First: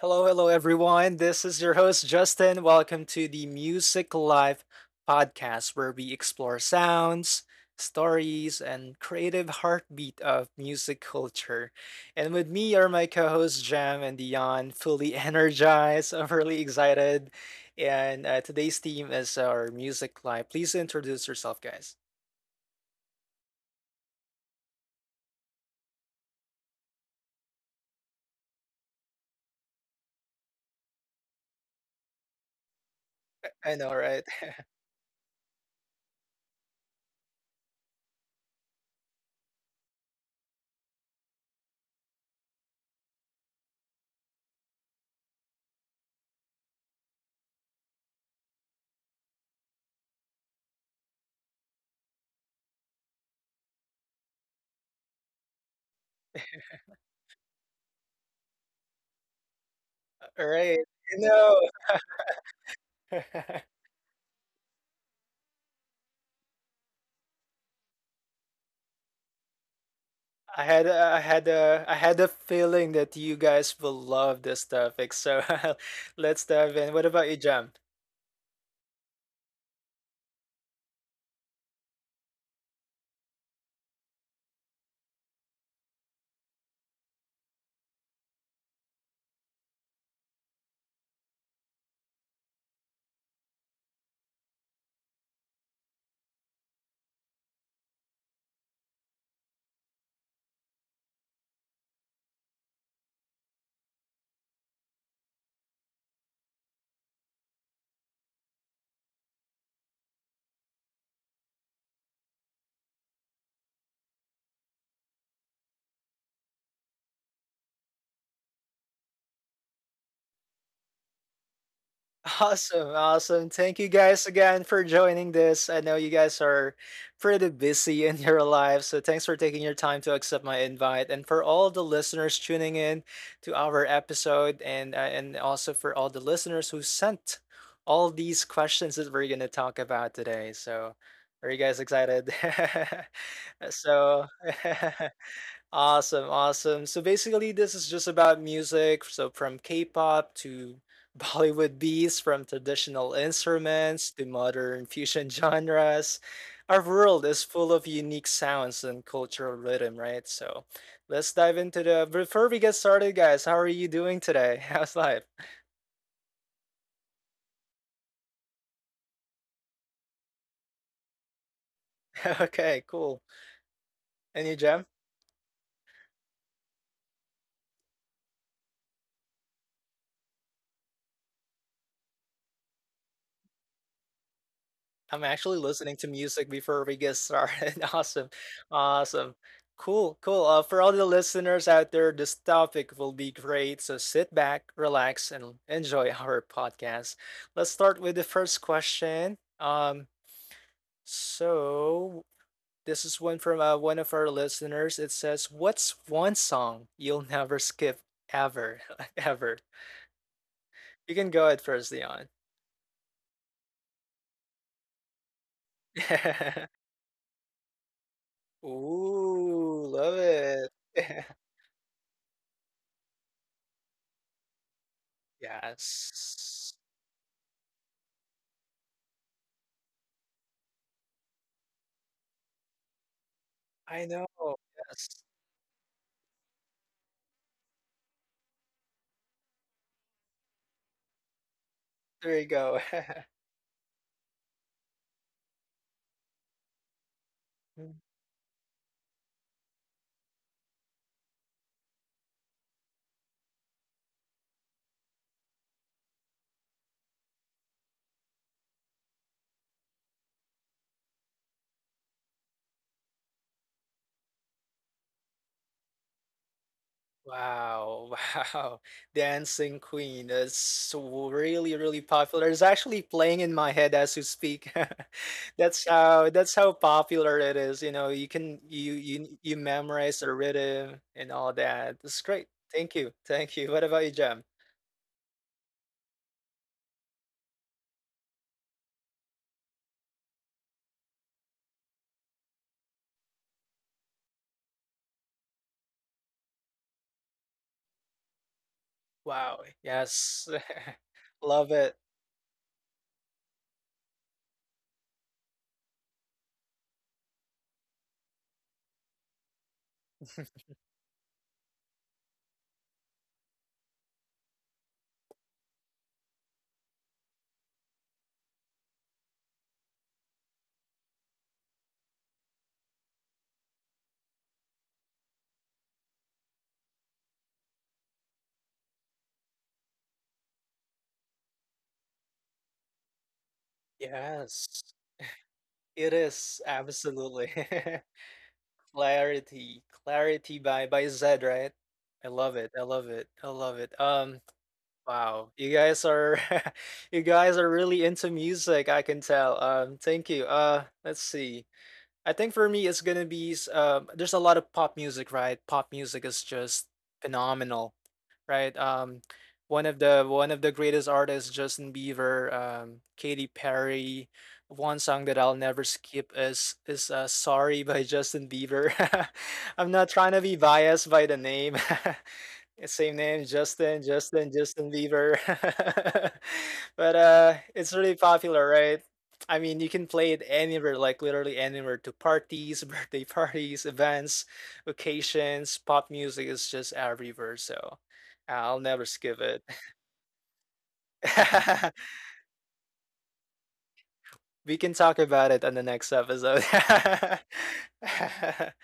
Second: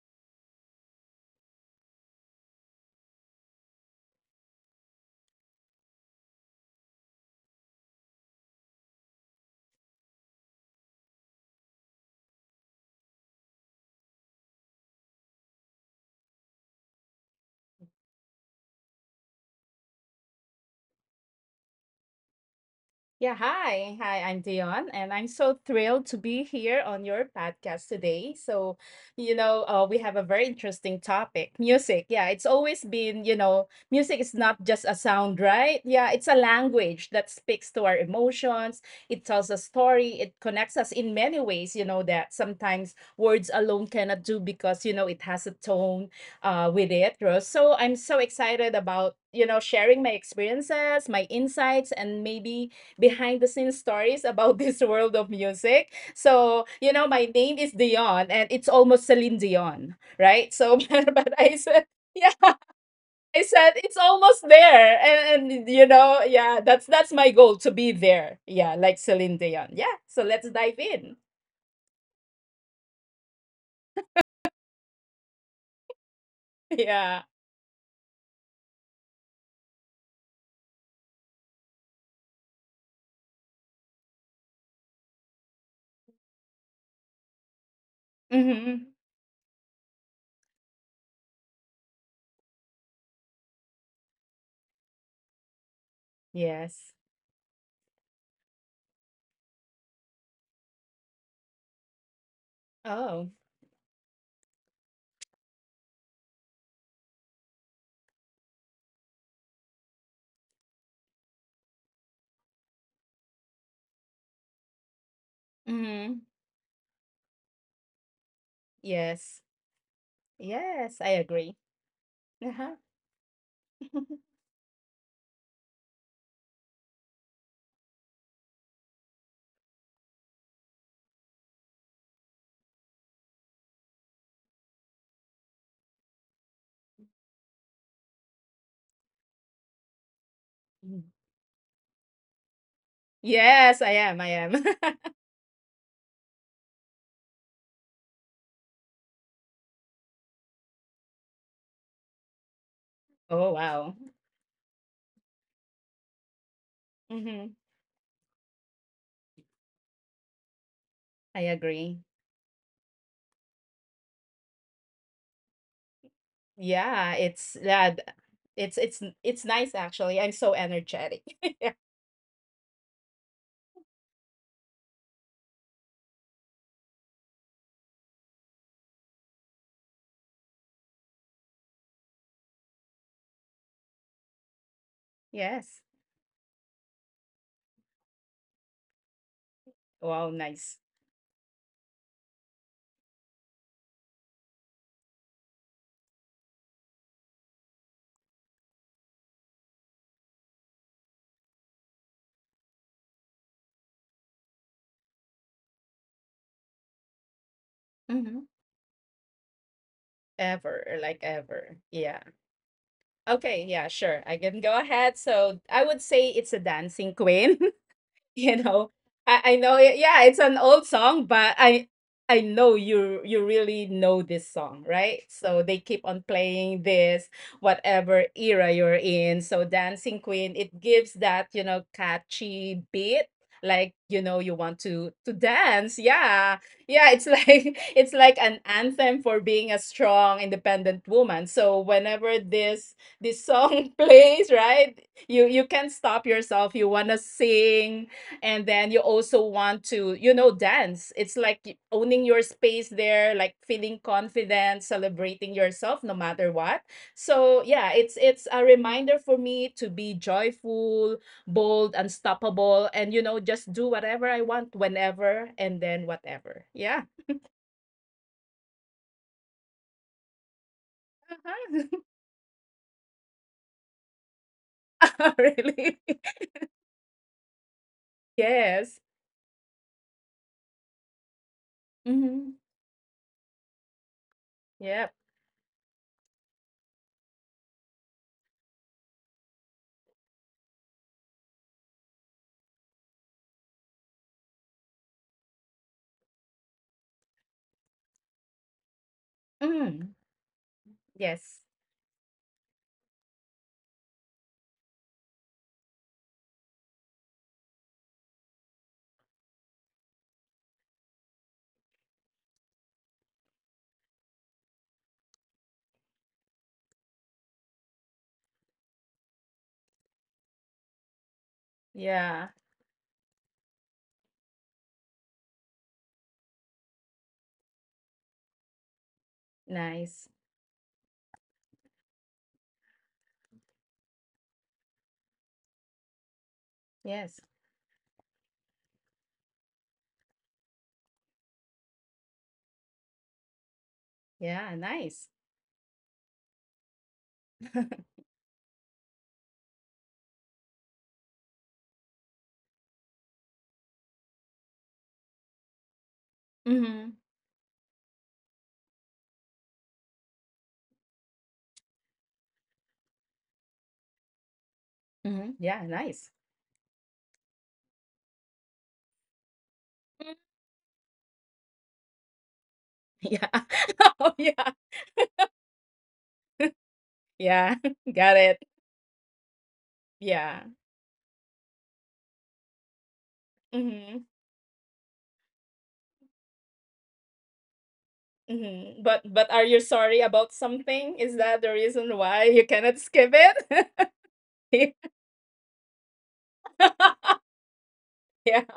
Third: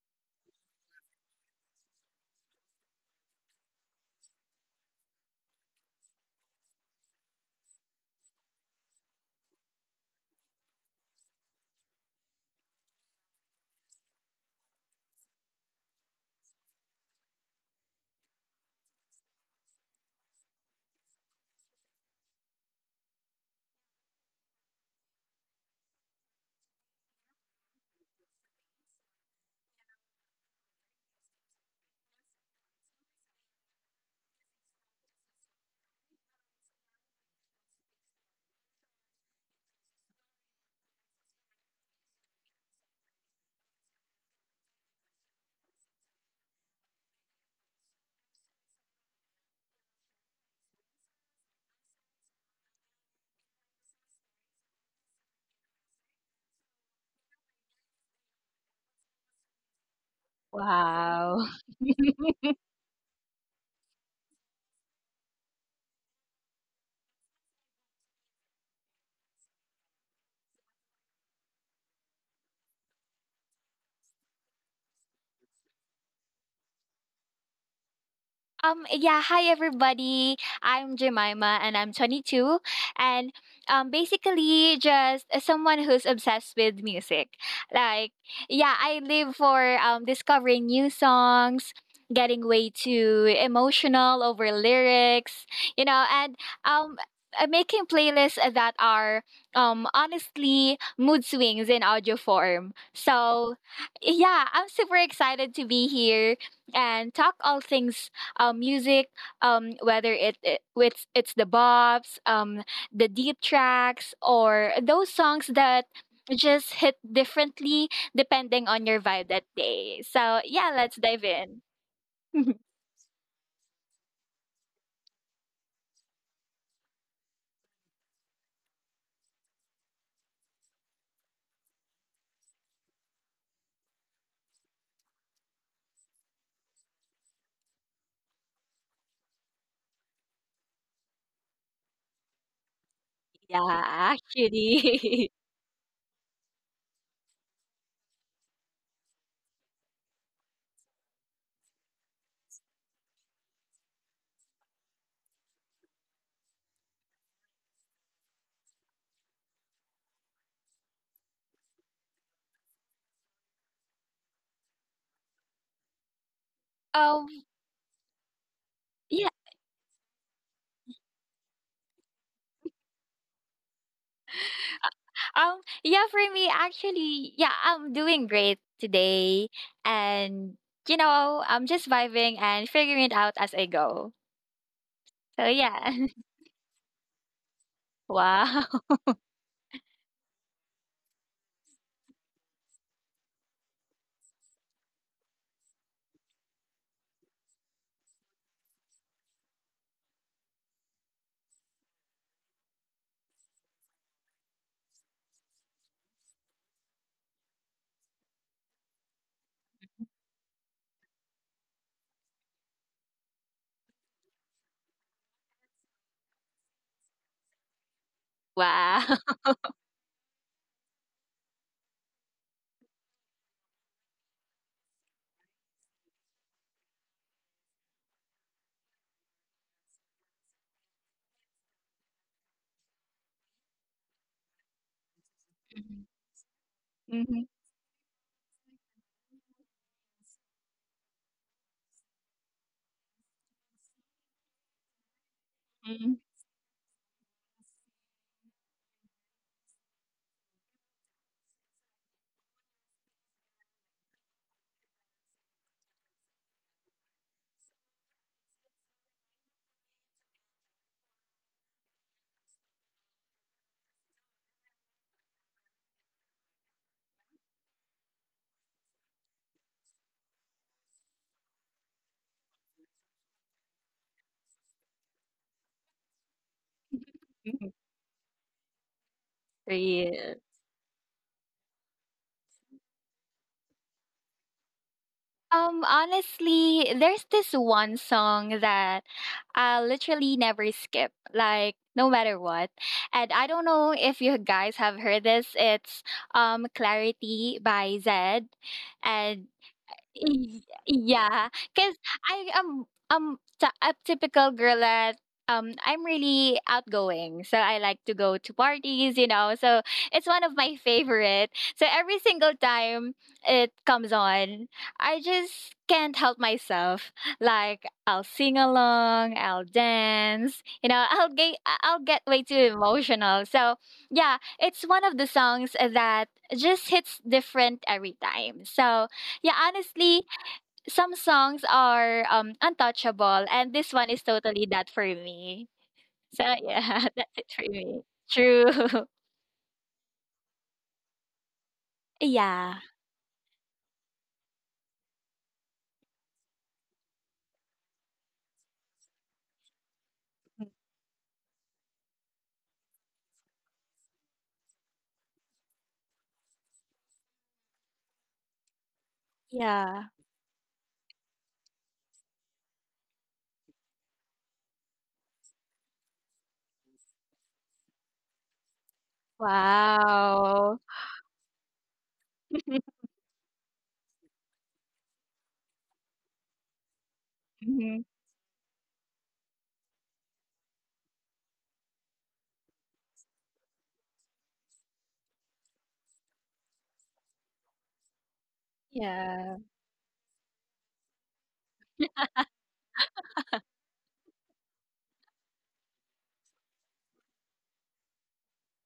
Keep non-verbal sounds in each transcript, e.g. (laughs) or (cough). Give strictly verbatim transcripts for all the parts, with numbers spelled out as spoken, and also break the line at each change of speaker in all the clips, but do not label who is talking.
Hello, hello, everyone. This is your host, Justin. Welcome to the Music Life podcast, where we explore sounds, stories, and creative heartbeat of music culture. And with me are my co hosts, Jam and Dion, fully (laughs) energized. I'm really excited. And uh, today's theme is our Music Life. Please introduce yourself, guys.
Yeah, hi. Hi, I'm Dion, and I'm so thrilled to be here on your podcast today. So, you know, uh, we have a very interesting topic music. Yeah, it's always been, you know,
I know,
music
right?
is not just a sound, right? Yeah, it's a language that speaks to our emotions. It tells a story. It connects us in many ways, you know, that sometimes words alone cannot do because, you know, it has a tone uh, with it. Rose. So, I'm so excited about, you know, sharing my experiences, my insights, and maybe behind the scenes stories about (laughs) this world of music. So, you know, my name is Dion and it's almost Celine Dion,
(laughs) All
right? So,
right.
(laughs) but
You
Wow.
I said, yeah,
know. (laughs)
I said it's almost there. And, and you know, yeah, that's that's my goal to be there. Yeah, like Celine Dion. Yeah. So let's
I
dive
had a-
in.
I
(laughs)
had a I had a feeling that you guys will love this topic. So (laughs) let's dive in. What
Yeah.
about you, Jam?
Um, yeah, hi everybody. I'm Jemima and I'm twenty-two. And um, basically, just uh, someone who's obsessed with music. Like, yeah,
Mm-hmm.
I live for um, discovering new songs, getting way too emotional over lyrics, you know, and um,
Yes.
uh, making playlists that are um, honestly mood swings in audio form.
Oh.
So, yeah, I'm super excited to be here and talk all things um, music, um, whether it, it it's it's the bops, um, the deep tracks, or those songs that
Mm-hmm.
just hit differently depending on your vibe that
Yes.
day. So yeah, let's
Yes, I
dive in.
agree.
(laughs)
Uh-huh.
Awesome, awesome. Thank you guys
(laughs)
again for joining this. I know you guys are pretty busy in your lives, so thanks for taking your time to accept my invite. And for all the listeners tuning in to our episode, and uh, and also for all the listeners who sent all these questions that we're gonna talk about today. So,
Mm.
are you guys excited? (laughs)
Yeah,
Yes, I
So
am. I am.
actually. (laughs)
(laughs) awesome, awesome. So basically, this is just about music. So from K-pop to (laughs) Bollywood beats, from traditional
(laughs) Oh, wow.
instruments to modern fusion (laughs) genres, our world is
Mm-hmm.
full of unique sounds and cultural rhythm, right? So let's dive
I
into the.
agree.
Before we get started, guys, how are you doing today? (laughs) How's life?
Um
Yeah, it's, yeah, th it's it's
yeah,
n it's nice actually. I'm so energetic. (laughs) Yeah.
(laughs) Okay, cool. And you, Jem?
um yeah for me actually, yeah, I'm doing great today and you know, I'm just vibing and figuring it out as I go.
I'm
So
actually
yeah.
listening
Yes.
to
(laughs)
music before we get started. (laughs) Awesome.
Wow. (laughs)
Awesome. Cool, cool.
Wow,
Uh, for all
nice.
the listeners out there, this topic will be great. So sit back, relax, and enjoy our podcast. Let's start with the first question. Um, so this is one from uh, one of our listeners. It says, "What's one song you'll never skip
Mhm.
ever, (laughs) ever?" You
Ever,
can
like
go ahead first,
ever.
Leon.
Yeah. Okay, yeah, sure. I can go ahead. So I would say it's
(laughs)
a dancing queen. (laughs) (laughs) you know
Wow.
i i
Ooh,
know it.
love
Yeah, it's an
it.
old
(laughs)
song, but i i know you you really know this song, right? So they keep on
Yes.
playing this whatever era you're in. So dancing queen, it gives that, you know catchy beat, like,
I know,
you know you want
yes.
to to
(laughs)
dance, yeah. Yeah, it's
Mhm.
like (laughs) it's like an anthem for being a strong independent woman. So
There
whenever
you go.
this
(laughs)
this song (laughs) plays, right, you you can't
Mhm.
stop yourself. You want to sing, and then you also want to, you know dance. It's like y- owning your space there, like feeling confident, celebrating yourself no matter what. So yeah, it's it's a reminder for me to be joyful, bold, unstoppable, and, you know just do whatever I want, whenever, and then whatever, yeah.
Wow, wow. (laughs) Dancing Queen. That's so really, really popular. It's actually playing in my head as you speak.
(laughs)
(laughs) That's
Really.
how that's how popular it
(laughs)
is. You know, you can you
Yes.
you you memorize the
Real.
rhythm and all that. It's great.
Mm-hmm.
Thank you. Thank you. What about you, Jam?
Yep.
Um, honestly, there's this one song that I literally never skip, like no matter what. And I don't know if you guys have heard this. It's um Clarity by Zed. And
Wow.
Mm.
Yes.
Y
(laughs)
yeah,
Yes.
Love
cause
it.
I am um t a typical girl that um I'm really outgoing, so I like to go to parties, you know, so it's one of my favorite. So every single time it comes on, I just can't help myself. Like I'll sing along, I'll dance, you know, I'll get I'll get way
Yeah,
too emotional. So yeah, it's one of the songs that just hits different every time. So yeah, honestly,
nice.
some songs are um untouchable, and this one is totally
Yes.
that for me.
It
So
is.
yeah, (laughs) that's
Yes.
it
Absolutely.
for me.
(laughs)
True. (laughs)
Clarity, Clarity by by Zed, right? I love it.
Yeah.
I love it. I love it. Um,
Yeah, nice.
wow, you guys are (laughs) you guys are really into music, I can tell. Um, thank you. Uh, let's see. I think for me it's gonna be s- um, there's a lot of pop music, right? Pop music is just
Mm-hmm.
phenomenal, right? Um, one of
Yeah.
the one of the greatest artists, Justin Bieber, um, Katy Perry. One song that I'll
Mhm.
never
Yeah,
skip
nice.
is is uh, "Sorry" by Justin Bieber. (laughs) I'm not trying
Mm.
to be
Wow.
biased by the name. (laughs) Yeah,
(laughs)
same name,
Yeah.
Justin,
(laughs) Oh,
Justin,
yeah.
Justin Bieber. (laughs) But uh
Yeah.
it's
Mhm.
really
(laughs) Got
popular,
it.
right? I mean, you can play it
Yeah.
anywhere, like literally anywhere, to parties, (laughs) birthday parties,
Mhm.
events, occasions. Pop music is just everywhere, so I'll never
Mhm. But
skip
Yeah.
but
it.
are you sorry about something? Is that the
(laughs)
reason why you cannot skip it? (laughs)
We can
Yeah.
talk about it on the next episode.
(laughs) Yeah.
(laughs)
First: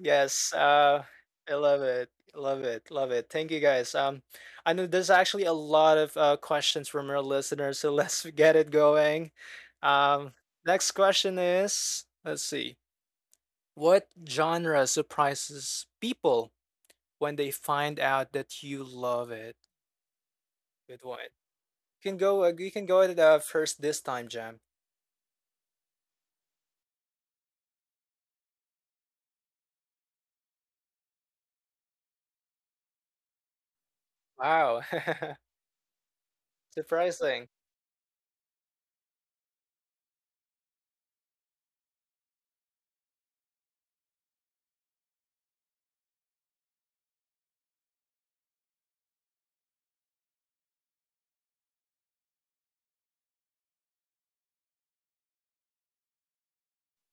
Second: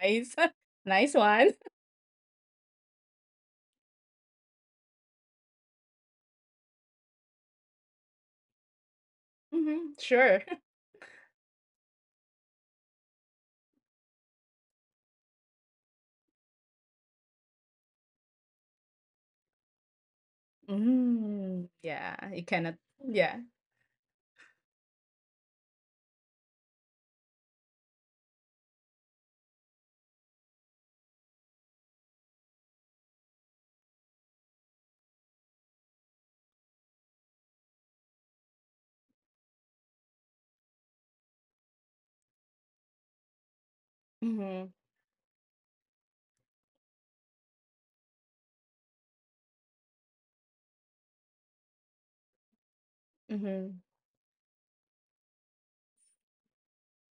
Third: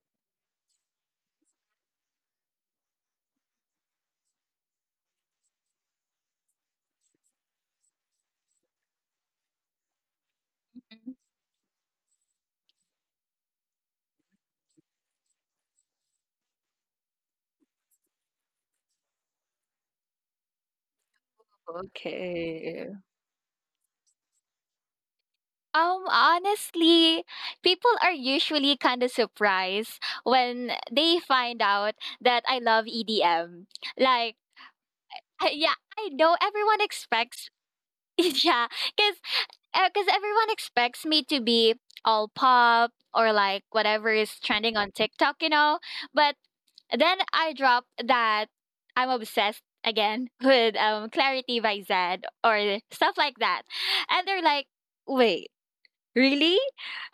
Nice. (laughs)
uh,
Nice one.
I love it, love it, love it. Thank you guys. Um, I know there's actually a lot of uh, questions from our listeners, so (laughs) let's get it going.
Mhm.
Um,
Sure. (laughs)
Next question is, let's see, what genre surprises people when they find out that you love it? Good one. You
Mm.
can
Yeah. You
go. Uh, you
cannot.
can
Okay.
go at
Yeah.
uh, first this time, Jam.
Um, honestly, people are usually kind of surprised when they find out that I love E D M. Like,
Wow, (laughs)
(laughs) I- yeah, I know everyone
surprising.
expects, (laughs) yeah, because because everyone expects me to be all pop or like whatever is
Mhm.
trending on TikTok, you know. But then I dropped that I'm obsessed again (laughs) with um, Clarity by Zed or stuff like that,
Mhm.
and they're like, "Wait, really?"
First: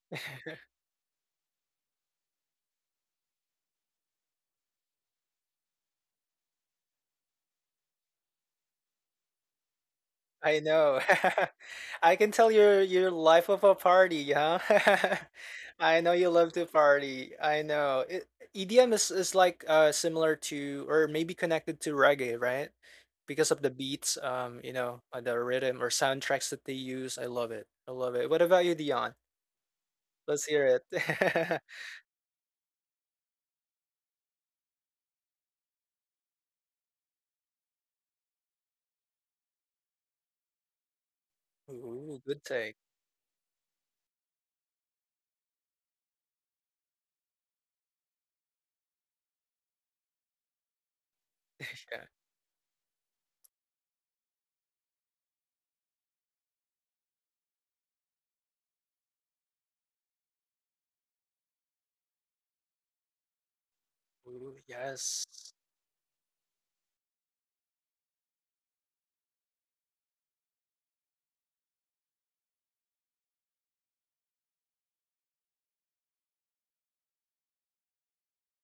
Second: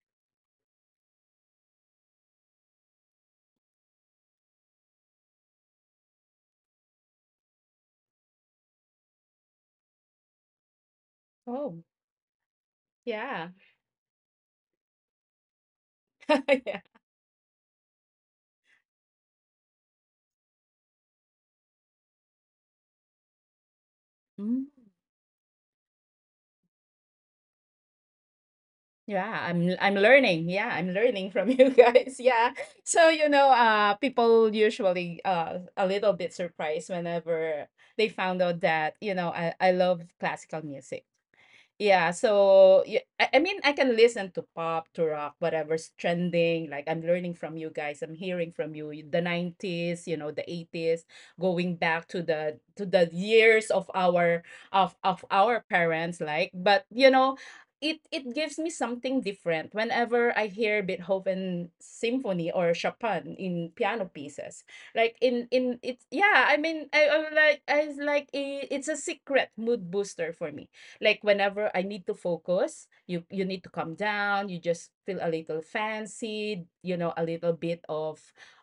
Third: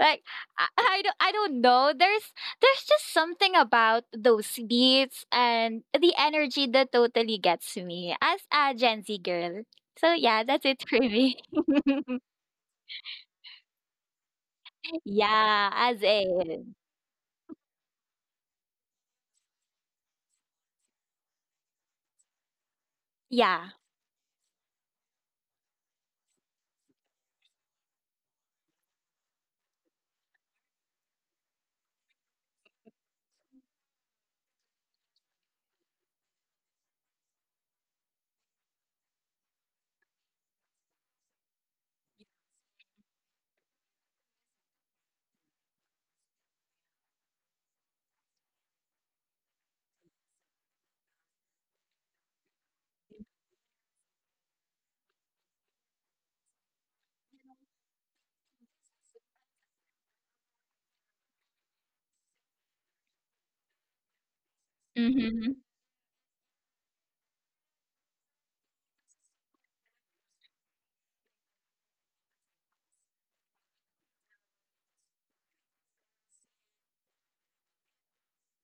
Like
(laughs)
I, I don't I don't know. There's there's just something about those beats and the energy that totally gets me as a Gen Z girl. So yeah,
I
that's it for
know.
me.
Oh,
(laughs) I
(laughs)
can tell your your life
yeah.
of a party, huh?
Yeah,
(laughs)
as
I know you love
(laughs)
to
in.
Yeah.
party. I know. It, E D M is, is like uh similar to or maybe connected to reggae, right? Because of
Yeah.
the beats, um,
Mm.
you know, uh, the rhythm or soundtracks that they use. I love it. I love it. What about you, Dion?
Yeah, I'm I'm
Let's
learning.
hear
Yeah, I'm learning from
it.
you guys. (laughs) Yeah. So, you know, uh people usually uh a little bit surprised whenever they found out that, you know, I, I love classical music.
(laughs)
Yeah,
Ooh, good take.
so yeah, I, I mean, I can listen to pop, to rock, whatever's trending. Like I'm learning from you guys. I'm hearing from you. y- The nineties, you know, the eighties, going back
Yeah.
to the to the years of our of of our parents. Like, but you know, it it gives me something different whenever I hear Beethoven symphony or Chopin in piano
Ooh,
pieces. Like
yes.
in
Mhm.
in it's yeah. I mean, I, I'm like, I was like, it, it's a secret mood booster for me, like whenever I need to focus, you you need to calm down. You just feel a little fancy, you know, a little bit of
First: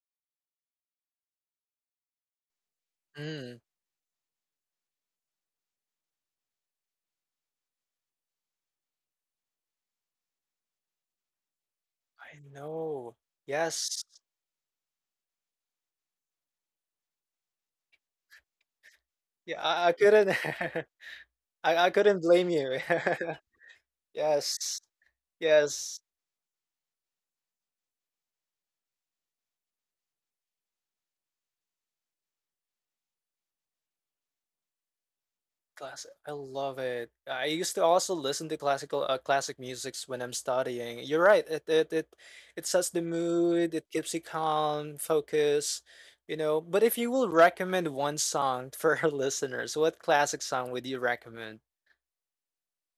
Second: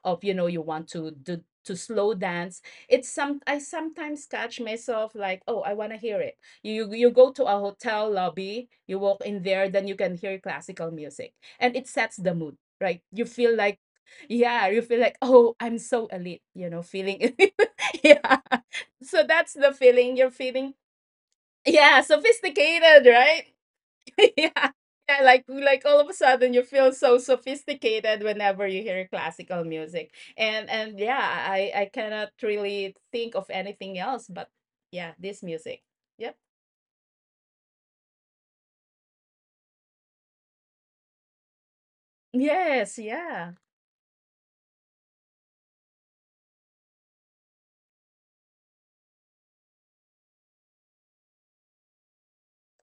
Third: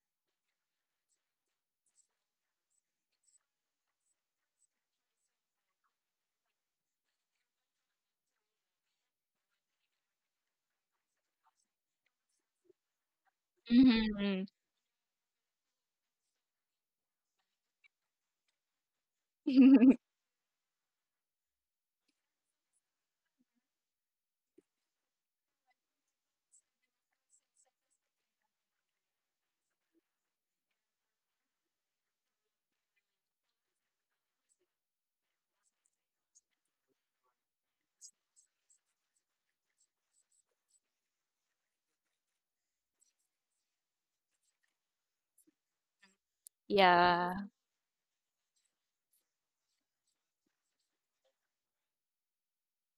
of you know you want to do to slow dance. It's some
Mm,
I sometimes catch myself like, oh, I wanna hear it. You you go to a hotel lobby, you walk in there, then you can hear classical music, and it sets
I
the mood, right?
know.
You feel like,
Yes.
Mhm.
yeah, you feel like, oh, I'm so elite, you know, feeling (laughs) yeah. So
Yeah,
that's the
I, I
(laughs)
feeling
couldn't.
you're feeling,
(laughs) I I
yeah,
couldn't blame you. (laughs)
sophisticated, right? (laughs) Yeah.
Yes.
Yeah, like like
Yes.
all of a sudden you feel so sophisticated whenever you hear classical music. And and yeah, I I cannot really think of anything else, but yeah, this music.
Classic. I
Yep.
love it. I used to also listen to classical uh, classic musics when I'm studying. You're right. It it it it sets the
Yes, yeah.
mood, it keeps you calm, focus, you know. But if you will
Yeah.
recommend one song (laughs) for our listeners, what classic song would you recommend?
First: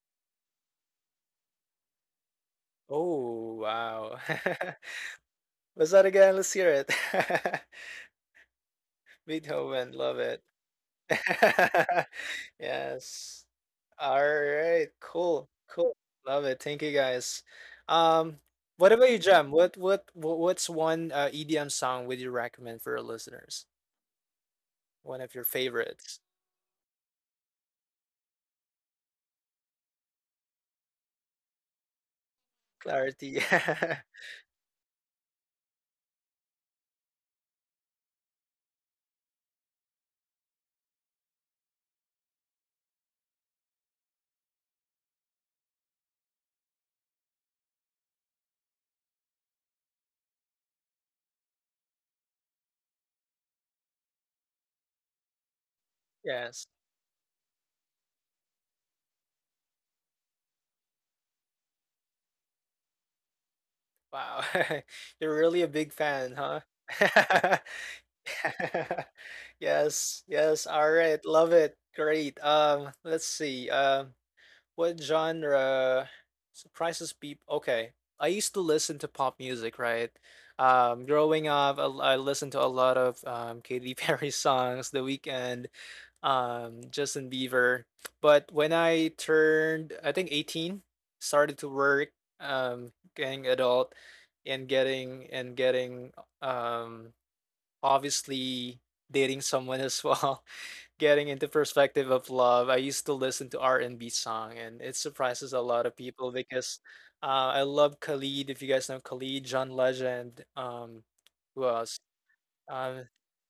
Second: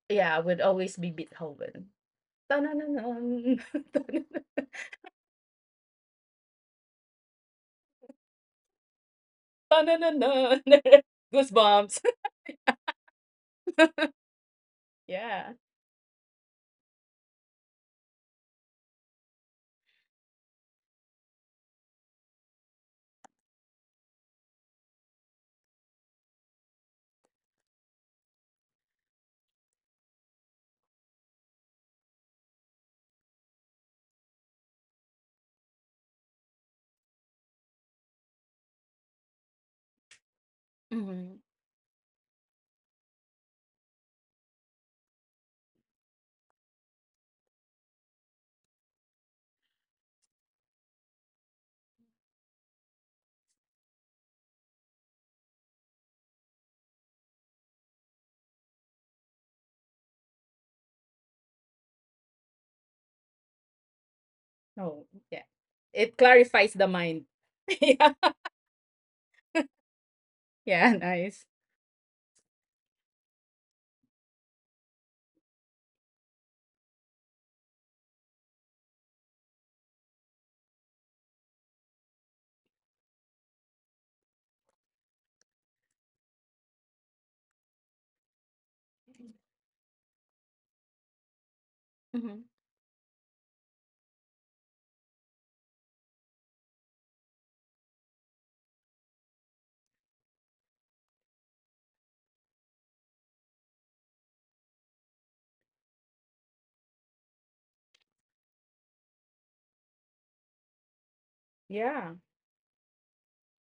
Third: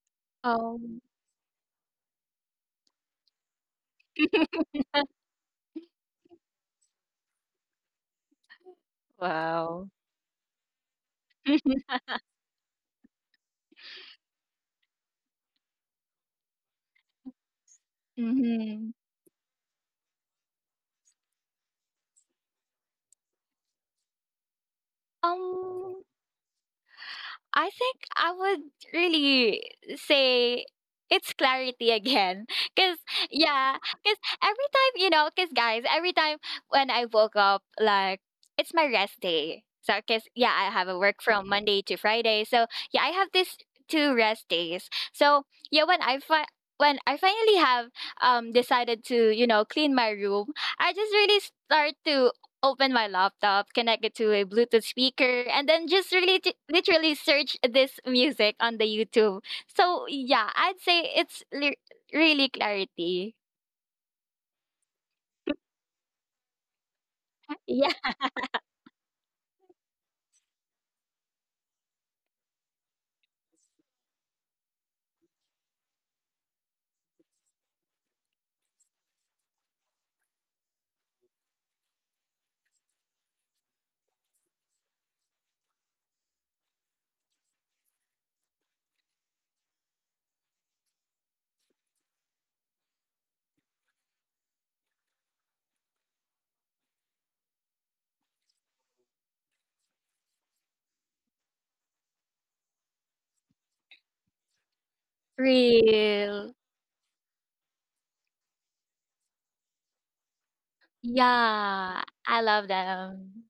Yeah, would
Oh,
always be Beethoven. Dun dun
Oh,
dun
wow.
dun.
(laughs) What's that again? Let's hear it. (laughs)
Dun
wow.
Beethoven,
dun
love
dun
it.
dun. (laughs) (laughs) Goosebumps.
(laughs)
(laughs)
Yes. All right. Cool.
Yeah.
Cool. Love it. Thank you guys. Um, what
Mhm.
about you, Jem? What what wha- what's one uh, E D M song would you recommend for our listeners? One of your
Um,
favorites?
I think I would really say it's Clarity again. (laughs) Cause
Clarity.
yeah,
(laughs)
cause every time, you know, cause guys, every time when I woke up, like it's my rest day. So, cause yeah, I have a work
Hmm.
from Monday to Friday. So yeah, I have this two rest days. So yeah, when I fi- when I finally have um decided to, you know, clean my room, I just really start to open my laptop, connect it to a Bluetooth speaker, and then just really t-
Yes.
literally search this music on the YouTube. So yeah, I'd say it's li- really Clarity.
Wow.
Oh, yeah.
(laughs) You're really a big
It
fan,
clarifies
huh?
the mind. (laughs)
(laughs)
Yeah.
Yeah,
(laughs) Yes. Yes.
Yeah,
All
nice.
right. Love it. Great. Um, let's see. Um, What genre surprises people? Okay. I used to listen to pop music, right? Um, growing up, I, I listened to a lot of um, Katy Perry (laughs) songs, The Weeknd, um, Justin Bieber. But when I turned, I think, eighteen, started to work, um, getting adult and getting and getting um, obviously dating someone as well. (laughs) Getting into perspective of love, I used to listen to R and B song, and it
(laughs)
surprises a lot of people
real.
because uh, I love Khalid. If you guys know Khalid, John Legend, um, who
Yeah.
else?
Yeah, I love
Um,
them.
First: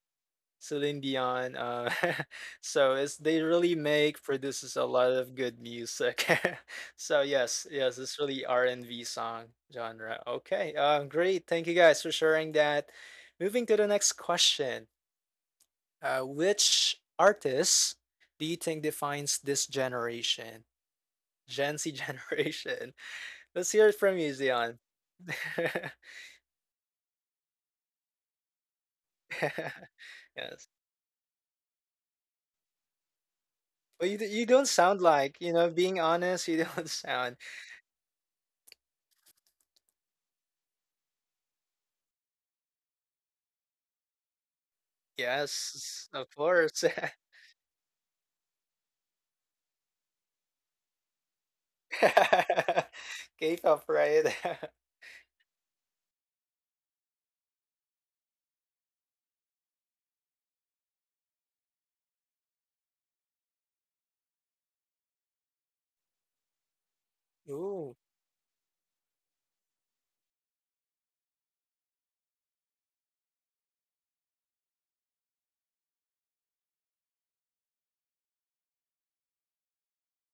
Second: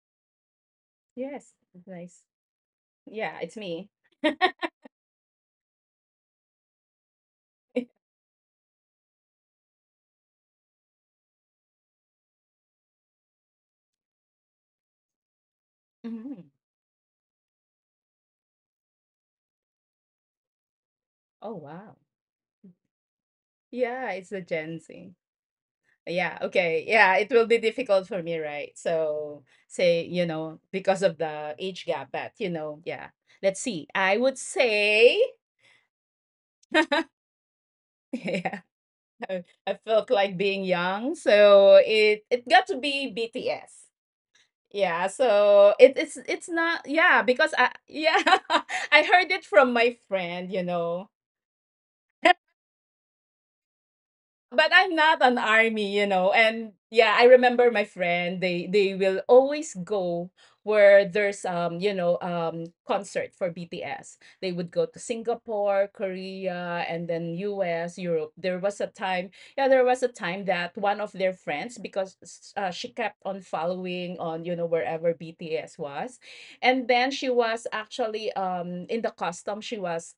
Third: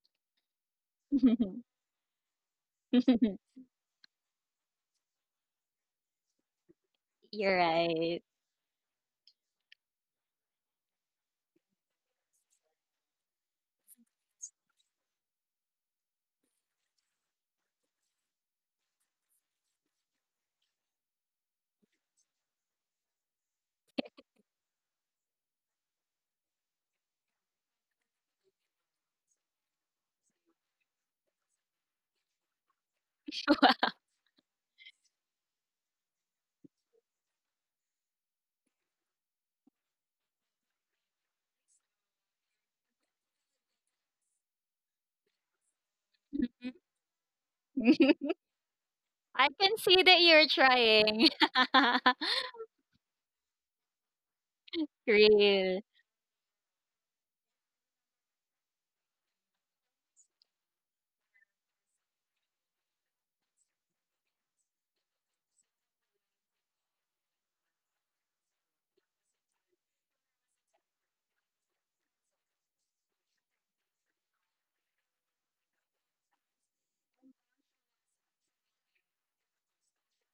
Celine
Yes.
Dion.
(laughs)
Uh,
Nice.
(laughs) so it's
Yeah,
they
it's
really
me.
make produces a lot of good music. (laughs) So
You're
yes, yes,
(laughs)
it's
right.
really R and B song genre. Okay, um, great. Thank you guys for sharing that. Moving to the next question. Uh,
Mhm.
which artist do you think defines this generation,
Oh,
Gen Z
wow.
generation? (laughs) Let's hear it
Yeah,
from
it's
you,
the
Zion.
Gen Z.
(laughs) Yes.
Yeah, okay. Yeah, it will be difficult for me, right? So, say, you know, because of the age gap, but, you know, yeah. Let's see.
But you, d-
I
you
would
don't sound
say,
like, you know, being honest, you (laughs) don't sound.
(laughs) yeah, I I felt like being young, so it it got to be B T S. Yeah, so
Yes,
it,
of
it's it's
course.
not, yeah, because I,
(laughs)
yeah. (laughs) I
I
heard it
can
from
see
my
that you're
friend, you know.
trying. (laughs)
(laughs) K pop, right? (laughs)
But I'm not an
Real.
army, you know. And yeah, I remember my friend. They they will always go where there's, um you know um concert for B T S. They would go to Singapore, Korea, and then
Ooh,
U S, Europe. There was a time, yeah, there was a time that one of their friends, because s- uh, she kept on following on, you know wherever B T S was. And then she was actually, um in the custom, she was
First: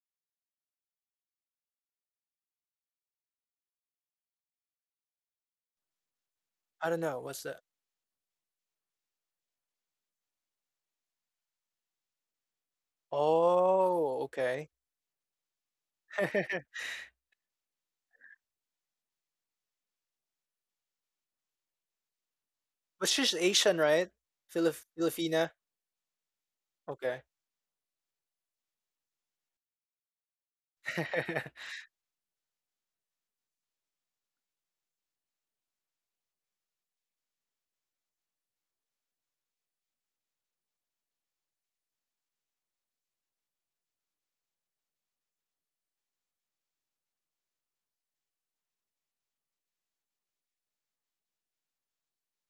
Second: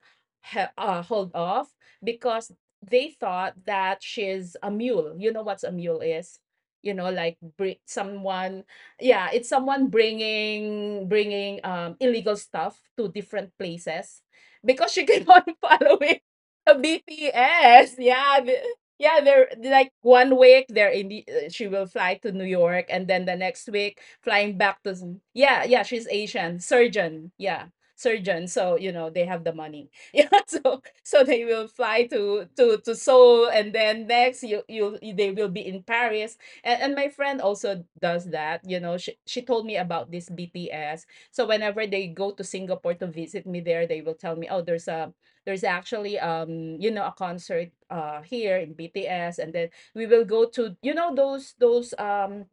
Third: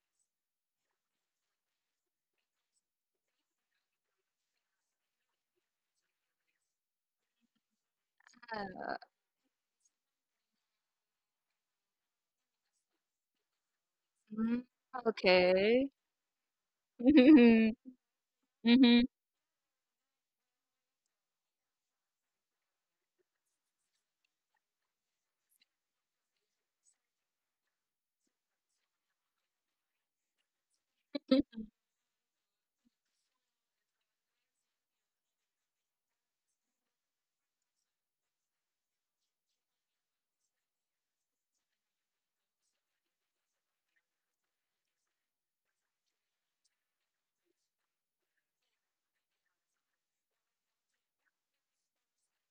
he- uh, hold off because they thought that she's a mule. You know what's a mule is?
I
You
don't
know,
know.
like
What's that?
bring someone.
Um,
Yeah, it's someone bringing bringing um illegal stuff to different places,
Oh, okay.
because she keep on (laughs)
Okay.
following
(laughs) But
a B T S. Yeah.
(laughs)
the-
Mm-hmm.
Yeah, they're like, one week they're in the, uh, she will fly to New York and then the
she's
next
Asian,
week
right?
flying back
Filip
to,
Filipina.
yeah. Yeah, she's Asian, surgeon.
Okay.
Yeah, surgeon. So, you know, they have the money. (laughs) Yeah. So so they will fly to to to Seoul, and then next, you you they will be in Paris. And, and my friend also does that, you know she, she told me about this BTS. So whenever they go to Singapore to visit me there, they will tell me, oh, there's a there's actually, um you know a concert, uh here in BTS. And then we will go to, you know those those um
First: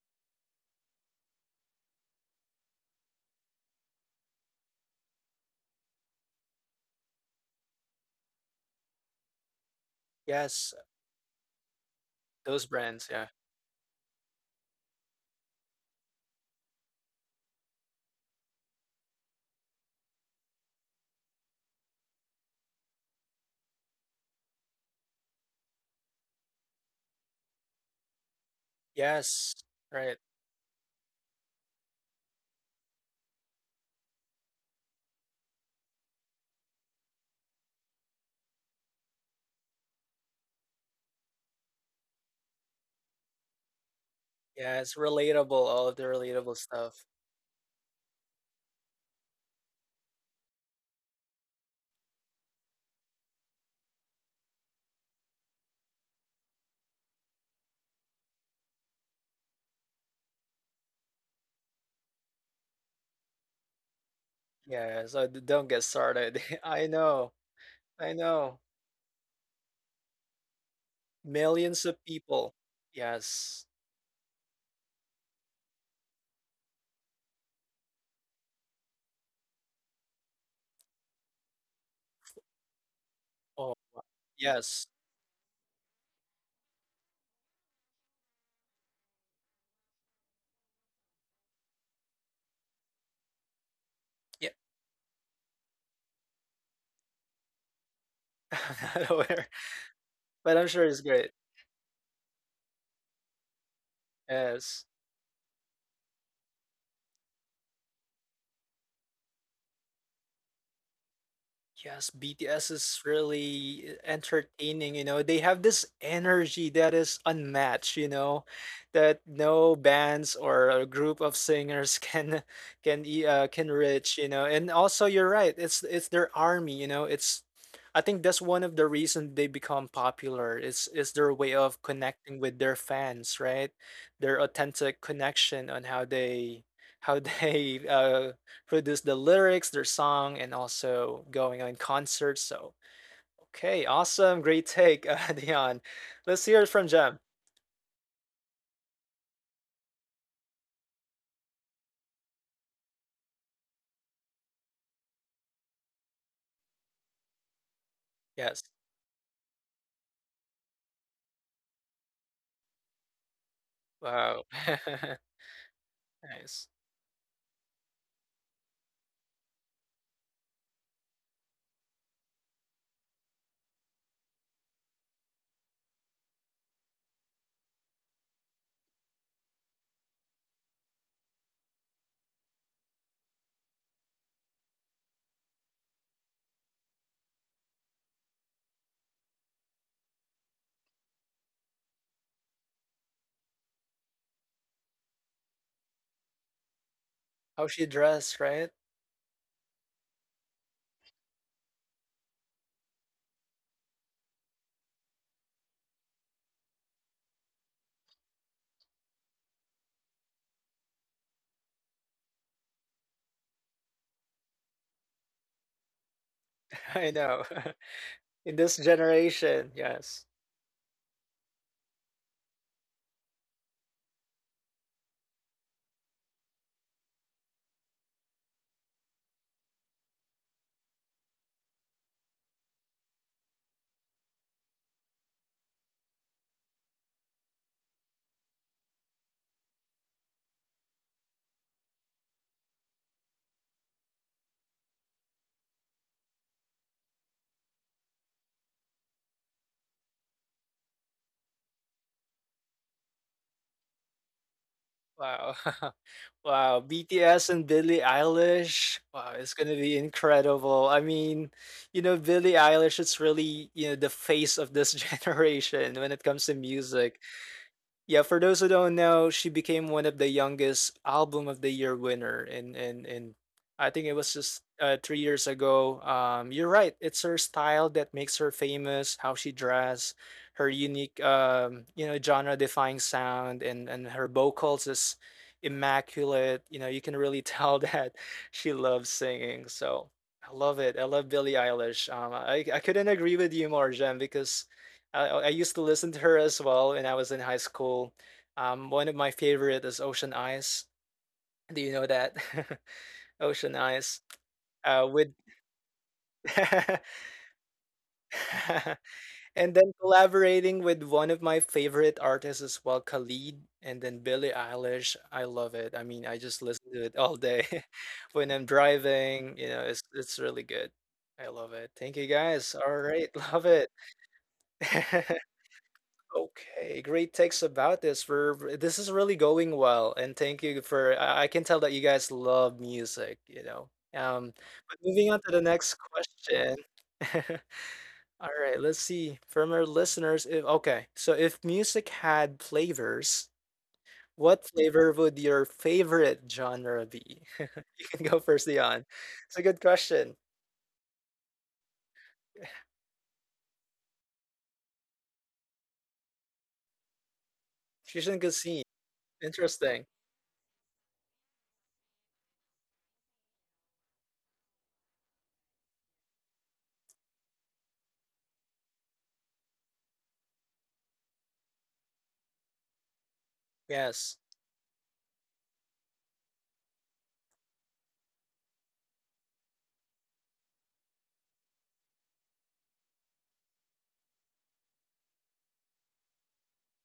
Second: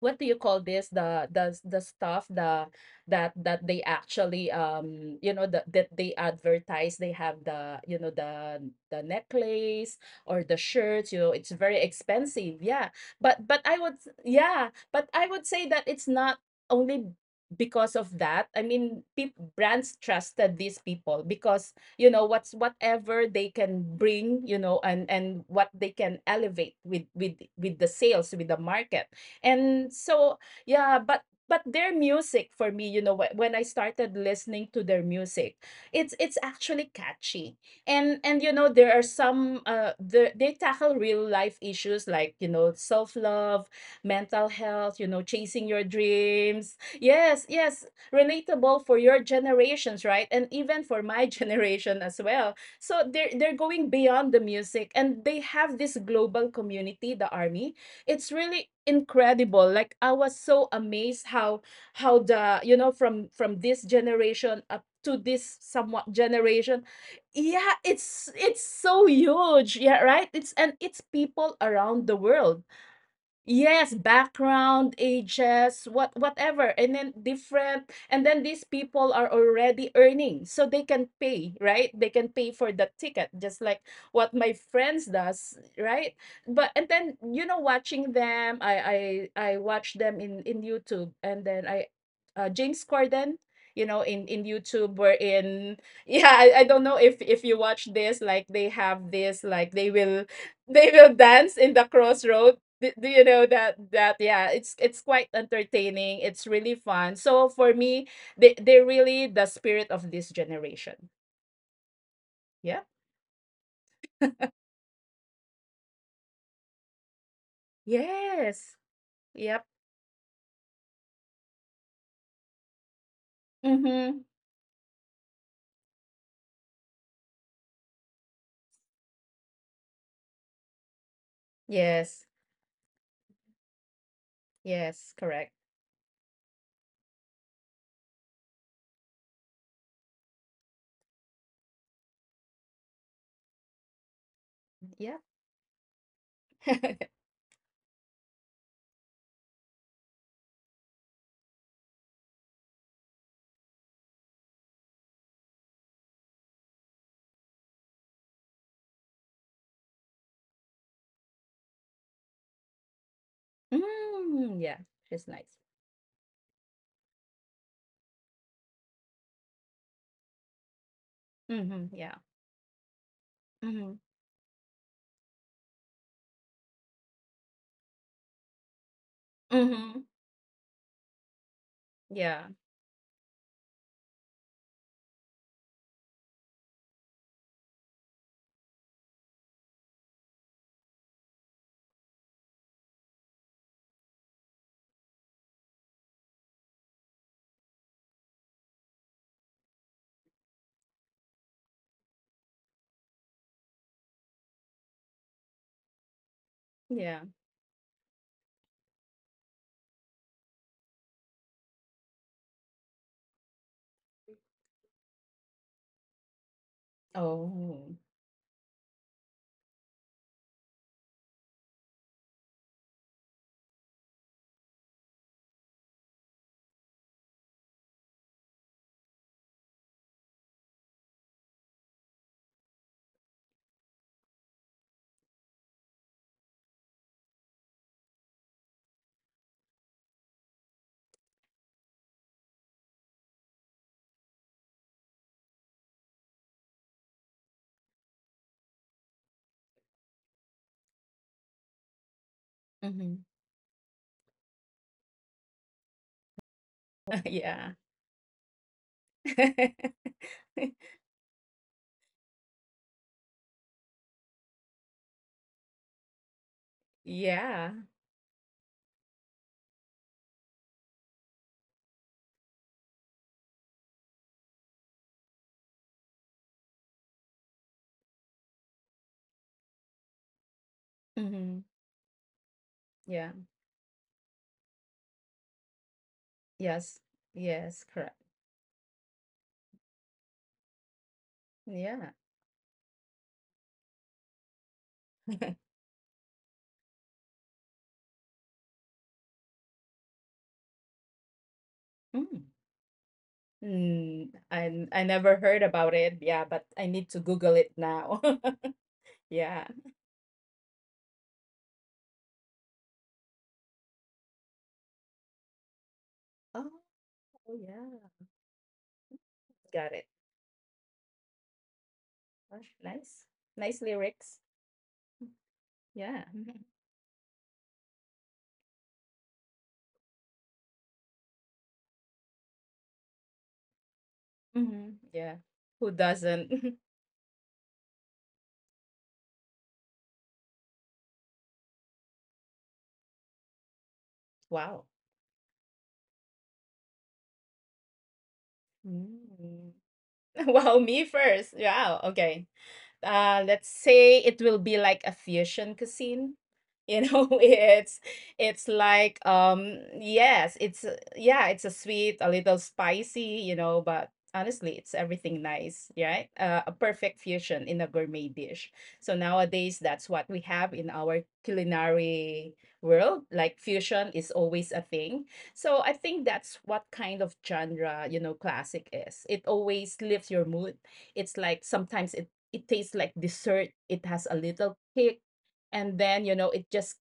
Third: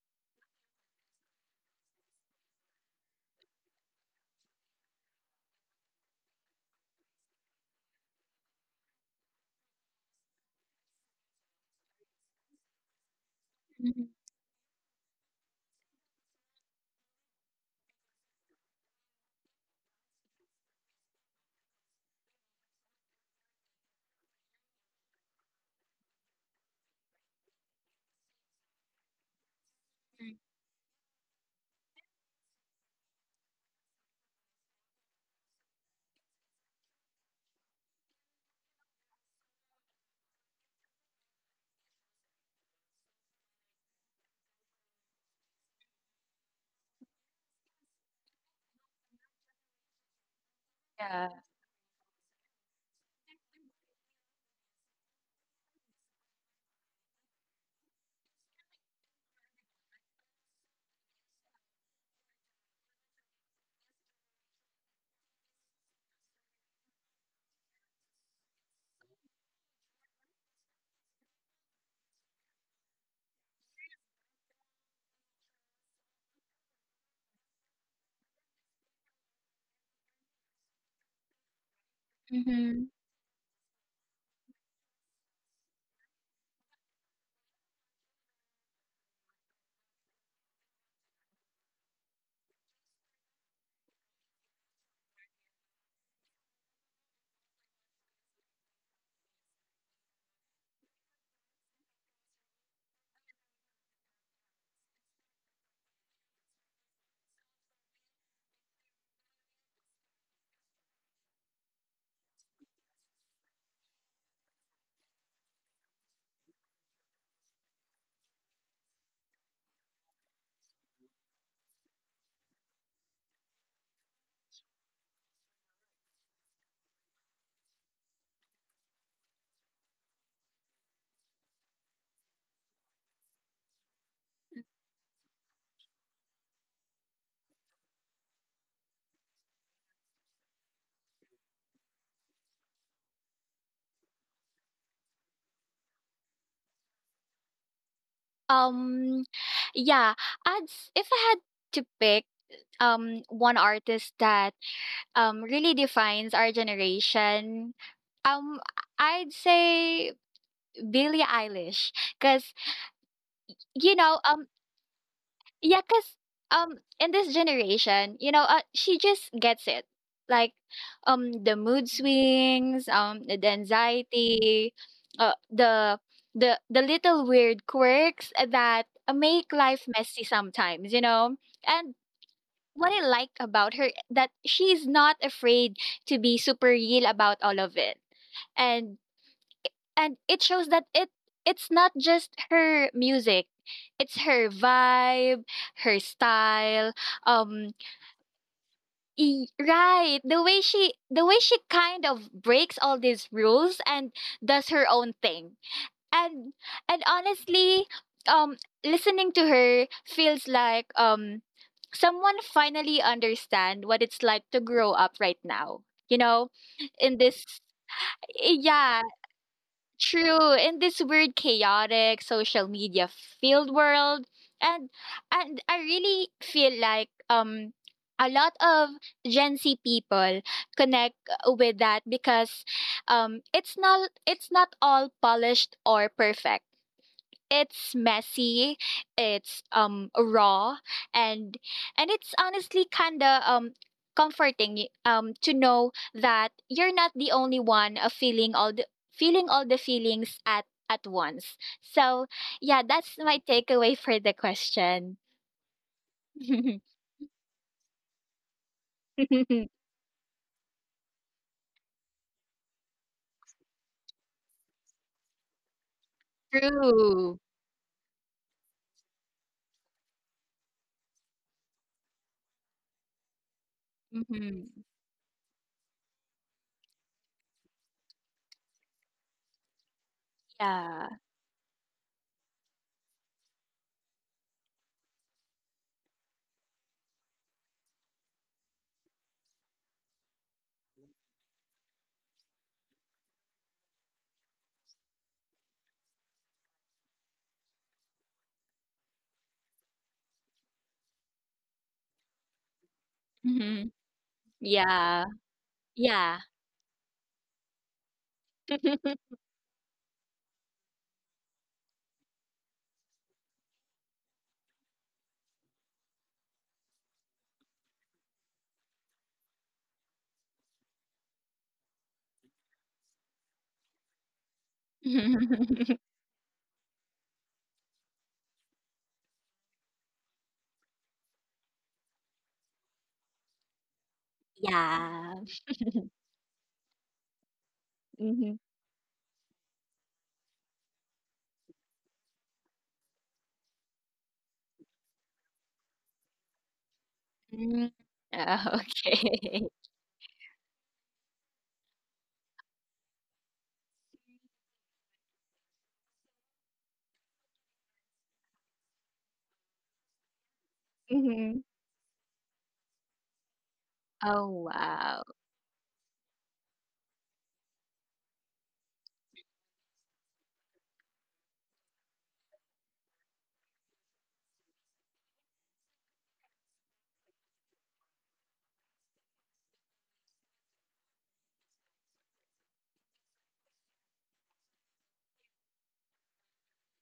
what do you call this, the the the stuff, the that that they actually, um you know the, that they advertise. They have, the you know the the necklace
(laughs)
or the
Yes,
shirts. You know it's very expensive,
those
yeah.
brands. Yeah.
but but I would, yeah, but I would say that it's not only because of that. I mean, peop brands trusted these people, because, you know what's whatever they can bring, you know and and what they can elevate with, with with the sales, with the market.
Yes,
And
right.
so,
(laughs)
yeah, but but their music for me, you know wh- when I started listening to their music, it's it's actually catchy. And, and you know there are some, uh the, they tackle real life issues, like, you know self love, mental health,
Yeah,
you
it's
know chasing
relatable,
your
all of the
dreams.
relatable stuff.
Yes, yes, relatable for your generations, right? And even for my (laughs)
Yeah.
generation as well. So they're they're going beyond the music, and they have this global community, the army. It's really incredible. Like I was so amazed how, how the you know from, from this generation up to
Yeah, so
this
d don't
somewhat
get started.
generation.
(laughs) I know,
Yeah, it's
I
it's
know.
so huge. Yeah, right. It's, and it's people around
Millions
the
of
world.
people.
Yes,
Yes.
background, ages, what whatever, and then different, and then these people are already earning, so they can pay, right? They can pay for the
Mm-hmm.
ticket, just like
Oh,
what my friends
yes.
does, right? But and then, you know, watching them, I I I watch them in, in YouTube. And then I, uh, James Corden, you know, in, in
Yeah,
YouTube, where in (laughs) yeah, I, I don't know if if you watch this, like they
(laughs)
have
I'm not
this, like
aware,
they will, (laughs)
but
they
I'm sure
will
it's great.
dance in the crossroads. Do do you know that? That, yeah, it's it's
Yes.
quite entertaining, it's really fun. So for me, they they're really the spirit of this generation.
Yes,
Yep.
B T S is really entertaining, you know. They have this energy that is unmatched, you know,
Yes.
that
Yep.
no bands or a group of singers (laughs) can can e- uh, can
Mm-hmm.
reach, you know. And also you're right, it's it's their army, you know. It's I think that's one of the reasons they become popular. It's it's their way of
Yes.
connecting with their fans, right? Their
Yes,
authentic
correct.
connection on how they how (laughs) they uh produce the lyrics, their song, and also going on concerts. So, okay, awesome, great
Yeah.
take, uh, (laughs) Dion. Let's hear it
(laughs)
from Jem.
Um, yeah, ads. If I had to pick um one artist that um really defines our generation, um
Yes.
I'd say Billie Eilish, because you know
Mm,
Wow.
um
yeah, it's
(laughs)
nice.
yeah, cause
Nice.
um in this generation, you know, uh, she just gets it. Like um the
Mm-hmm. Yeah.
mood swings, um the
Mm-hmm.
anxiety, uh the the the little weird quirks that make
Mm-hmm.
life messy sometimes, you know. And
Yeah.
what I like about her that she's not afraid to be super real about all of it. And and it shows that it it's not just her music. It's her vibe, her style,
How
um
she dressed, right?
e- right, the way she the way she kind of breaks all these rules and does her own thing. and
Yeah.
and honestly, um listening to her feels like um someone finally understand what it's like to grow up right now. You know
(laughs) I
in
know.
this
Oh.
(laughs) In this
yeah
generation, yes.
True, in this weird, chaotic, social media filled world, and and I really feel like um a lot of Gen Z people connect with that because um it's not it's not all polished or perfect. It's messy, it's um raw, and and it's honestly kind of um comforting y- um to know that you're not the only one uh, feeling all the feeling all the feelings at at once. So, yeah,
Mm-hmm.
that's my takeaway for the question.
Wow. (laughs) Wow.
(laughs)
(laughs)
B T S
Yeah.
and Billie Eilish. Wow, it's gonna be
(laughs)
incredible. I mean, you know, Billie Eilish is really, you know, the face of this (laughs) generation when it comes to music.
True.
Yeah.
Yeah, for those who don't know, she became one of the youngest album of the year winner and and and I think it was just
Hmm.
uh, three years ago. Um, you're right. It's her style that makes her famous. How she dress, her
Yeah.
unique,
Mm-hmm.
um, you know, genre-defying
Yeah.
sound, and and her vocals is immaculate. You
Yes.
know, you can really
Yes,
tell (laughs)
correct.
that she loves singing. So I love it. I love Billie
Yeah.
Eilish. Um, I I couldn't agree with you more, Jen, because I I
(laughs)
used to listen to her as well when I was in high school. Um, one of my favorite is Ocean Eyes. Do you know
Mm.
that? (laughs) Ocean
Mhm.
Mm,
Eyes.
I I
Uh,
never
Yeah.
with
heard about it. Yeah,
Yeah.
but I need to
(laughs)
Google it now. (laughs)
(laughs)
Yeah.
and then collaborating with one of my favorite artists as well, Khalid, and then Billie Eilish. I love it. I mean, I
Oh,
just listen to it all day
yeah.
(laughs) when I'm driving. You
Got
know,
it.
it's it's really good. I love it. Thank you
Oh,
guys. All
nice.
right, love
Nice
it.
lyrics.
(laughs)
Yeah.
Okay, great takes about this. For this is really going well, and thank you for. I I can tell that you guys love music, you know. Um,
Hmm.
but
Yeah.
moving on
Yeah.
to the
Who
next
doesn't? (laughs)
question. (laughs) All
Mhm.
right, let's see. From our listeners, if okay, so if music had flavors, what
Wow.
flavor would your favorite genre be?
Mm, (laughs)
(laughs) You can go first, Dion. It's
Mm.
a
okay.
good question.
(laughs) Wow, me first. Yeah. Okay. Uh, let's say it will be like a fusion cuisine. You know, (laughs) it's
Fusion
it's
cuisine.
like, um
Interesting.
yes, it's a- yeah, it's a
Mhm.
sweet, a little spicy, you know, but
Oh,
honestly, it's
wow.
everything nice, right? Uh, a perfect fusion in a gourmet dish. So nowadays, that's what we have in our culinary world. Like fusion is
Yes.
always a thing. So I think that's what kind of genre, you know, classic is. It always lifts your mood. It's like sometimes it it tastes like dessert. It has a little kick, and then you know it just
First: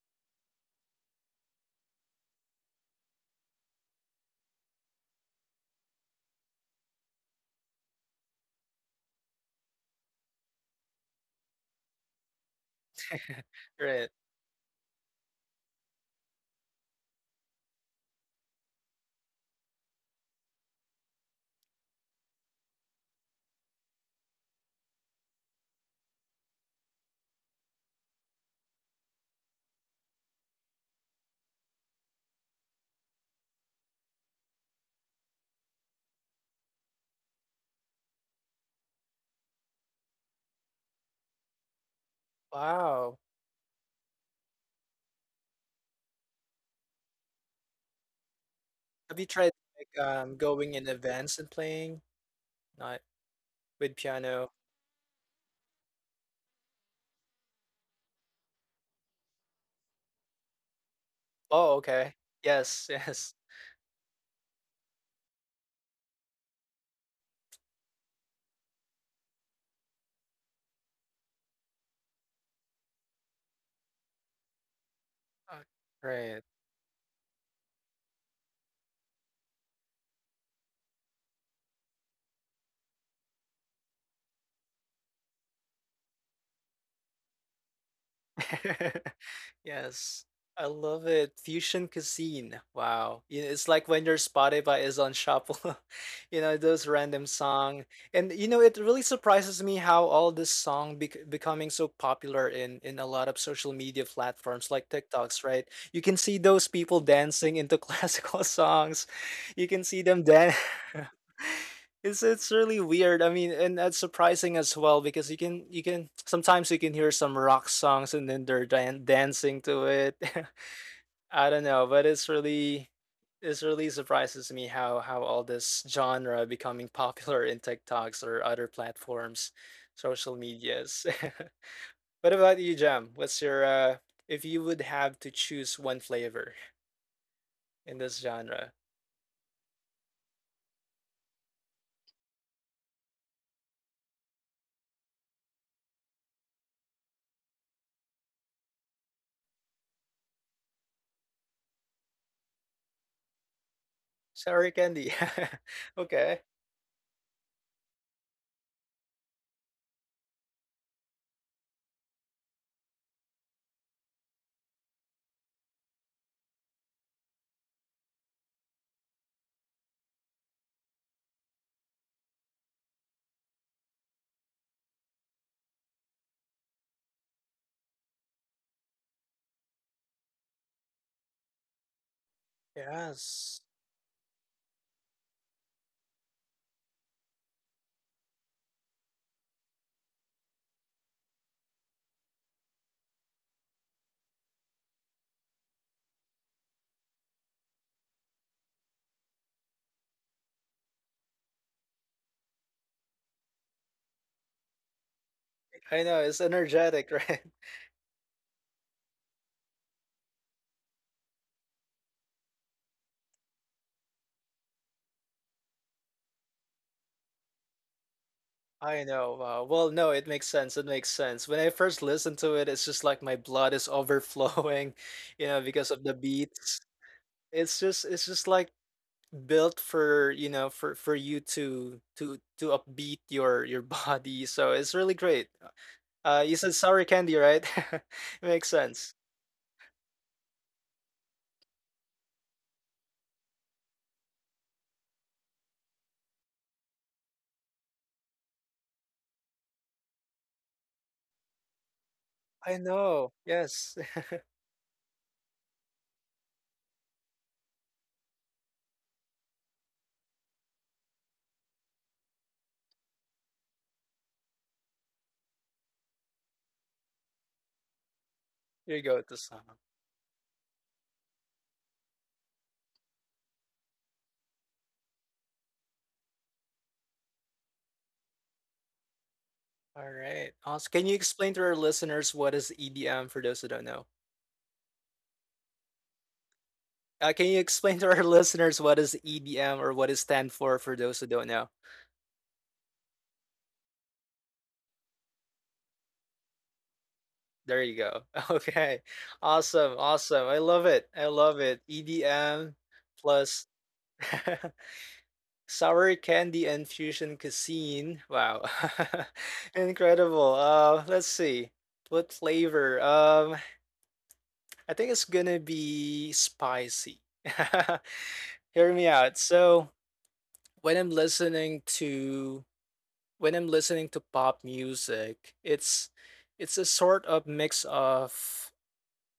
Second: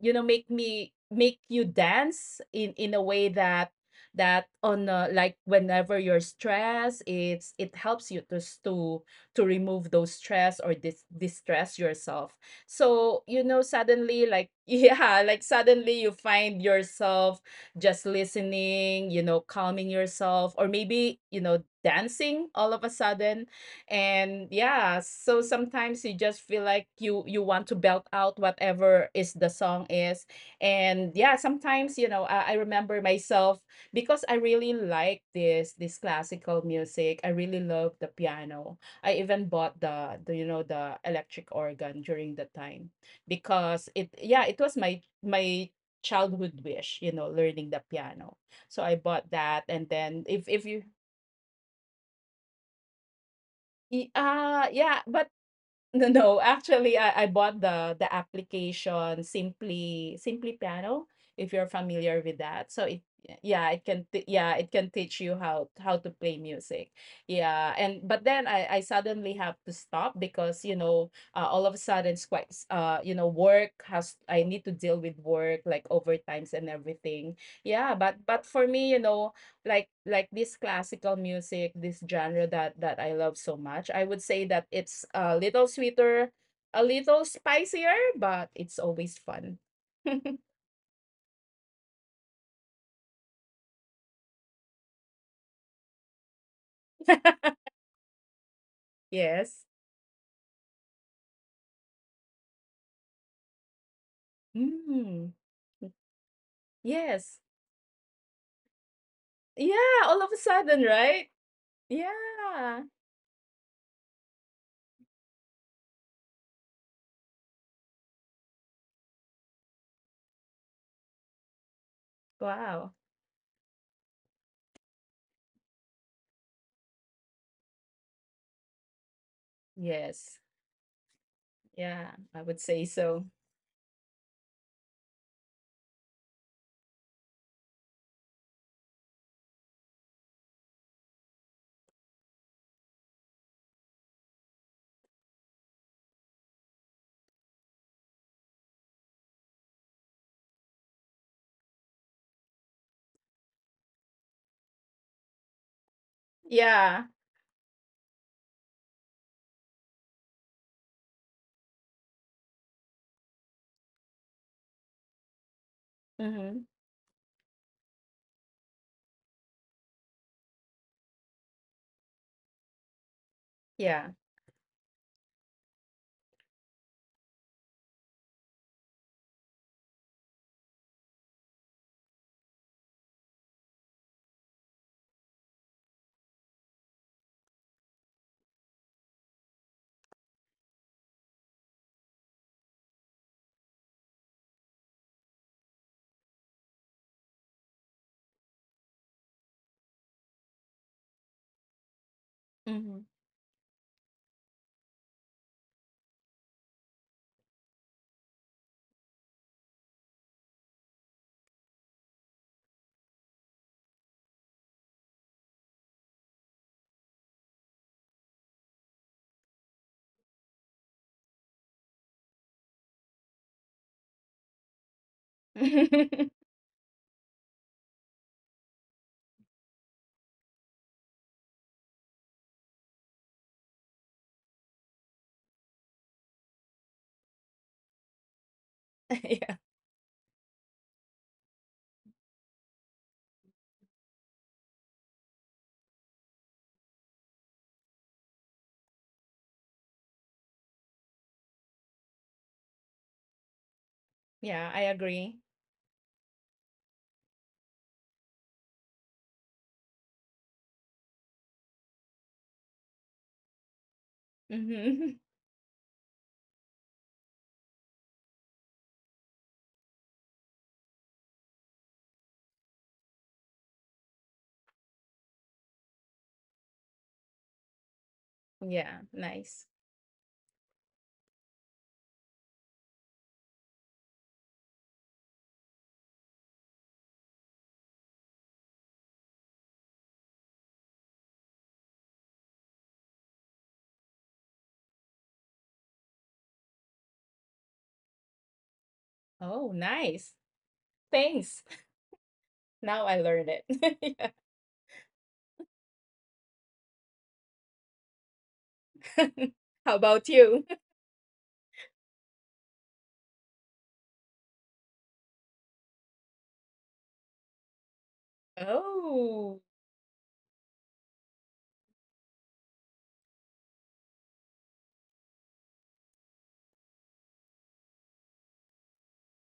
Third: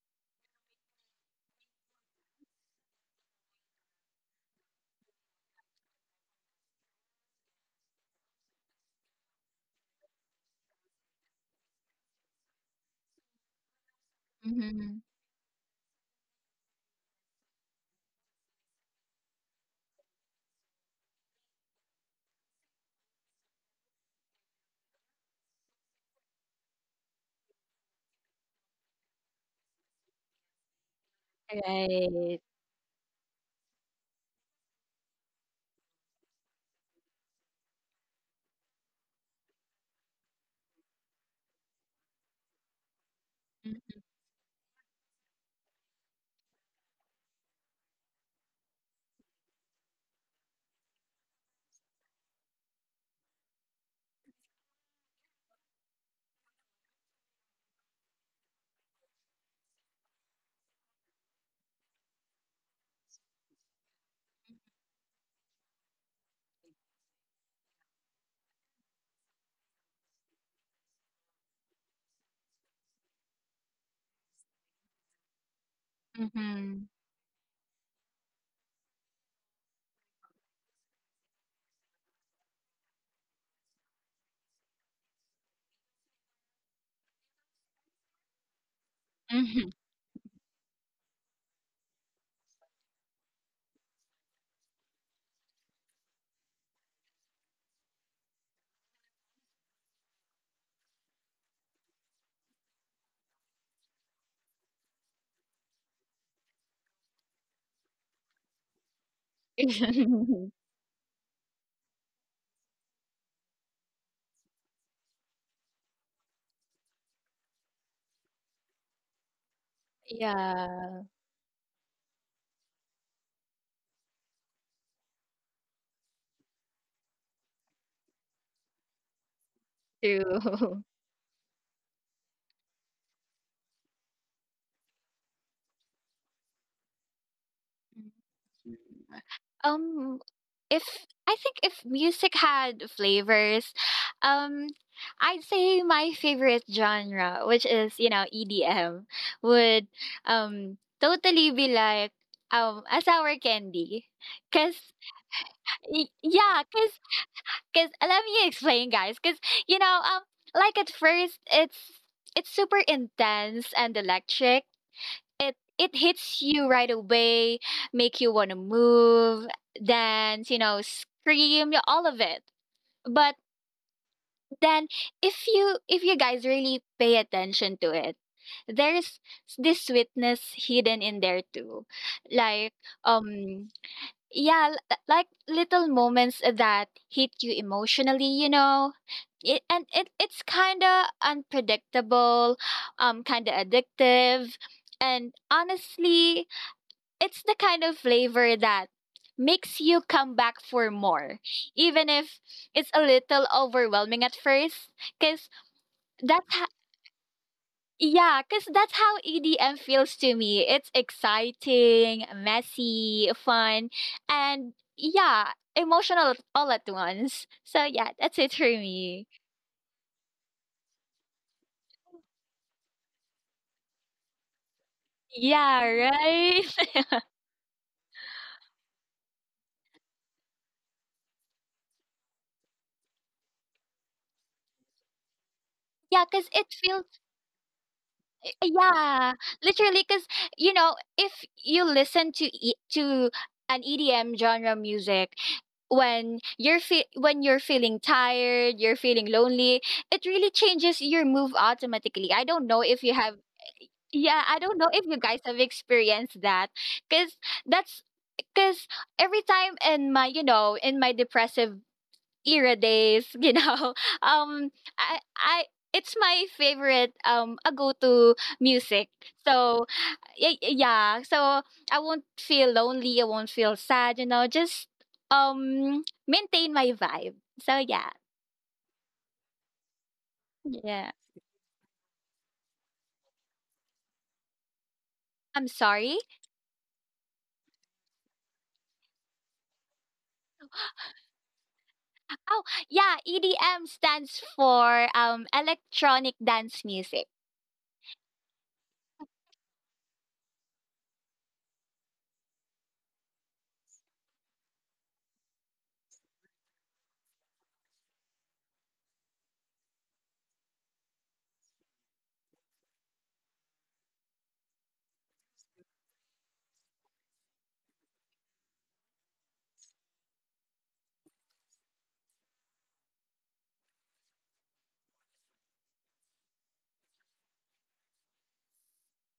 you know make me make you dance in in a way that that on uh, like whenever you're stressed it's it helps you to s- to to remove those stress or dis- distress yourself so you know
Right.
suddenly like (laughs)
Mhm.
yeah like suddenly you find yourself just listening, you know calming yourself, or maybe you know dancing all of a sudden. And yeah, so sometimes you just feel like you you want to belt out whatever is the song is. And yeah, sometimes you know
Right.
I, I remember myself because I really like this this classical music. I really love the piano. I even bought the, the you know the electric organ during the time
Wow.
because
M
it yeah it was my my childhood wish, you know learning the piano. So I
Have you
bought
tried
that. And
like
then
um
if if
going
you
in events and playing? Not with
y-
piano.
uh yeah but No, no. Actually, I I bought the the application Simply Simply Piano, if you're
Oh, okay.
familiar with that. So
Yes, (laughs)
it
yes.
yeah, it can t- yeah, it can teach you how how to play music. Yeah, and but then I I suddenly have to stop because you know uh, all of a sudden it's quite s- uh you know work has I need to deal with
Uh,
work like
right.
overtimes and
mhm.
everything. Yeah, but but for me, you know like like this classical music, this genre that that I love so much, I would say that it's a little sweeter, a little spicier, but it's
(laughs)
always fun.
Mhm.
(laughs)
Yes, I love it. Fusion cuisine. Wow. You know, it's like when your Spotify is on shuffle, (laughs) you know, those random song. And you know, it really surprises
Yes.
me how all this song bec becoming so popular in in a lot of social media platforms like
Mm.
TikToks, right? You can see those people
Yes.
dancing into (laughs) classical songs. You
Yeah,
can see
all
them
of a
(laughs)
dance.
sudden,
(laughs)
right?
(laughs) It's it's really
Yeah.
weird. I mean, and that's surprising as well because you can you can sometimes you can hear some rock songs and then they're dan- dancing to it.
Yeah,
(laughs) I don't know, but it's really
Wow.
it's really surprises me how how all this genre becoming (laughs) popular in TikToks or other platforms, social
Yes.
true. (laughs)
medias. (laughs)
Yeah,
What
I
about
would
you,
say
Jam?
so.
What's your uh if you would have to choose one flavor in this genre?
Um, if I think if music had flavors, um, I'd say my favorite genre, which is, you know, E D M, would, um, totally be like, um, a sour candy.
Sour
Cause
candy. (laughs)
y
Okay.
yeah, cause.
Yeah.
Because let me explain, guys. Because you know, um, like at first, it's it's super intense and electric. It it hits
Mm-hmm.
you right away, make you want to move, dance, you know, scream, y- all of it. But
Yeah.
then, if you if you guys really pay attention to it, there's this sweetness hidden in there too, like
Yes.
um yeah l- like little moments that hit you emotionally, you know it, and it, it's kind of unpredictable, um kind of addictive, and honestly it's the kind of flavor that makes you come back for more, even if it's
Mm-hmm.
a little overwhelming at first, because
I know it's
that's ho-
energetic, (laughs) right?
yeah, cause that's how E D M feels to me. It's exciting, messy, fun, and yeah, emotional all at once. So yeah, that's it for
I
me.
know. Wow. Well, no, it makes sense. It makes sense. When I first listened to it, it's just like my blood is overflowing, (laughs) you know,
Yeah,
because of the
(laughs)
right?
beats.
(laughs)
It's just it's just like built for, you know, for for you to to to upbeat your your (laughs) body. So it's really great.
Yeah,
Uh,
cause
you
it
said sour
feels,
candy, right? (laughs) It makes sense.
yeah,
Yeah.
literally. Cause you know, if you listen to e to an E D M genre music when you're fe when you're feeling tired, you're feeling lonely, it really changes your move automatically. I don't know
I
if you
know.
have.
Yes. (laughs)
Yeah, I
Yeah,
don't
I
know if you
agree.
guys have experienced that cuz that's cuz every time in my, you know, in my depressive era days, (laughs) you know, um
Mm-hmm. (laughs)
I I it's my favorite um a go-to
Here you
music.
go with the song.
So y- y- yeah, so I won't feel lonely, I won't feel sad, you know, just um maintain my vibe. So yeah.
Yeah, nice.
All right. Awesome. Can
Yeah.
you explain to our listeners what is E D M for those who don't know?
I'm sorry.
Uh, can you explain to our (laughs) listeners what is E D M or what it stand for for those who don't know?
Oh, yeah, E D M stands for um electronic dance music.
There you go. (laughs) Okay.
Oh,
Awesome.
nice.
Awesome. I love it. I
Thanks.
love it. E D M
Now I learned
plus (laughs)
it. (laughs)
sour candy and fusion cuisine. Wow.
Yeah.
(laughs)
(laughs) How about
Incredible.
you? (laughs)
Uh, let's see. What flavor? Um, I think it's gonna be spicy. (laughs) Hear me out.
Oh,
So when I'm listening to when I'm listening to pop music, it's it's a sort of mix of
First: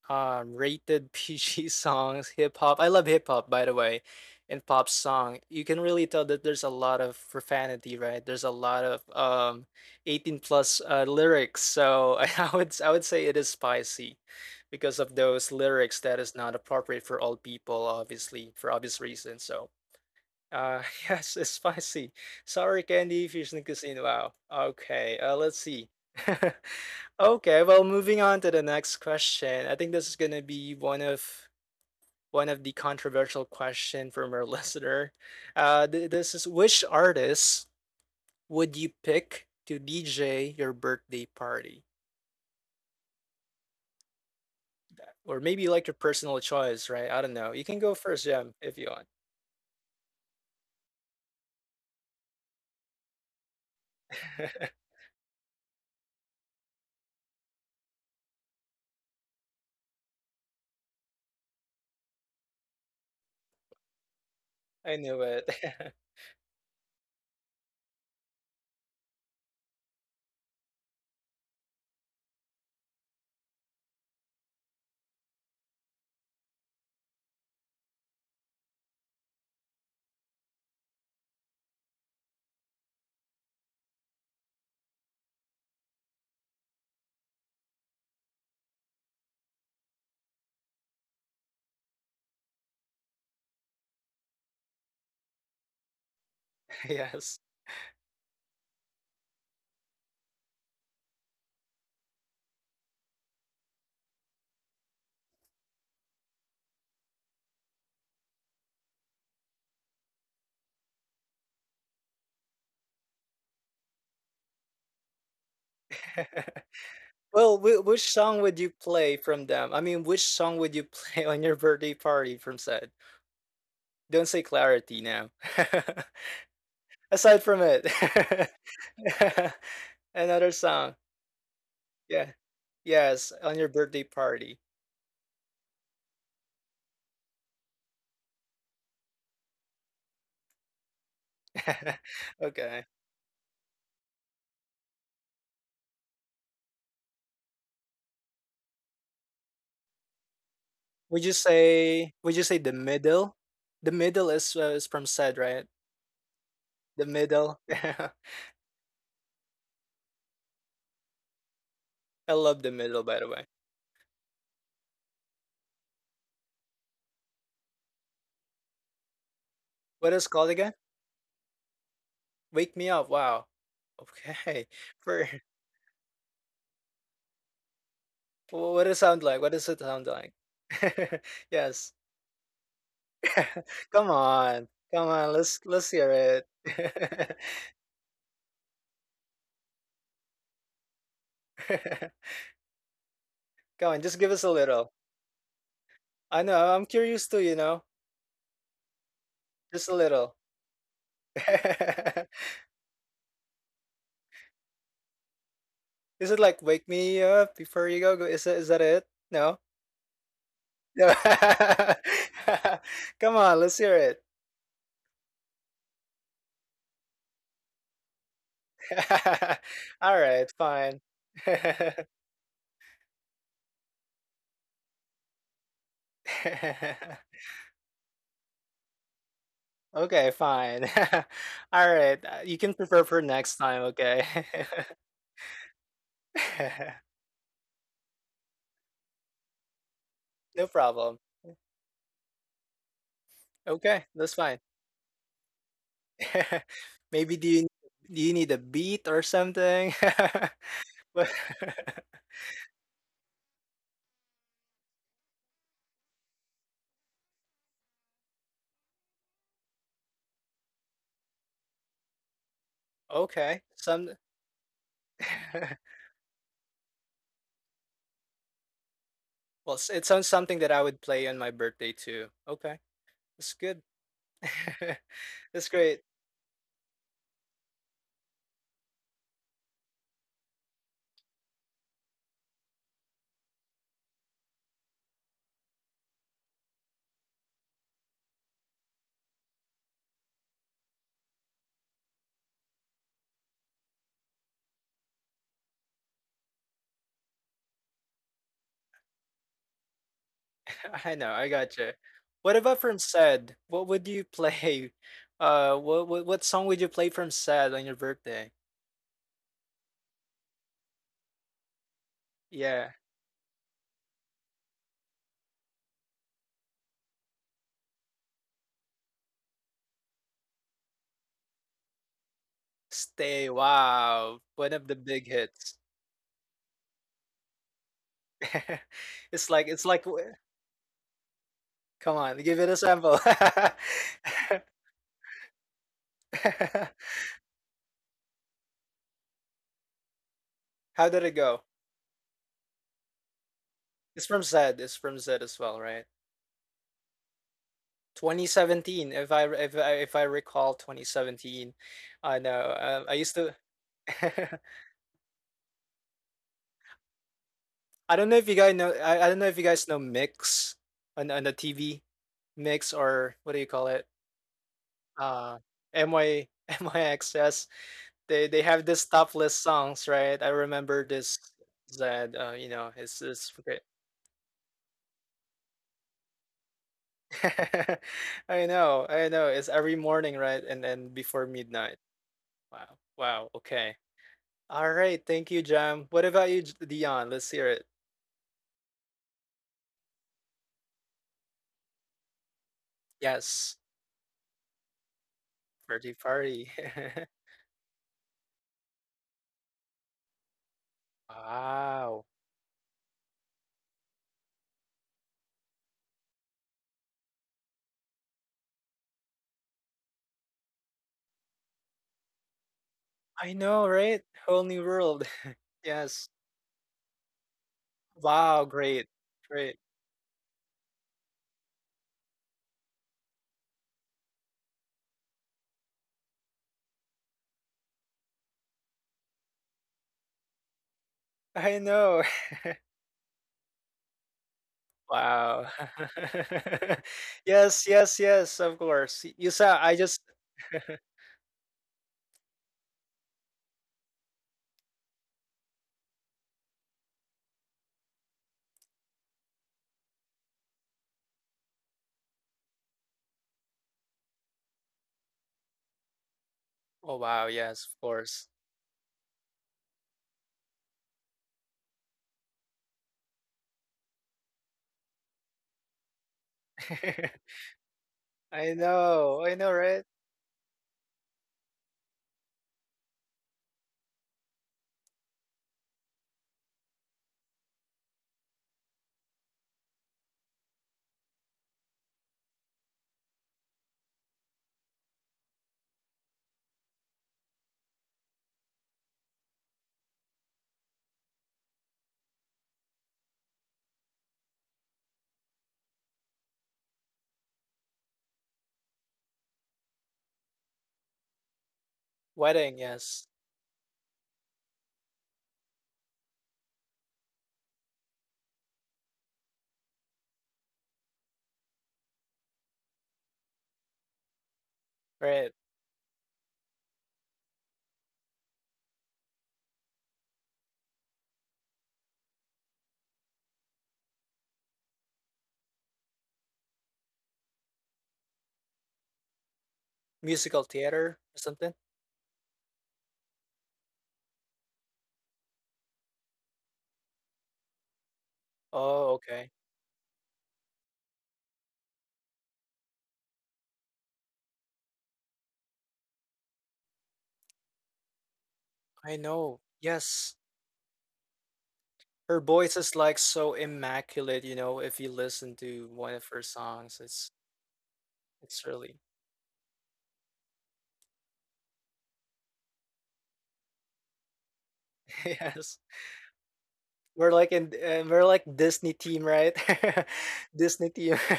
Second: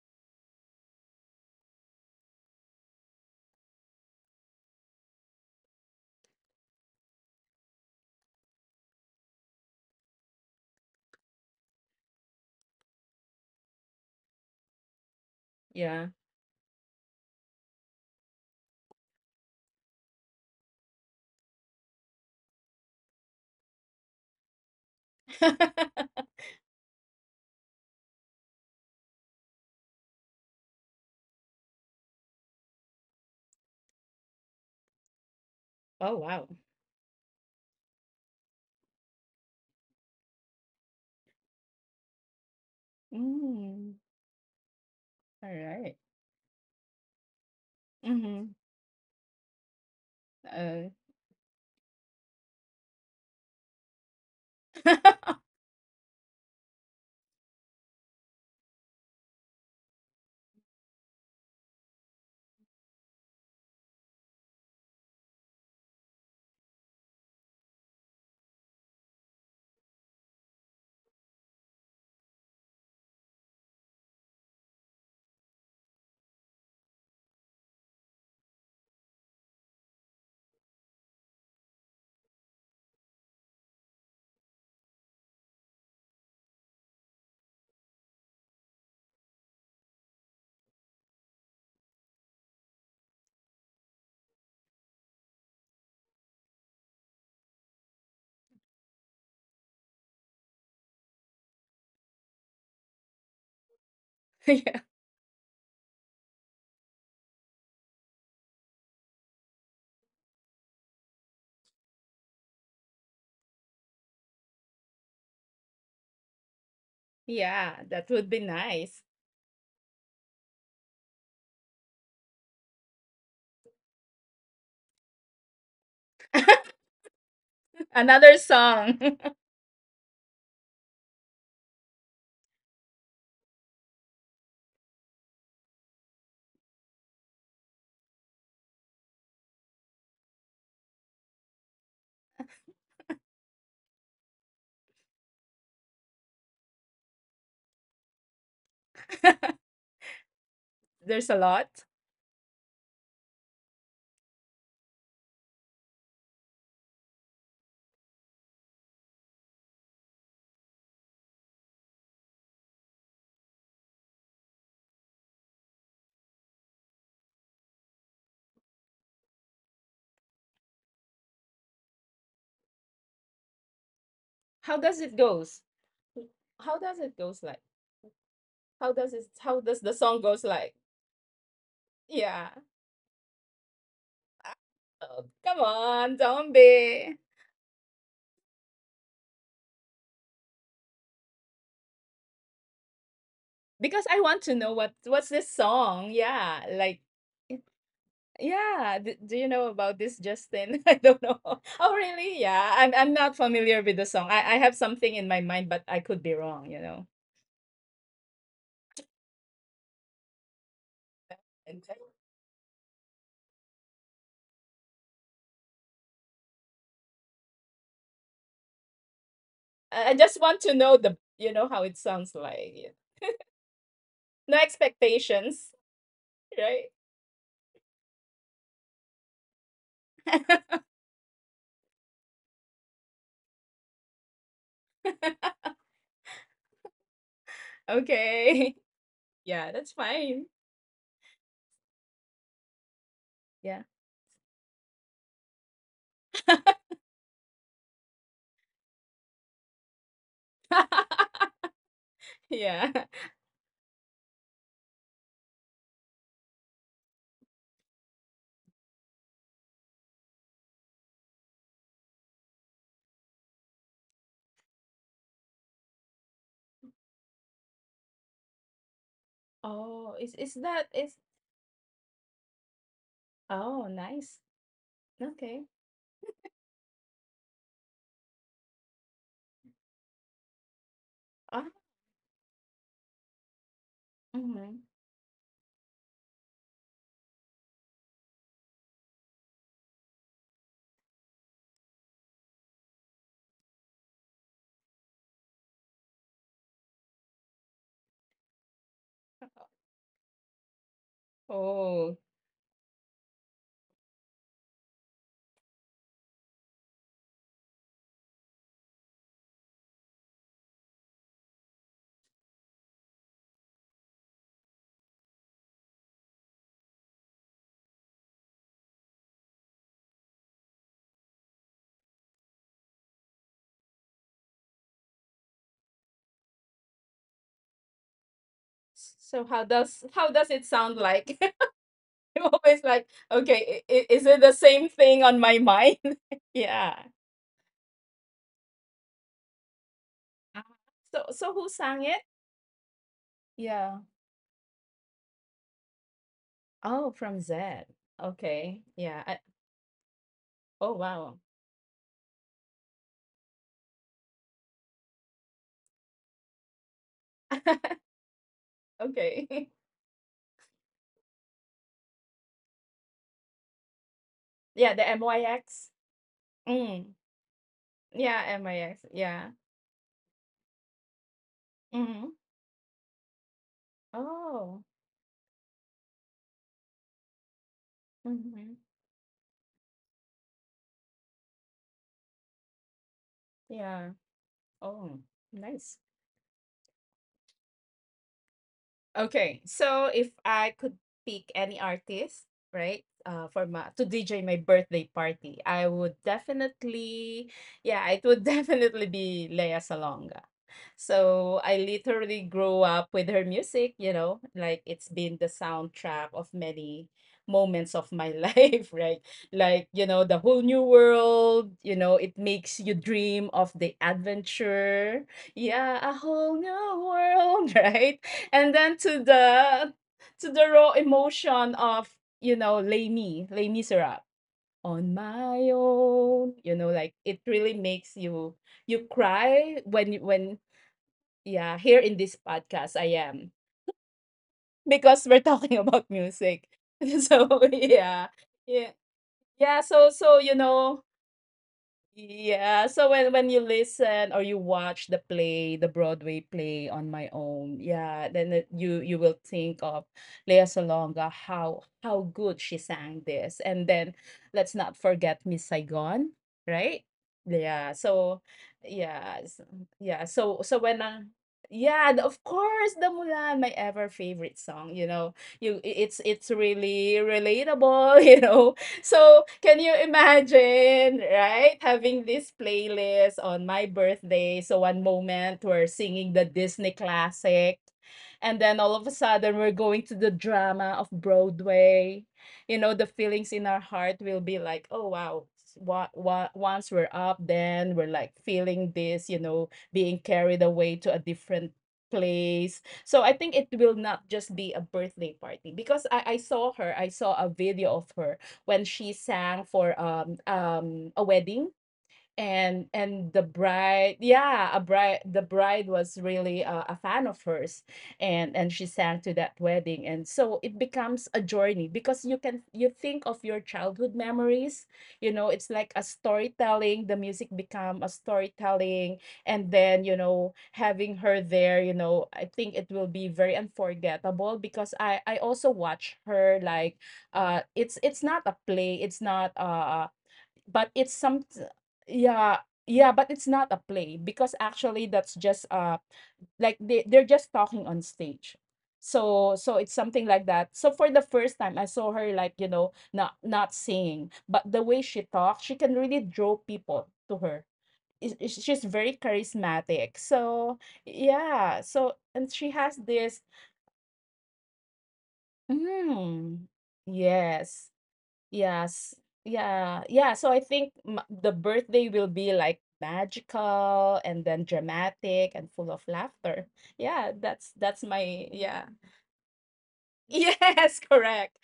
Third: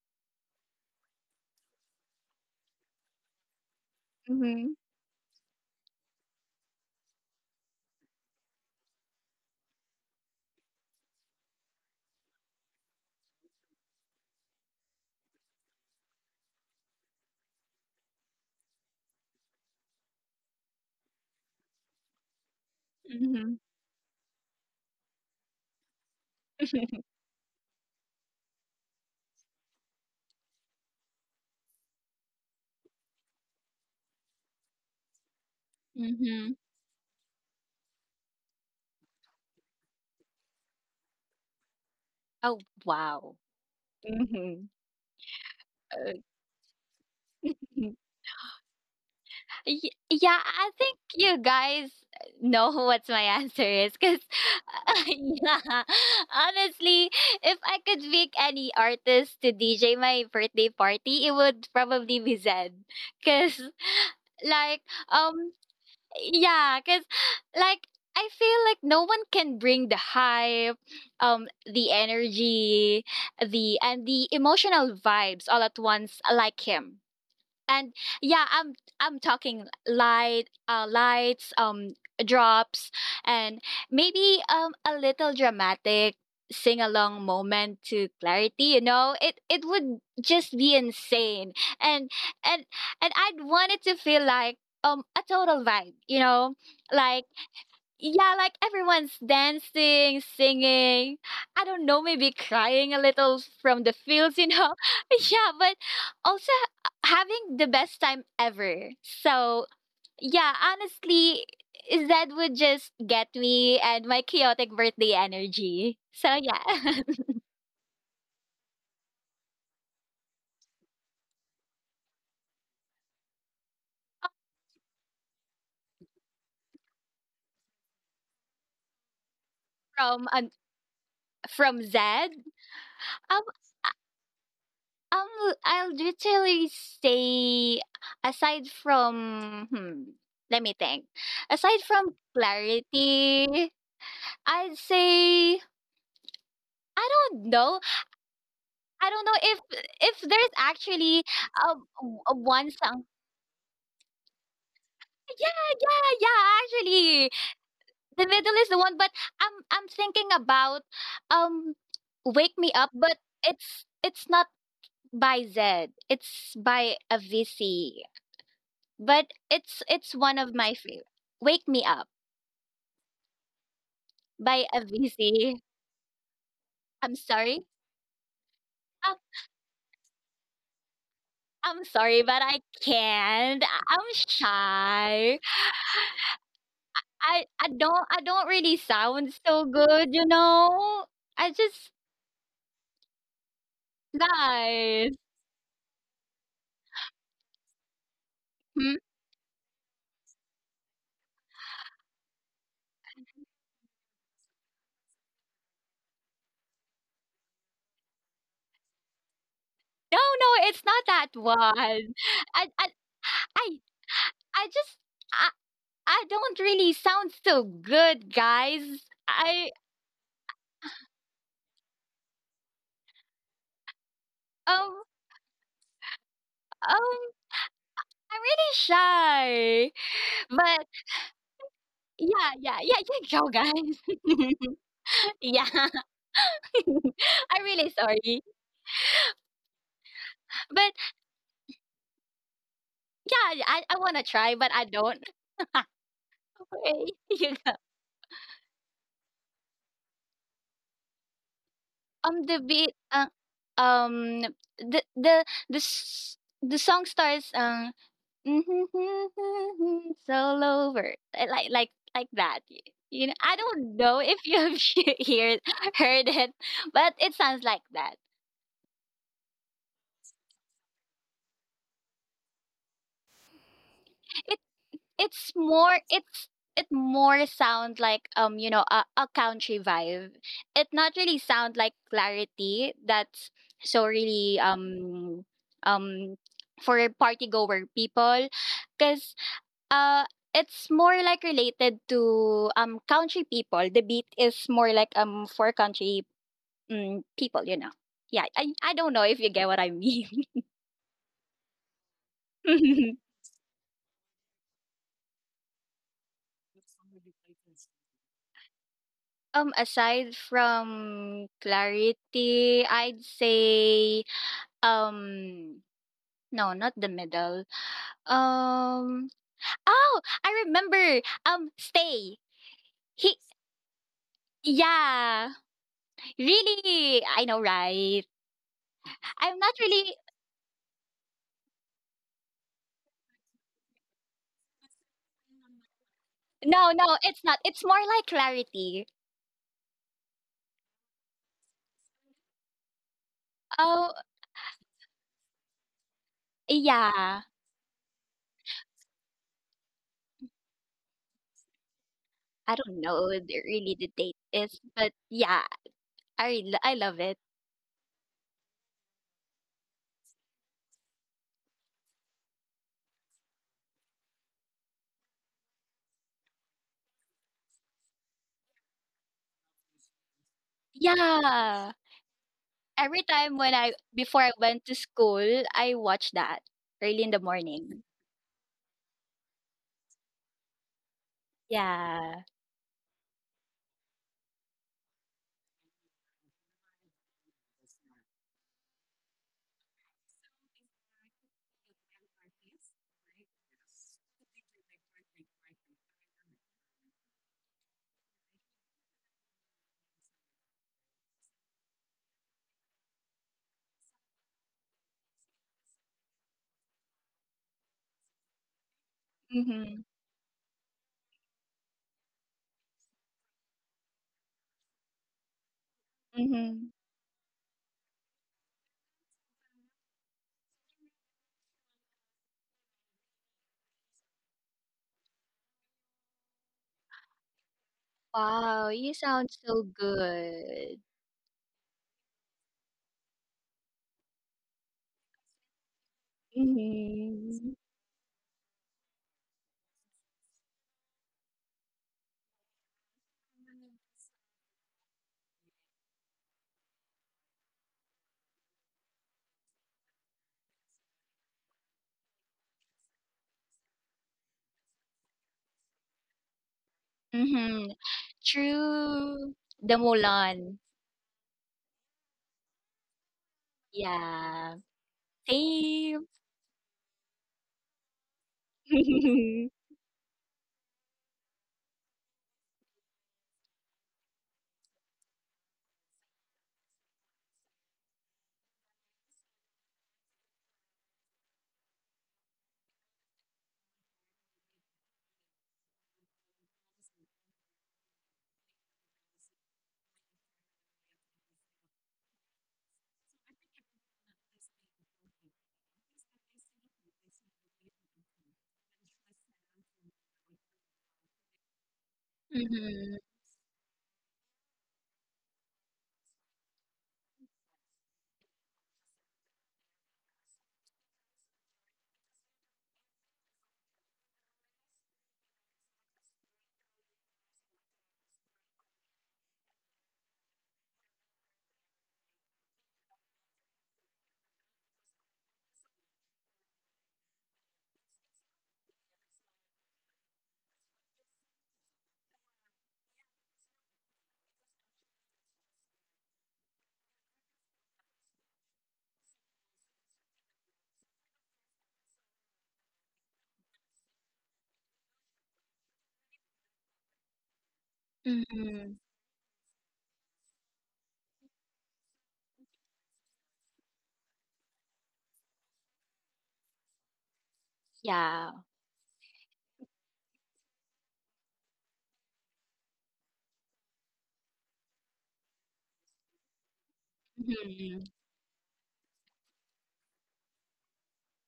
um, rated (laughs) P G songs, hip hop. I love hip hop, by the way, and
Mhm.
pop song. You can really tell that there's a lot of profanity, right? There's a lot of um, eighteen plus uh, lyrics. So (laughs) I would I would say it is spicy because of those lyrics
yeah.
that is not appropriate for all people, obviously, for obvious reasons. So uh, (laughs) yes, it's spicy. Sorry, candy
Mhm.
fusion cuisine. Wow. Okay, uh, let's see.
(laughs)
(laughs)
(laughs)
Okay, well, moving on to the next question. I think this is gonna be one of one of the controversial question from our (laughs) listener. Uh, th-
Oh,
this is
wow.
Mhm.
which artist would you pick to D J your birthday party?
Oh, wow.
Mm,
Mm-hmm.
Or
all
maybe like your
right.
Okay.
personal choice, right? I don't know. You can go first,
Mm-hmm.
Jem, if you want.
Y- yeah, I
Uh,
think you guys know (laughs) what my answer is because,
(laughs)
(laughs)
(laughs)
yeah, honestly, if I could pick any artist to D J my birthday party, it would probably be Zed. Because, like,
I knew
um,
it.
yeah, because like I feel like no one can bring the hype, um the energy, the and the emotional vibes all at once, like him. And yeah, i'm i'm talking light, uh lights, um drops, and maybe um a little dramatic sing along moment to Clarity, you know it it would just be insane. And and and I'd want it to feel like um a total vibe, you know
(laughs)
like,
Yes.
yeah, like everyone's dancing, singing. I don't know, maybe crying a little from the fields, you know?
yeah.
(laughs) Yeah, but also h- having the best time ever. So, yeah, honestly, is that would just get me and my chaotic birthday energy. So, yeah,
Well, whi
Yeah, that
which
would be
song would you
nice.
play from them? I mean, which song would you (laughs) play on your birthday party from said? Don't say Clarity now. (laughs) Aside from it.
(laughs) Another song.
(laughs)
(laughs) from um,
Another song.
from Zed.
Yeah. Yes,
Um,
on your birthday party.
Um, I'll literally say aside from hmm, let me think. Aside
(laughs)
from
Okay.
Clarity, I'd say I don't know. I don't know if if there's
(laughs)
actually
Would
There's a
you
lot.
um
say
w-
would you say
one
The
song.
Middle? The Middle is, uh, is from said,
Yeah,
right?
yeah, yeah.
The
Actually,
Middle.
The
(laughs)
Middle is the one. But I'm I'm thinking about um
I
Wake
love
Me
The
Up.
Middle,
But
by the way.
it's it's not by Zed. It's by Avicii. But it's it's
What is it
one of
called
my
again?
favorite. Wake Me Up
Wake Me Up. Wow.
by
Okay.
How does
(laughs)
it
For
Avicii.
goes? How does
I'm
it goes like?
sorry.
Wh- What
How
does it
does
Uh,
sound
it
like? What
how
does
does
it
the
sound
song
like?
goes like?
(laughs)
I'm
Yes.
sorry, but
Yeah.
I can't.
(laughs)
I- I'm
Come on. Come
Oh,
on,
shy.
come
let's let's hear
on,
it.
don't be.
I I don't I don't really sound so good, you know. I just
(laughs) Come
Because
on,
I
just give
want
us
to
a
know what
little.
guys.
what's this song?
I
Yeah,
know, I'm
like
curious too, you know.
yeah,
Hmm?
d do you know
Just
about
a
this,
little.
Justin? (laughs) I don't know. (laughs) Oh, really?
(laughs)
Yeah, I'm I'm not familiar with the song. I I have something in my mind, but I could be
Is it
wrong,
like
you
wake
know.
me up before you go, go? Is that, is that it? No?
No, no, it's not
No.
that
And
one. I I
(laughs) Come on,
I
let's hear it.
I just I I don't really sound so good, guys.
(laughs)
I
I I
All
just want
right,
to know, the,
fine.
you know, how it sounds like. Yeah. No
um
expectations, right?
um
(laughs)
I'm really shy.
Okay,
But
fine. (laughs) Alright, uh,
yeah,
you can
yeah, yeah,
prepare for
good job,
next time,
guys.
okay?
(laughs) Yeah, (laughs)
(laughs)
I'm really sorry,
Okay. (laughs) Yeah, that's fine.
No
but
problem.
yeah,
Yeah.
I I
Okay,
wanna
that's
try,
fine.
but I don't. (laughs)
(laughs)
Okay,
Maybe do
you
you
go.
do you need a beat or something? (laughs)
(laughs)
But (laughs)
Um, the
Yeah.
beat, uh, um, the the the s- the song starts, um, (laughs) it's all over, uh, like like like that. y- You know, I
okay,
don't
some
know if you have (laughs) heard
(laughs)
heard it, but it sounds like that.
well, s-
Oh,
it
is
sounds
is
something
that
that I
is
would play on my birthday too. Okay, that's
oh,
good.
nice.
(laughs)
Okay.
It's
That's
more
great.
it's, it more sound like um you know a, a country vibe. It not really
Ah,
sound like Clarity. That's so really
mhm.
um um for party goer people because uh it's more like related to um country people. The beat is more like um for country mm people, you know yeah. I i don't know if you get what I mean.
(laughs) I know, I gotcha.
Oh.
What about from
(laughs)
Sad? What would you play? (laughs) Uh, what what what song would you play from Sad on your birthday?
Um, aside from Clarity,
Yeah.
I'd say um no, not The Middle. Um oh, I remember. Um stay. He
Stay. Wow. One of the big
Yeah.
hits.
Really? I know, right.
(laughs)
s- So how
It's
I'm
like
not
it's
does
like
how
really
w
does it sound like? (laughs)
Come
(laughs) I'm
on, give
always
it a
like,
sample. (laughs)
okay, I- I- is it the same thing on my mind? (laughs) yeah.
No, no, it's not. It's more like Clarity.
Ah, so
How did
so
it
who
go?
sang it? Yeah.
Oh,
It's from Zed. It's from Zed as well, right?
Oh, from
yeah.
Zed. Okay. Yeah.
twenty seventeen,
I,
if I re- if I if I
oh,
recall
wow.
twenty seventeen. I know.
I don't
Uh, I
know
used to
the- really the date
(laughs)
is, but yeah, I l- I love it.
(laughs)
I don't know if you guys know I,
okay.
I don't know
(laughs)
if you guys know Mix on on the T V. Mix or what do you call it?
Yeah, the
Uh,
M Y X.
M Y
Mm.
M Y X S. (laughs)
Yeah,
They they have
M I X.
this
Yeah.
topless songs, right? I remember this
Yeah.
Hmm.
Zed, uh, you know,
Every
it's it's
time when
great.
I before I
Oh.
went to school, I watched that early in the morning.
(laughs)
Hmm.
I know, I know. It's every morning, right? And then before midnight.
Yeah.
Wow. Wow. Okay.
Yeah.
All
Oh,
right. Thank you,
nice.
Jam. What about you, J- Dion? Let's hear it.
Okay, so if I could pick any artist, right, uh, for
Yes.
my to D J my birthday party, I would
Birthday party. (laughs)
definitely, yeah, it would (laughs) definitely be Lea Salonga. So I
Wow.
literally grew up with her music, you know, like it's been the soundtrack of many moments of my (laughs) life, right? Like, you
Mhm,
know, the whole new world, you know, it makes you dream
I
of the
know, right? Whole new
adventure.
world. (laughs)
Yeah, a
Yes.
whole
mhm.
new world, (laughs) right?
Wow.
And then
Great.
to
Great.
the to the raw emotion of, you know, Les Me, Les Miserables, on my own, you know, like it really makes you
Wow,
you
you sound
cry
so
when you, when
good.
yeah,
I
here in
know.
this podcast I am because we're (laughs)
Wow.
talking about music. (laughs)
(laughs)
So
Mhm.
Yes, yes,
yeah.
yes, of
Yeah,
course. Y- You
yeah,
saw, I
so
just,
so you know,
(laughs)
yeah, so when when you listen or you watch the play, the Broadway play On My Own, yeah, then it, you you will think of Lea Salonga, how how good she sang this, and then let's not forget Miss Saigon, right?
oh wow,
Yeah,
yes,
Mhm.
of
so
course.
yeah, s-
True. The
yeah, so so
Mulan.
when I, yeah, the, of course, the Mulan, my ever favorite
Yeah.
song, you know, you I- it's
Same.
it's really
(laughs)
relatable, (laughs) you know,
I
so
know, I
can you
know,
(laughs)
right?
imagine, right? Having this playlist on my birthday. So one moment we're singing the Disney classic. And then all of a sudden we're going to the drama of Broadway. You know, the feelings in our heart will be like, oh wow. What, what, once we're up, then we're like feeling this, you know, being carried away to a different place. So I think it will not just be a birthday party because I, I saw her, I saw a video of her when she sang for um um a wedding, and
Wedding,
and
Mhm,
the
yes,
bride, yeah, a bride, the bride was really a, a fan of hers, and and she sang to that wedding, and so it becomes a journey because you can you think of your childhood memories. You know, it's
right.
like a storytelling, the music become a storytelling. And then, you know, having her there, you know, I think it will be very unforgettable because i i also watch her like, uh it's it's not a play, it's not uh
Musical
but it's
theater
some,
or something.
yeah, yeah, but it's not a play because actually that's just uh like they they're just talking on stage.
Oh,
So
okay.
so it's something like that. So for the first time I saw her like, you know, not not singing, but the way she talks, she can really draw people to her. Is- is- She's
mhm.
very
I know.
charismatic.
Yes.
So yeah, so and
Her
she has
voice is
this
like so immaculate, you know, if you listen to one of
mm,
her songs, it's
yes.
Yeah.
it's
Yes.
really
Yeah. Yeah. So I think m the birthday will be like magical and then
(laughs)
dramatic and full of
yes.
laughter. Yeah,
We're
that's
like in
that's
Mhm,
uh,
my
we're like
yeah.
Disney team, right?
(laughs)
(laughs)
Yes,
Disney team.
correct.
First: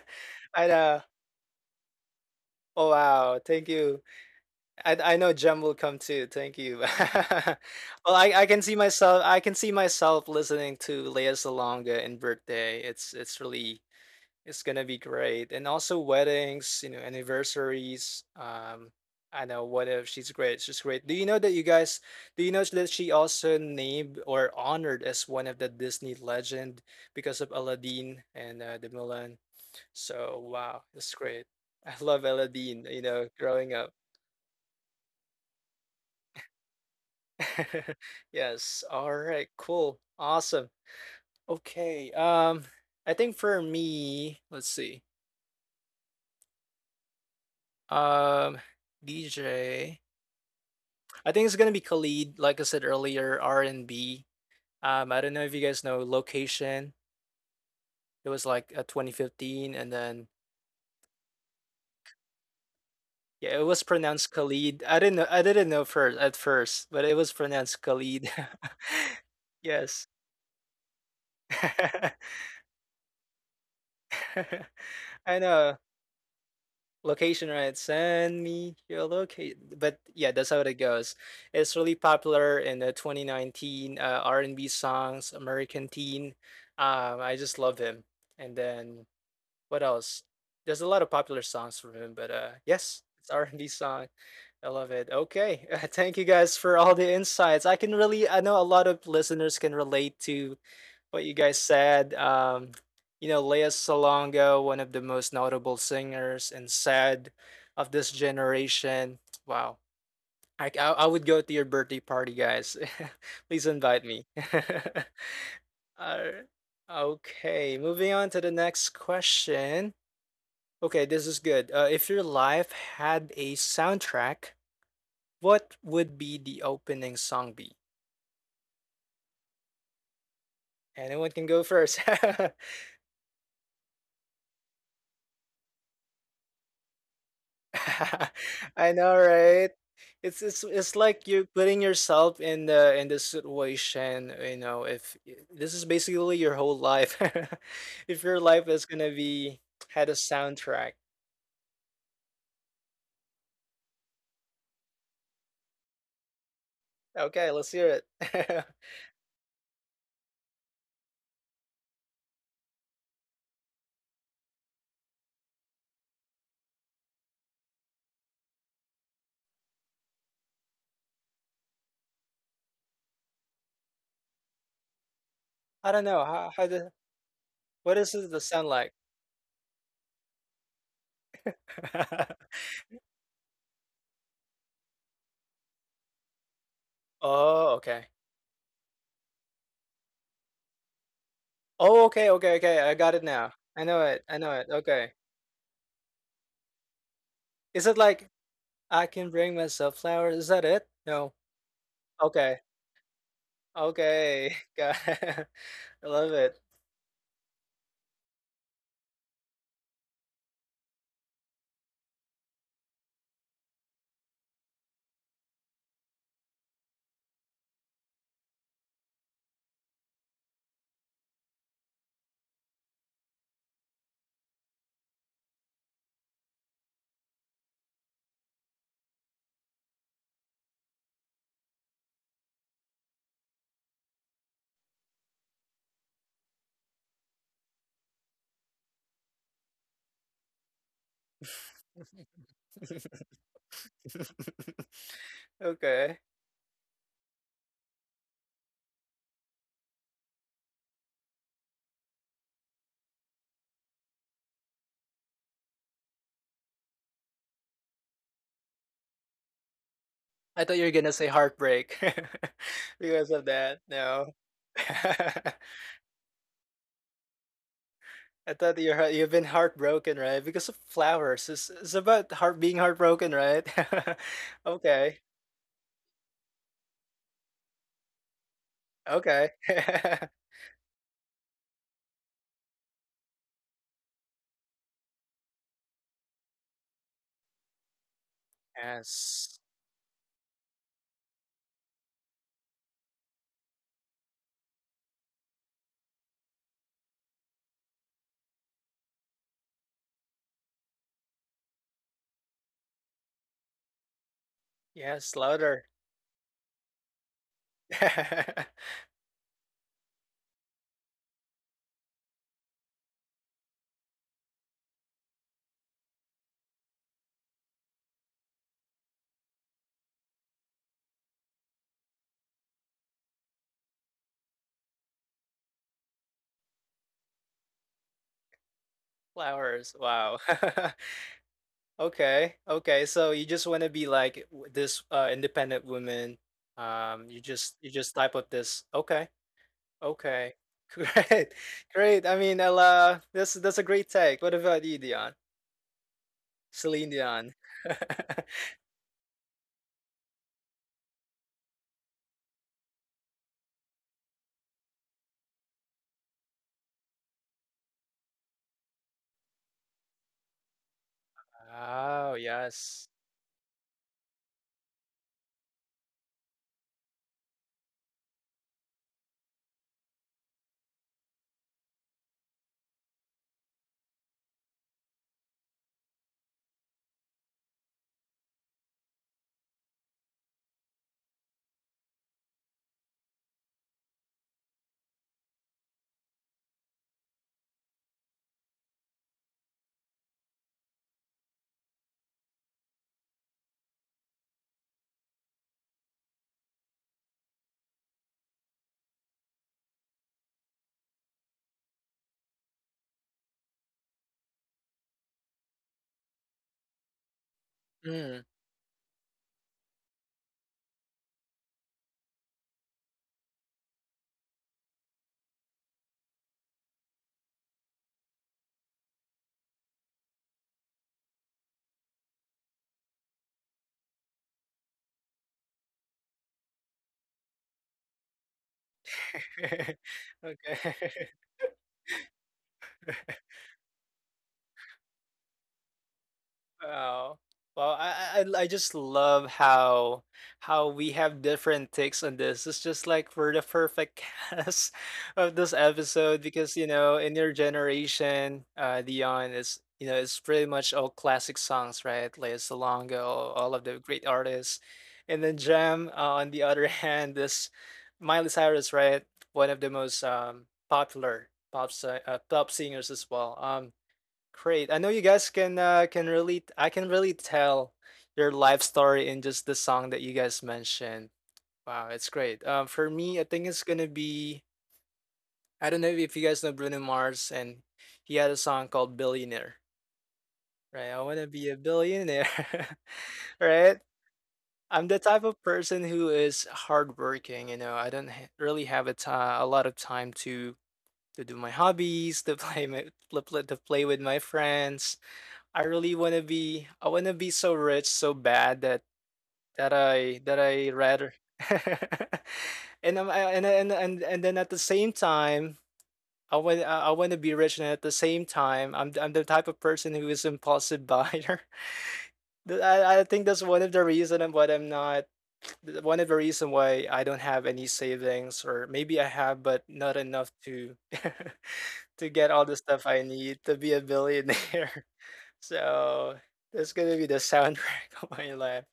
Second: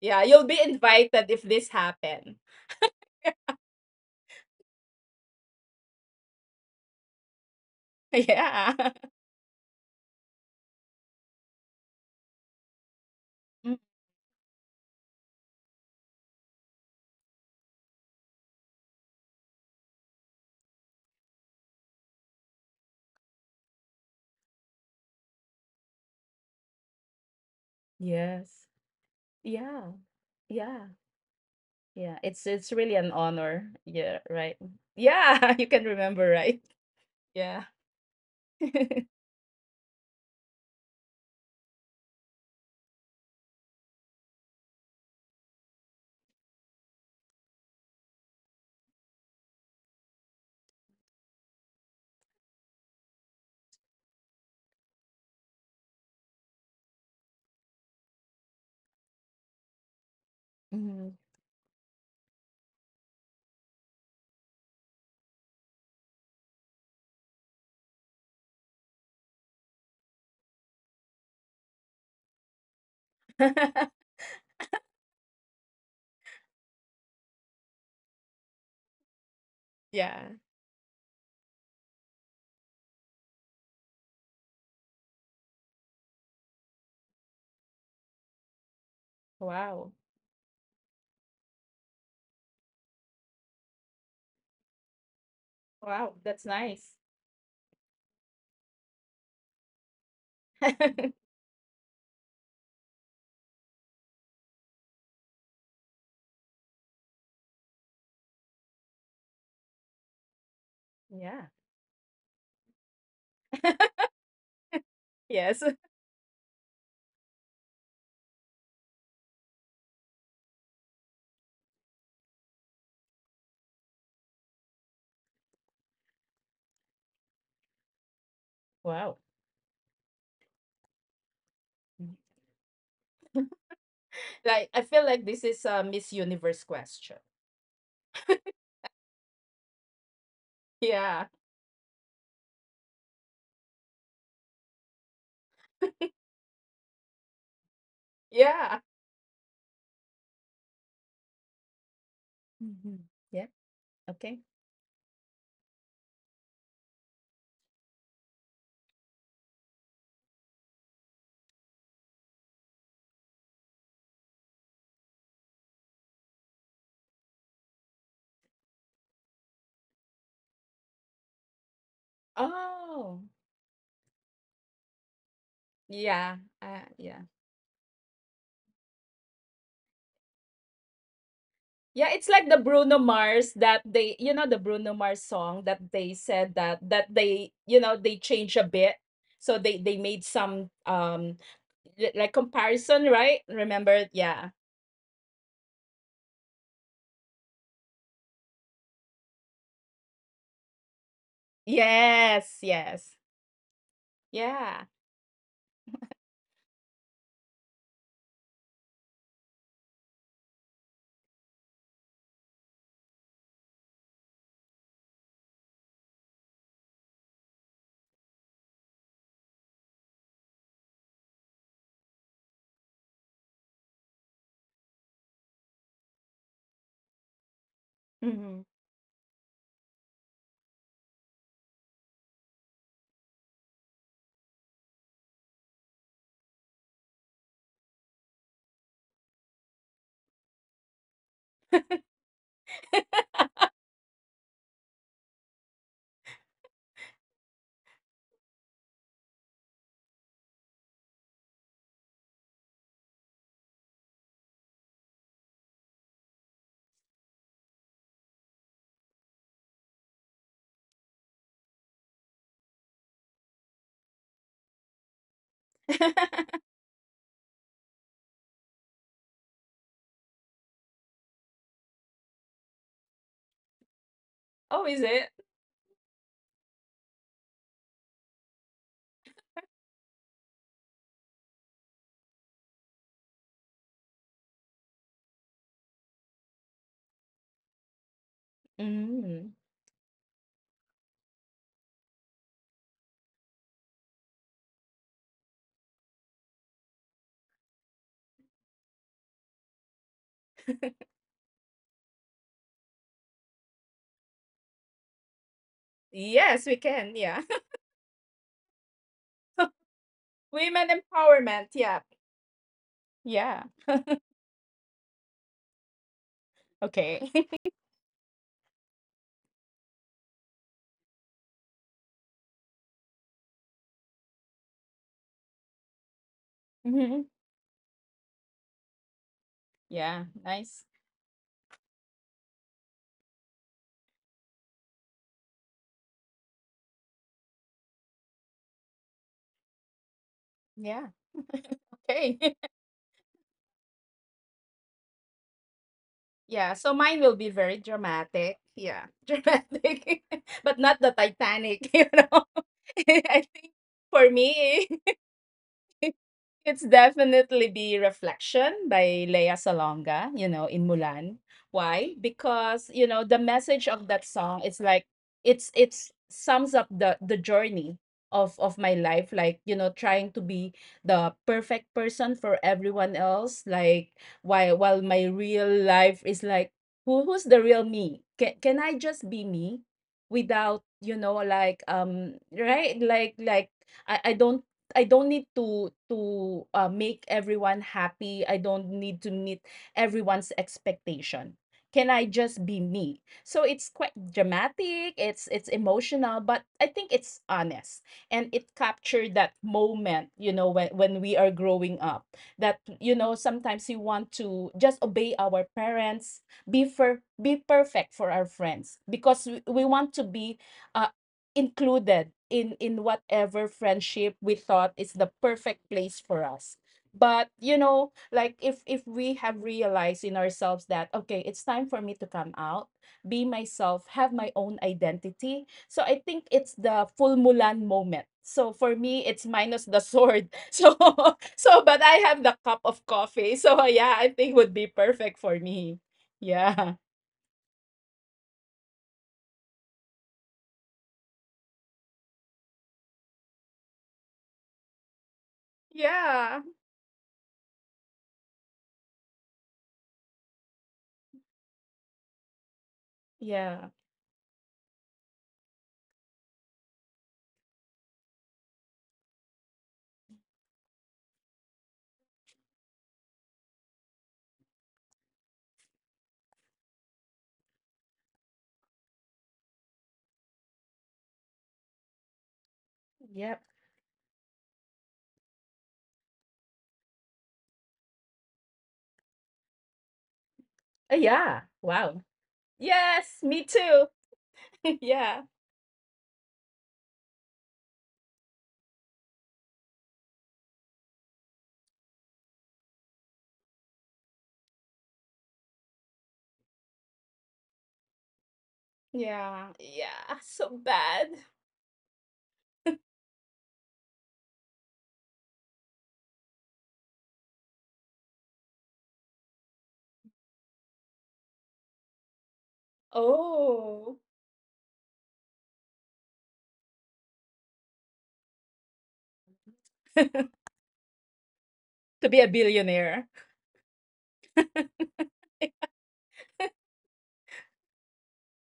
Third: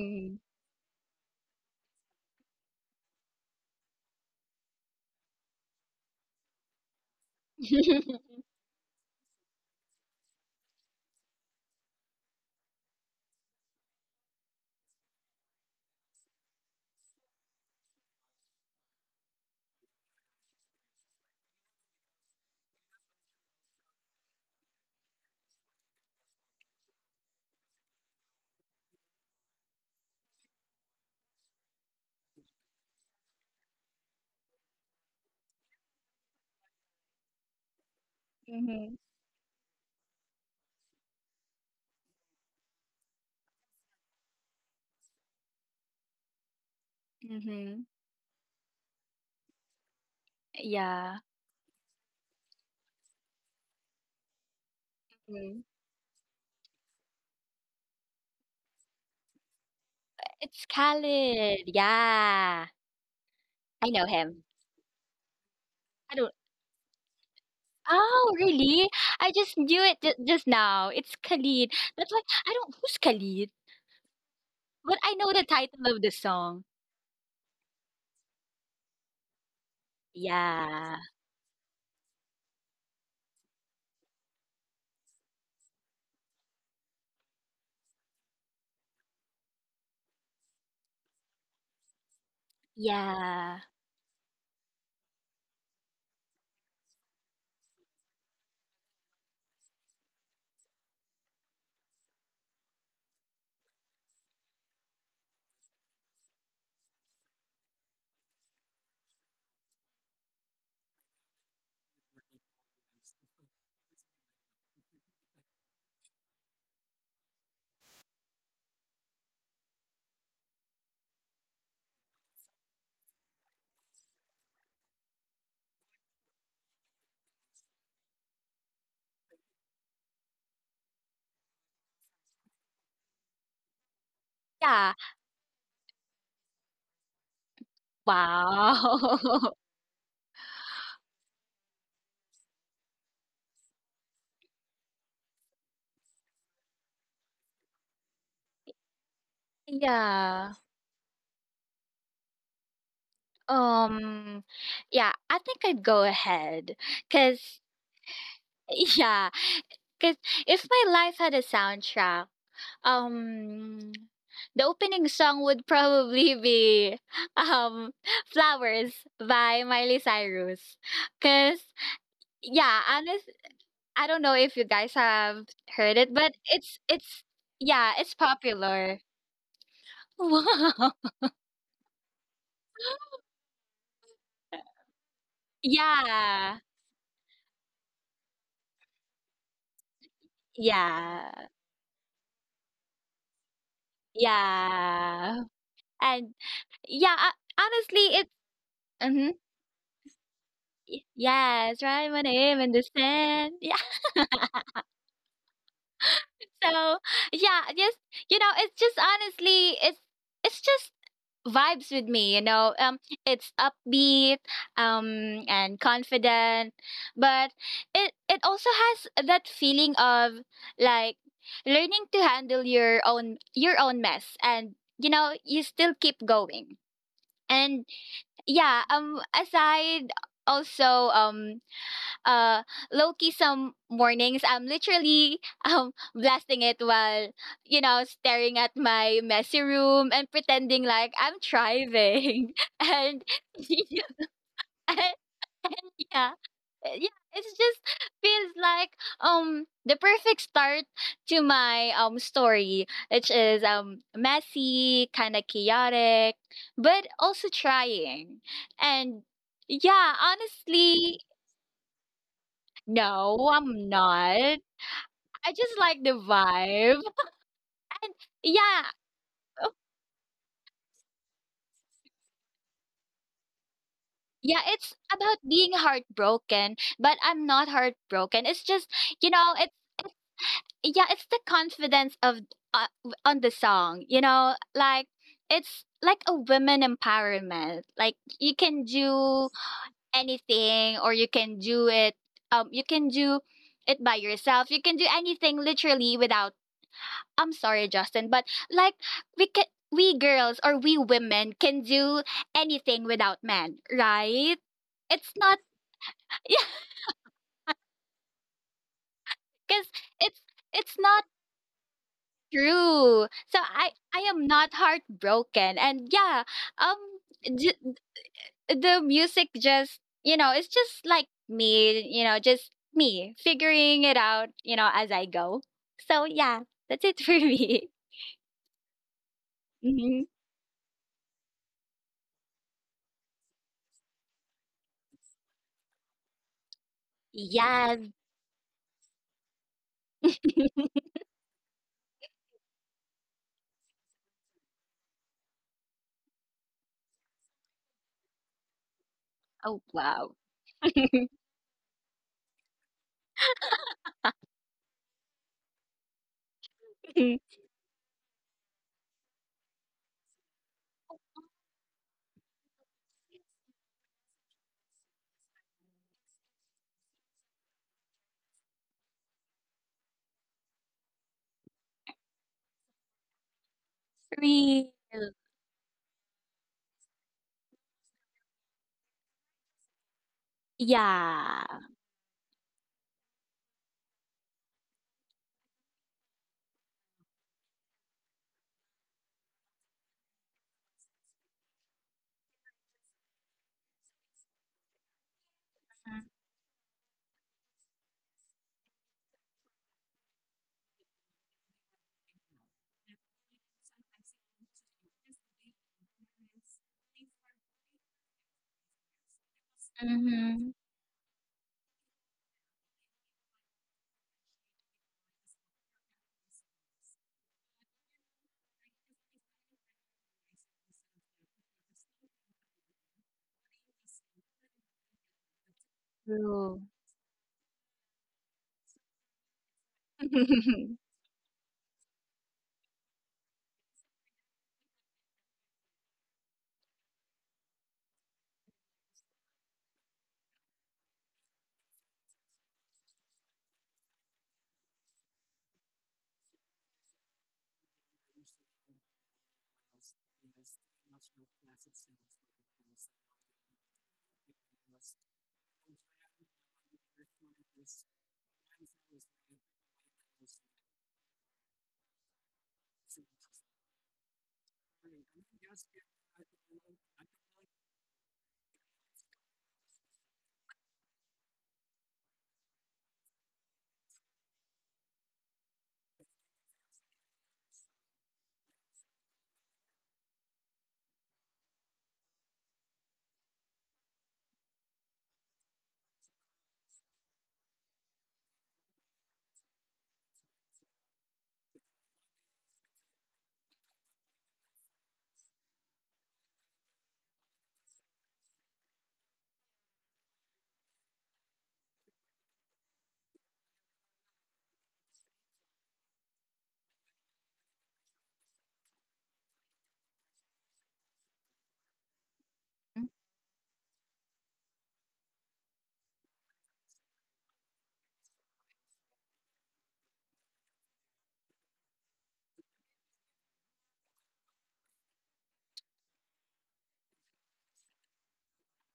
Yeah, you'll be
I know.
invited if this happen.
Oh wow, thank you. I I know Jem will come too. Thank you. (laughs) Well,
(laughs)
(laughs)
I, I can see
Yeah.
myself I can see myself listening to Lea Salonga in birthday. It's it's really
Mm,
it's gonna be great. And also weddings, you know, anniversaries. Um I know what if she's great. She's great. Do you know that you guys do you know that she also named or honored as one of the Disney legend because of Aladdin and uh, the
yes.
Mulan?
Yeah.
So wow,
Yeah.
that's great. I love
Yeah. It's
Aladdin,
it's
you
really
know,
an
growing up.
honor. Yeah, right. Yeah, (laughs) you can remember, right? Yeah.
(laughs) Yes.
Mhm,
All right,
(laughs)
cool. Awesome. Okay. Um, I think for me, let's see.
mhm.
Um, D J.
Yeah.
I think it's gonna be Khalid, like I said earlier, R and B. Um, I don't know if you
Mhm.
guys know Location. It was like uh, twenty fifteen, and then
It's
Mhm.
Khalid. Yeah.
yeah, it was
I know
pronounced
him.
Khalid. I didn't know. I didn't know
I
first
don't.
at first, but it was pronounced Khalid.
Oh, really?
(laughs)
I just knew it
Yes.
ju just now. It's Khalid. That's why
(laughs)
I don't who's Khalid?
(laughs)
(laughs)
But I know
I
the
know.
title of the song.
Location, right? Send me your location. But yeah, that's
Yeah.
how it
Yeah.
goes. It's really popular in the twenty nineteen uh, R and B songs, American Teen. Um, I just love him. And then what
Wow.
else? There's a lot of popular songs from him, but uh, yes, it's
Yeah.
R and B song. I love it. Okay, (laughs) thank you
Wow,
guys
that's
for all the
nice.
insights. I can really, I know a lot of listeners can relate to what you
(laughs)
guys said. Um, you know, Lea Salonga, one of the most notable singers and sad of this generation. Wow. I, I, I would go to your
Yeah.
birthday party, guys. (laughs) Please invite me.
Yes.
(laughs)
(laughs)
Alright. Okay, moving on to the next question. Okay, this is good. Uh, if your life had a soundtrack, what would be the opening song be?
Wow.
Anyone can go first.
Mhm.
(laughs)
Like
Yeah.
I feel like this is a Miss Universe question. (laughs)
(laughs) I know,
Wow. (laughs)
right? It's it's it's like you
Yeah.
putting yourself in the in the situation, you know, if this is basically your whole life. (laughs) If your life is
Yeah.
gonna be had a
Yeah.
soundtrack.
Mhm. Yeah.
Um,
Okay.
yeah, I think I'd go ahead.
Okay,
Cause
let's hear it. (laughs)
(laughs) yeah. Cause if my life had a soundtrack, Um, the opening song would probably be um Flowers by Miley Cyrus. Cause yeah, honest
Oh.
I don't know if you guys have
I
heard
don't
it,
know.
but
How
Yeah.
how
it's
the
Uh,
it's
yeah.
yeah,
what is
it's
it the sound like?
popular. (laughs) Wow.
Yeah, it's
(laughs)
like the Bruno Mars that they, you know, the Bruno Mars song that they
Yeah.
said that that they,
Oh,
you
okay.
know, they change a bit. So they they made some
Yeah.
um
Oh, okay,
li- like
okay, okay. I got it
comparison,
now.
right?
I know it.
Remember?
I know it.
Yeah.
Okay.
Yeah. And yeah, uh,
Is it
honestly it
like I can
mhm.
bring myself flowers? Is that it?
Y-
No.
Yes, write my name
Okay.
in
Yes,
the
yes.
sand. Yeah.
Okay. (laughs) Got
Yeah.
I love it.
So yeah, yes, you know, it's just honestly, it's it's just vibes with me, you know. Um, it's upbeat, um, and confident, but it it also has that feeling of like learning to handle your own your own mess, and you know, you still keep going. And yeah,
Hmm.
um, aside also um uh low key some mornings I'm literally (laughs) um blasting it while you know staring at my messy room and pretending like I'm thriving (laughs) and,
(laughs)
(laughs) and, and
Okay.
yeah uh, yeah. It just feels like um the perfect start to my um story, which is um messy, kind of chaotic but also trying. And yeah,
I thought you were gonna
honestly
say heartbreak (laughs) because of
no,
that.
I'm
No.
not.
(laughs)
I
I
just like the
(laughs)
vibe. And
thought
yeah,
you're heart- you've been
oh,
heartbroken, right? Because of flowers. It's, it's about heart being heartbroken, right?
yeah,
(laughs)
it's
Oh,
Okay.
is
about
it?
being heartbroken, but I'm not heartbroken. It's just, you
Okay.
know, it's
(laughs)
yeah, it's the confidence of uh, w- on the song, you know, like it's like a women empowerment. Like you can do
Yes.
Mm.
anything or you can do it um you can do it by yourself. You can do anything literally without I'm sorry, Justin, but like we can, we girls or we women can do anything without men, right? It's
Yes,
not,
louder.
(laughs) yeah,
Yes, we can. Yeah.
(laughs)
because it's
(laughs)
it's
Women
not
empowerment. Yeah.
true. So I
Yeah.
I am not heartbroken, and yeah, um,
Okay.
j- the music just you know it's just like me, you know, just me figuring it out, you know, as I go. So yeah, that's
(laughs)
it for
Hmm.
me. (laughs)
Flowers.
Mhm.
Wow.
Yeah.
(laughs)
Nice.
Okay. Okay. So you just want to be like w- this uh, independent woman. Um, you just you
Yes.
just type up this. Okay. Okay.
(laughs)
(laughs)
Yeah.
Great. Great. I mean,
Okay. (laughs)
Ella, this that's a great take. What about you, Dion?
yeah.
Celine
So mine
Dion.
will be very
(laughs)
dramatic. Yeah. (laughs)
Oh wow.
Dramatic, (laughs) but
(laughs)
not the Titanic, (laughs) you know? (laughs) I think for me. (laughs) It's definitely be "Reflection" by Lea Salonga, you know, in Mulan.
Oh
Why?
yes.
Because, you know, the message of that song, it's like it's it's sums up the the journey of of my life, like, you know, trying to be the perfect person for everyone else, like,
Real.
while while my real life is like, who who's the real me? Can can I just be me without, you
Yeah.
know, like, um, right? Like like I I don't I don't need to to uh, make everyone happy. I don't need to meet everyone's expectation. Can I just be me? So it's quite dramatic. It's it's emotional, but I think it's honest and it captured that moment. You know, when when we are growing up, that you know sometimes you want to just obey our parents, be for be perfect for
Mm.
our friends because we, we want to be
Mhm.
uh, included in in whatever friendship we thought is the perfect place for us. But you know, like, if if we have realized in ourselves that okay, it's time for me to come out, be myself, have my own identity. So I think it's
True.
the full Mulan moment. So for me it's minus the
(laughs)
sword (laughs)
(laughs)
so
Okay.
so but I have the cup of coffee. So yeah, I think would be perfect for me. Yeah.
Wow. Well, I, I I just love how how we have different takes on this. It's just like we're the perfect (laughs) cast of this episode
Yeah.
because you know in your generation, uh, Dion is you know it's pretty much all classic songs, right? Like Salonga, all, all of
Yeah.
the great artists, and then Jam uh, on the (laughs) other hand is Miley Cyrus, right? One of the most um popular pop si- uh, pop singers as well. Um, Great. I know you guys can uh, can really I can really tell your life story in just the song that you guys mentioned. Wow, it's great. Um, for me, I think
Yep.
it's gonna be, I don't know if you guys know Bruno Mars, and he had a song called Billionaire, right? I
Uh,
wanna be
yeah,
a
wow.
billionaire,
Yes,
(laughs)
me
right?
too.
I'm
(laughs)
the type
Yeah,
of person who is hardworking. You know, I don't ha- really have a ti- a lot of time to to do my hobbies, to (laughs) play my to play to play with my friends. I really wanna be I wanna be so rich so bad that
yeah,
that I
yeah,
that I
so
rather.
bad.
(laughs) and I'm I, and and and and then at the same time I want I wanna be rich and at the same time I'm I'm the type of person who is impulsive buyer. (laughs) Th- I I think that's one of the
Oh,
reason, and what I'm not th- one of the reason why I don't have any savings, or maybe I have but not
(laughs)
enough
to
to (laughs) to get
be
all
a
the stuff I
billionaire.
need to be a billionaire. So that's gonna be the soundtrack (laughs) of my life.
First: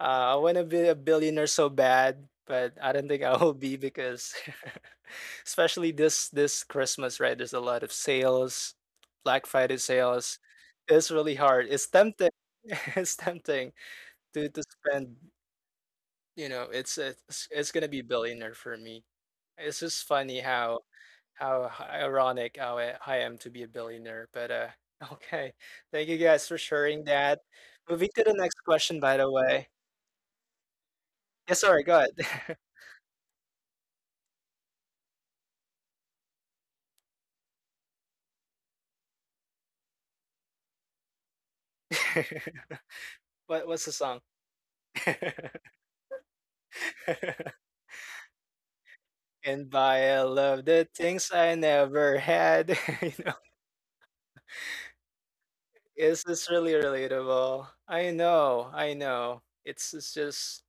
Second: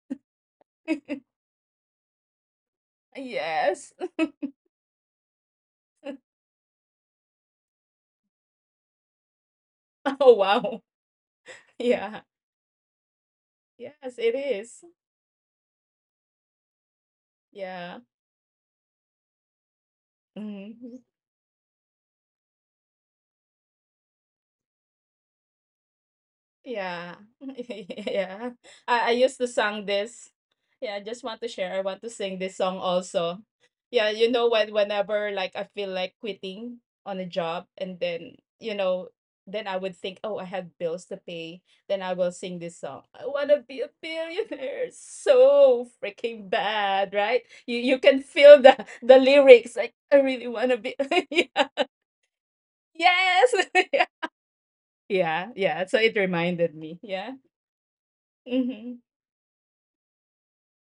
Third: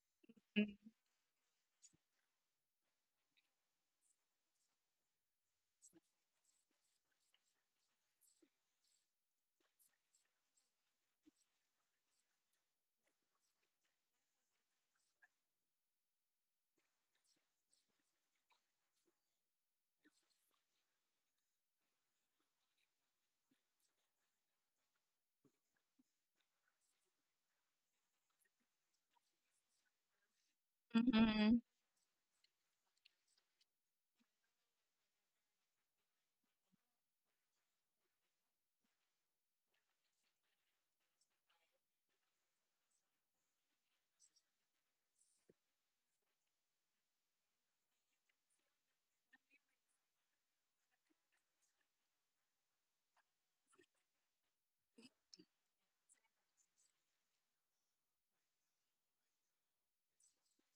Uh, I wanna be a billionaire so bad, but I don't think I will be
Yes. (laughs)
because, (laughs) especially this this Christmas, right? There's a lot of sales, Black Friday sales.
Oh, wow.
It's really hard. It's
Yeah.
tempting. (laughs) it's tempting
Yes, it
to to
is.
spend. You know, it's it's it's gonna
Yeah.
be billionaire for me. It's just funny how
Mhm.
how ironic how I, I am to be a billionaire. But uh, (laughs) okay, thank you guys for
Yeah.
sharing that.
(laughs)
Moving to the
Yeah.
next
I I
question, by
used
the
to
way.
sing this. Yeah, I just want to
Mhm.
Yeah,
share, I
sorry,
want to
go
sing this
ahead.
song also. Yeah, you know, when whenever like I feel like quitting on a job, and then, you know, then I would think, oh, I have bills to pay. Then I will sing this
(laughs)
song. I wanna be
what
a
what's the song?
billionaire
(laughs)
so freaking bad, right? You you can feel the the lyrics
and
like I
buy a
really wanna
love
be
the
(laughs)
things I
yeah.
never had. (laughs) you
Yes.
know,
(laughs) yeah. Yeah. Yeah. So it
is this
reminded
really
me. Yeah.
relatable? I know,
Mm-hmm.
I know. It's it's just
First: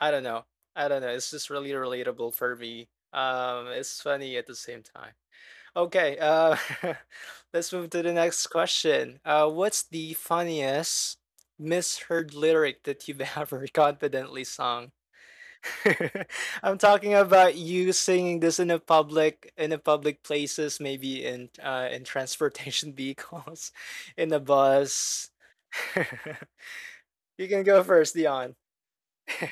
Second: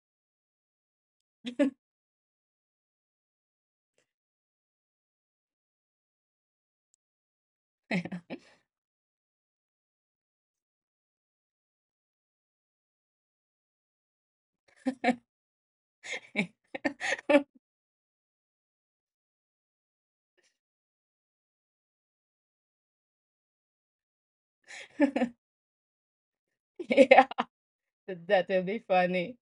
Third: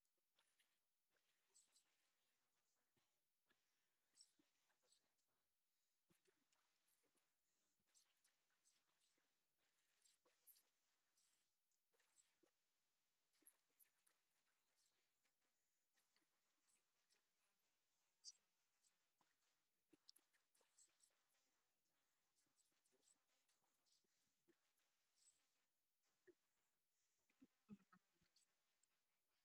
I don't know, I don't know. It's just really relatable for me. Um, it's funny at the same time. Okay, uh, (laughs) let's move to the
(laughs)
next question. Uh, what's the funniest misheard lyric that you've (laughs) ever confidently sung? (laughs) I'm talking about you singing this in a public in a public places, maybe in uh, in transportation vehicles, (laughs) in a bus. (laughs)
Yeah,
You can go first, Dion.
that will be funny.
(laughs)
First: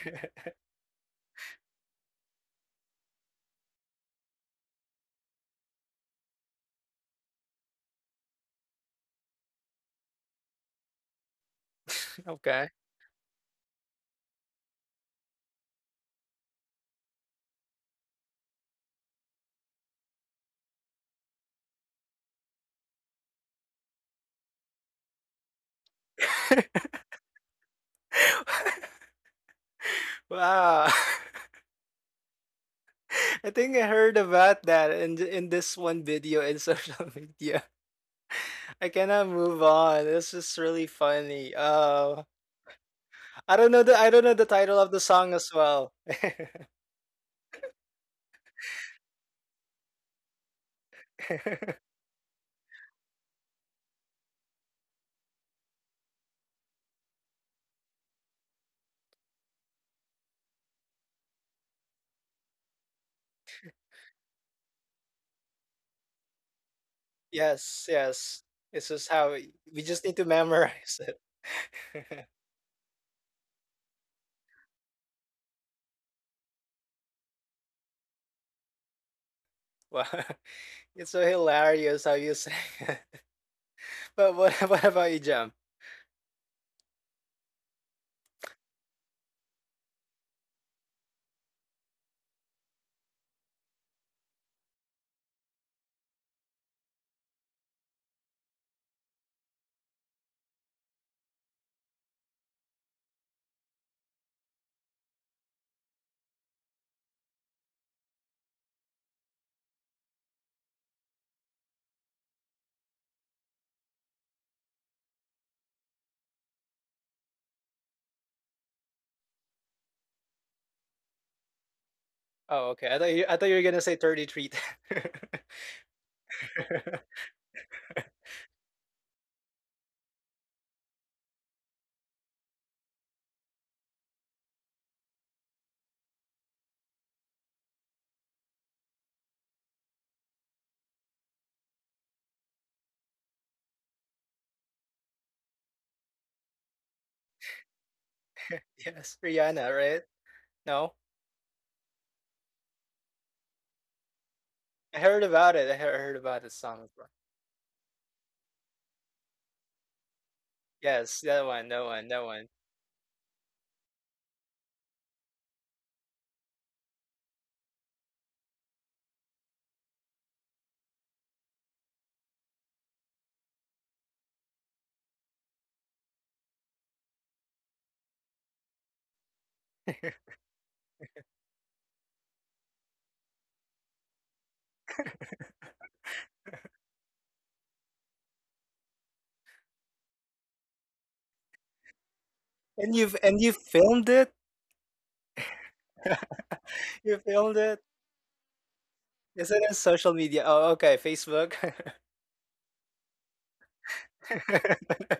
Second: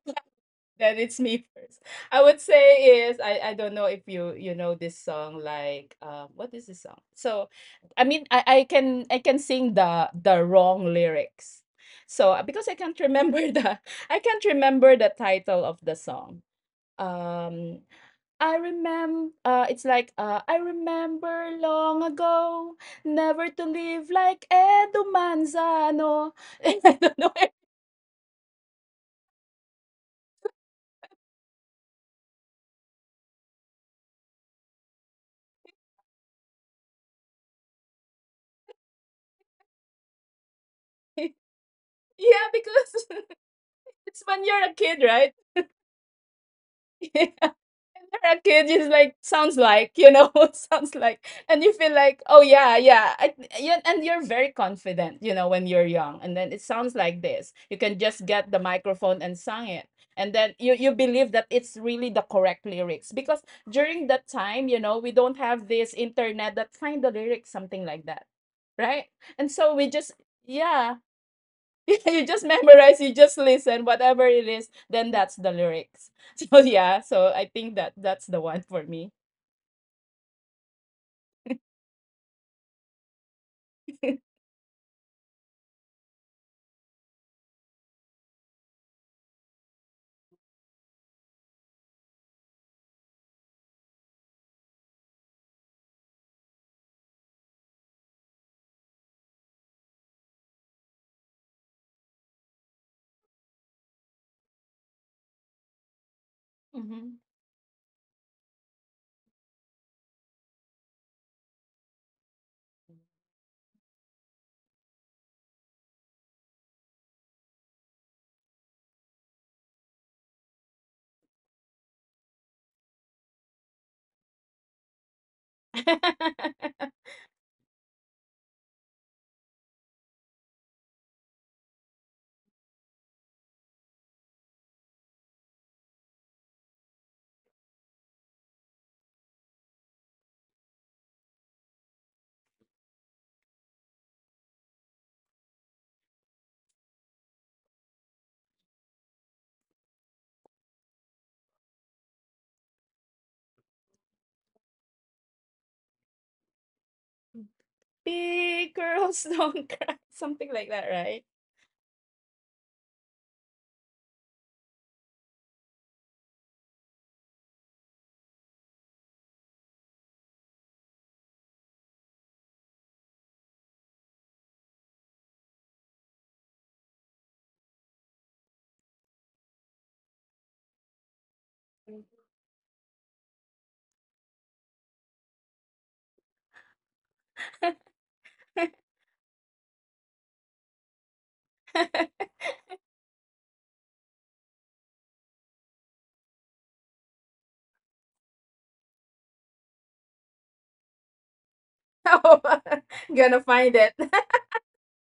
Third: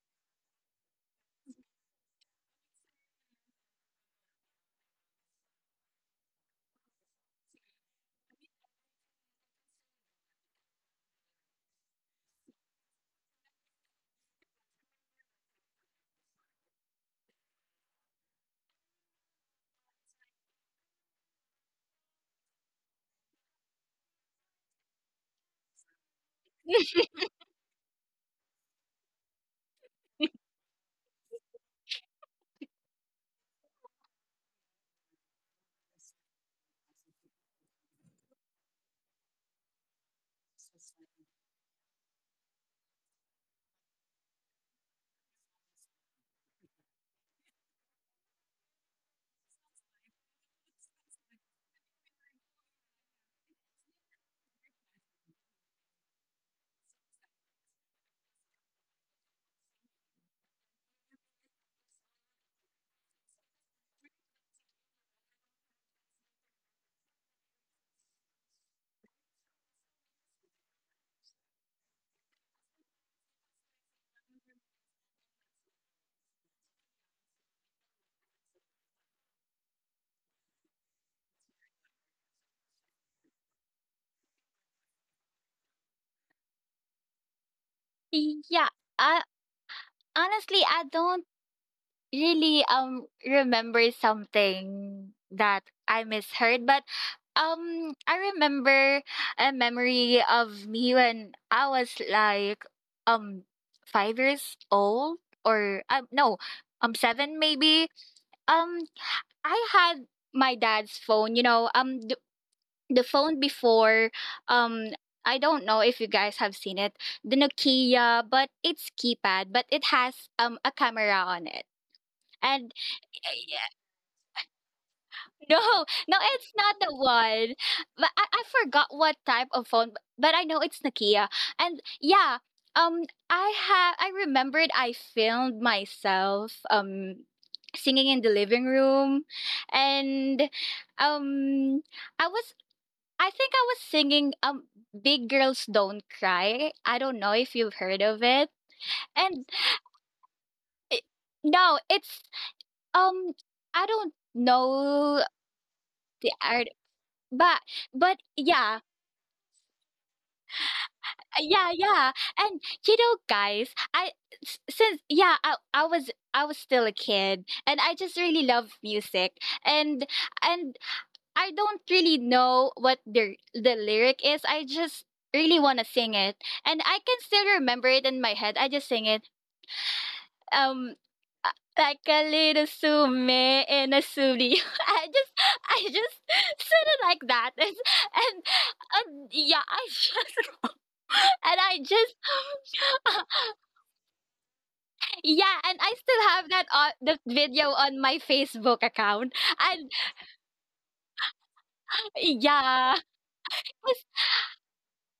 Then it's me first. I would say is I I don't know if you you know this song like um what is this song? So I mean I I can I can sing the the wrong lyrics. So uh, because
Okay.
I can't remember the (laughs) I can't remember the title of the song. Um I remember. Uh, it's like, uh, I remember long ago, never to live like Edo Manzano. (laughs) I don't know.
(laughs) Wow. (laughs) I think I heard about that in th- in this one video in social (laughs) media. I cannot move on. This is really
(laughs)
funny. Uh,
Yeah, because (laughs)
I don't know the I
it's
don't know
when
the
you're a
title of
kid,
the
right?
song as well.
(laughs) (laughs) A kid is like sounds like you know (laughs) sounds like and you feel like oh, yeah, yeah I, yeah, and you're very confident, you know, when you're young, and then it sounds like this you can just get the microphone and sing it, and then you you believe that it's really the correct lyrics because during that time, you know, we don't have this internet that find the lyrics, something
Yes,
like that,
yes. This
right?
is how
And
we,
so we
we
just,
just need to
yeah,
memorize it.
(laughs) you just
(laughs)
memorize, you just listen, whatever it is, then that's the lyrics. (laughs) So yeah, so I think that that's the one for me.
Wow, (laughs) it's so hilarious how you say it.
Hmm.
(laughs) But what what about you, Jam?
Yeah. Uh, honestly, I don't really um remember something that I misheard, but um I remember a memory of me when I was like um five years old or um no um
(laughs)
seven maybe. Um I had my dad's phone, you know, um the phone before um I don't know if you guys have seen it, the Nokia, but it's keypad, but it has um a camera on it.
Oh,
And
okay. I thought you I
(laughs)
thought you were
yeah,
gonna say thirty-three. (laughs)
no, no, it's not the one. But I, I forgot what type of phone, b- but I know it's Nokia. And yeah, um I have I remembered I filmed myself um singing in the living room and um I was I think I was singing um Big Girls Don't Cry. I don't know if you've heard of it.
Yes,
And
Rihanna, right? No,
it, no, it's um I don't
I heard
know
about it. I heard heard
the
about the
art
song as well.
but but yeah.
Big girls don't cry, something like that,
Yes,
right?
that one,
Yeah,
that one,
yeah.
that one.
And you know guys, I s- since yeah, I, I was I was still a kid and I just really love music. And and I don't really know what the the lyric is. I just really want to sing it, and I can still remember it in my head. I just sing it. Um, uh, like a little sume in a suri. (laughs) I just, I just (laughs) said it like that, (laughs) and and,
(laughs)
and yeah, I just (laughs) and I just
And you've
(laughs)
and you filmed it.
yeah, and I still have that on
(laughs) You
the
filmed
video
it.
on my Facebook account,
Isn't it
and
social media? Oh, okay, Facebook.
Oh,
yeah.
(laughs) gonna find it. (laughs)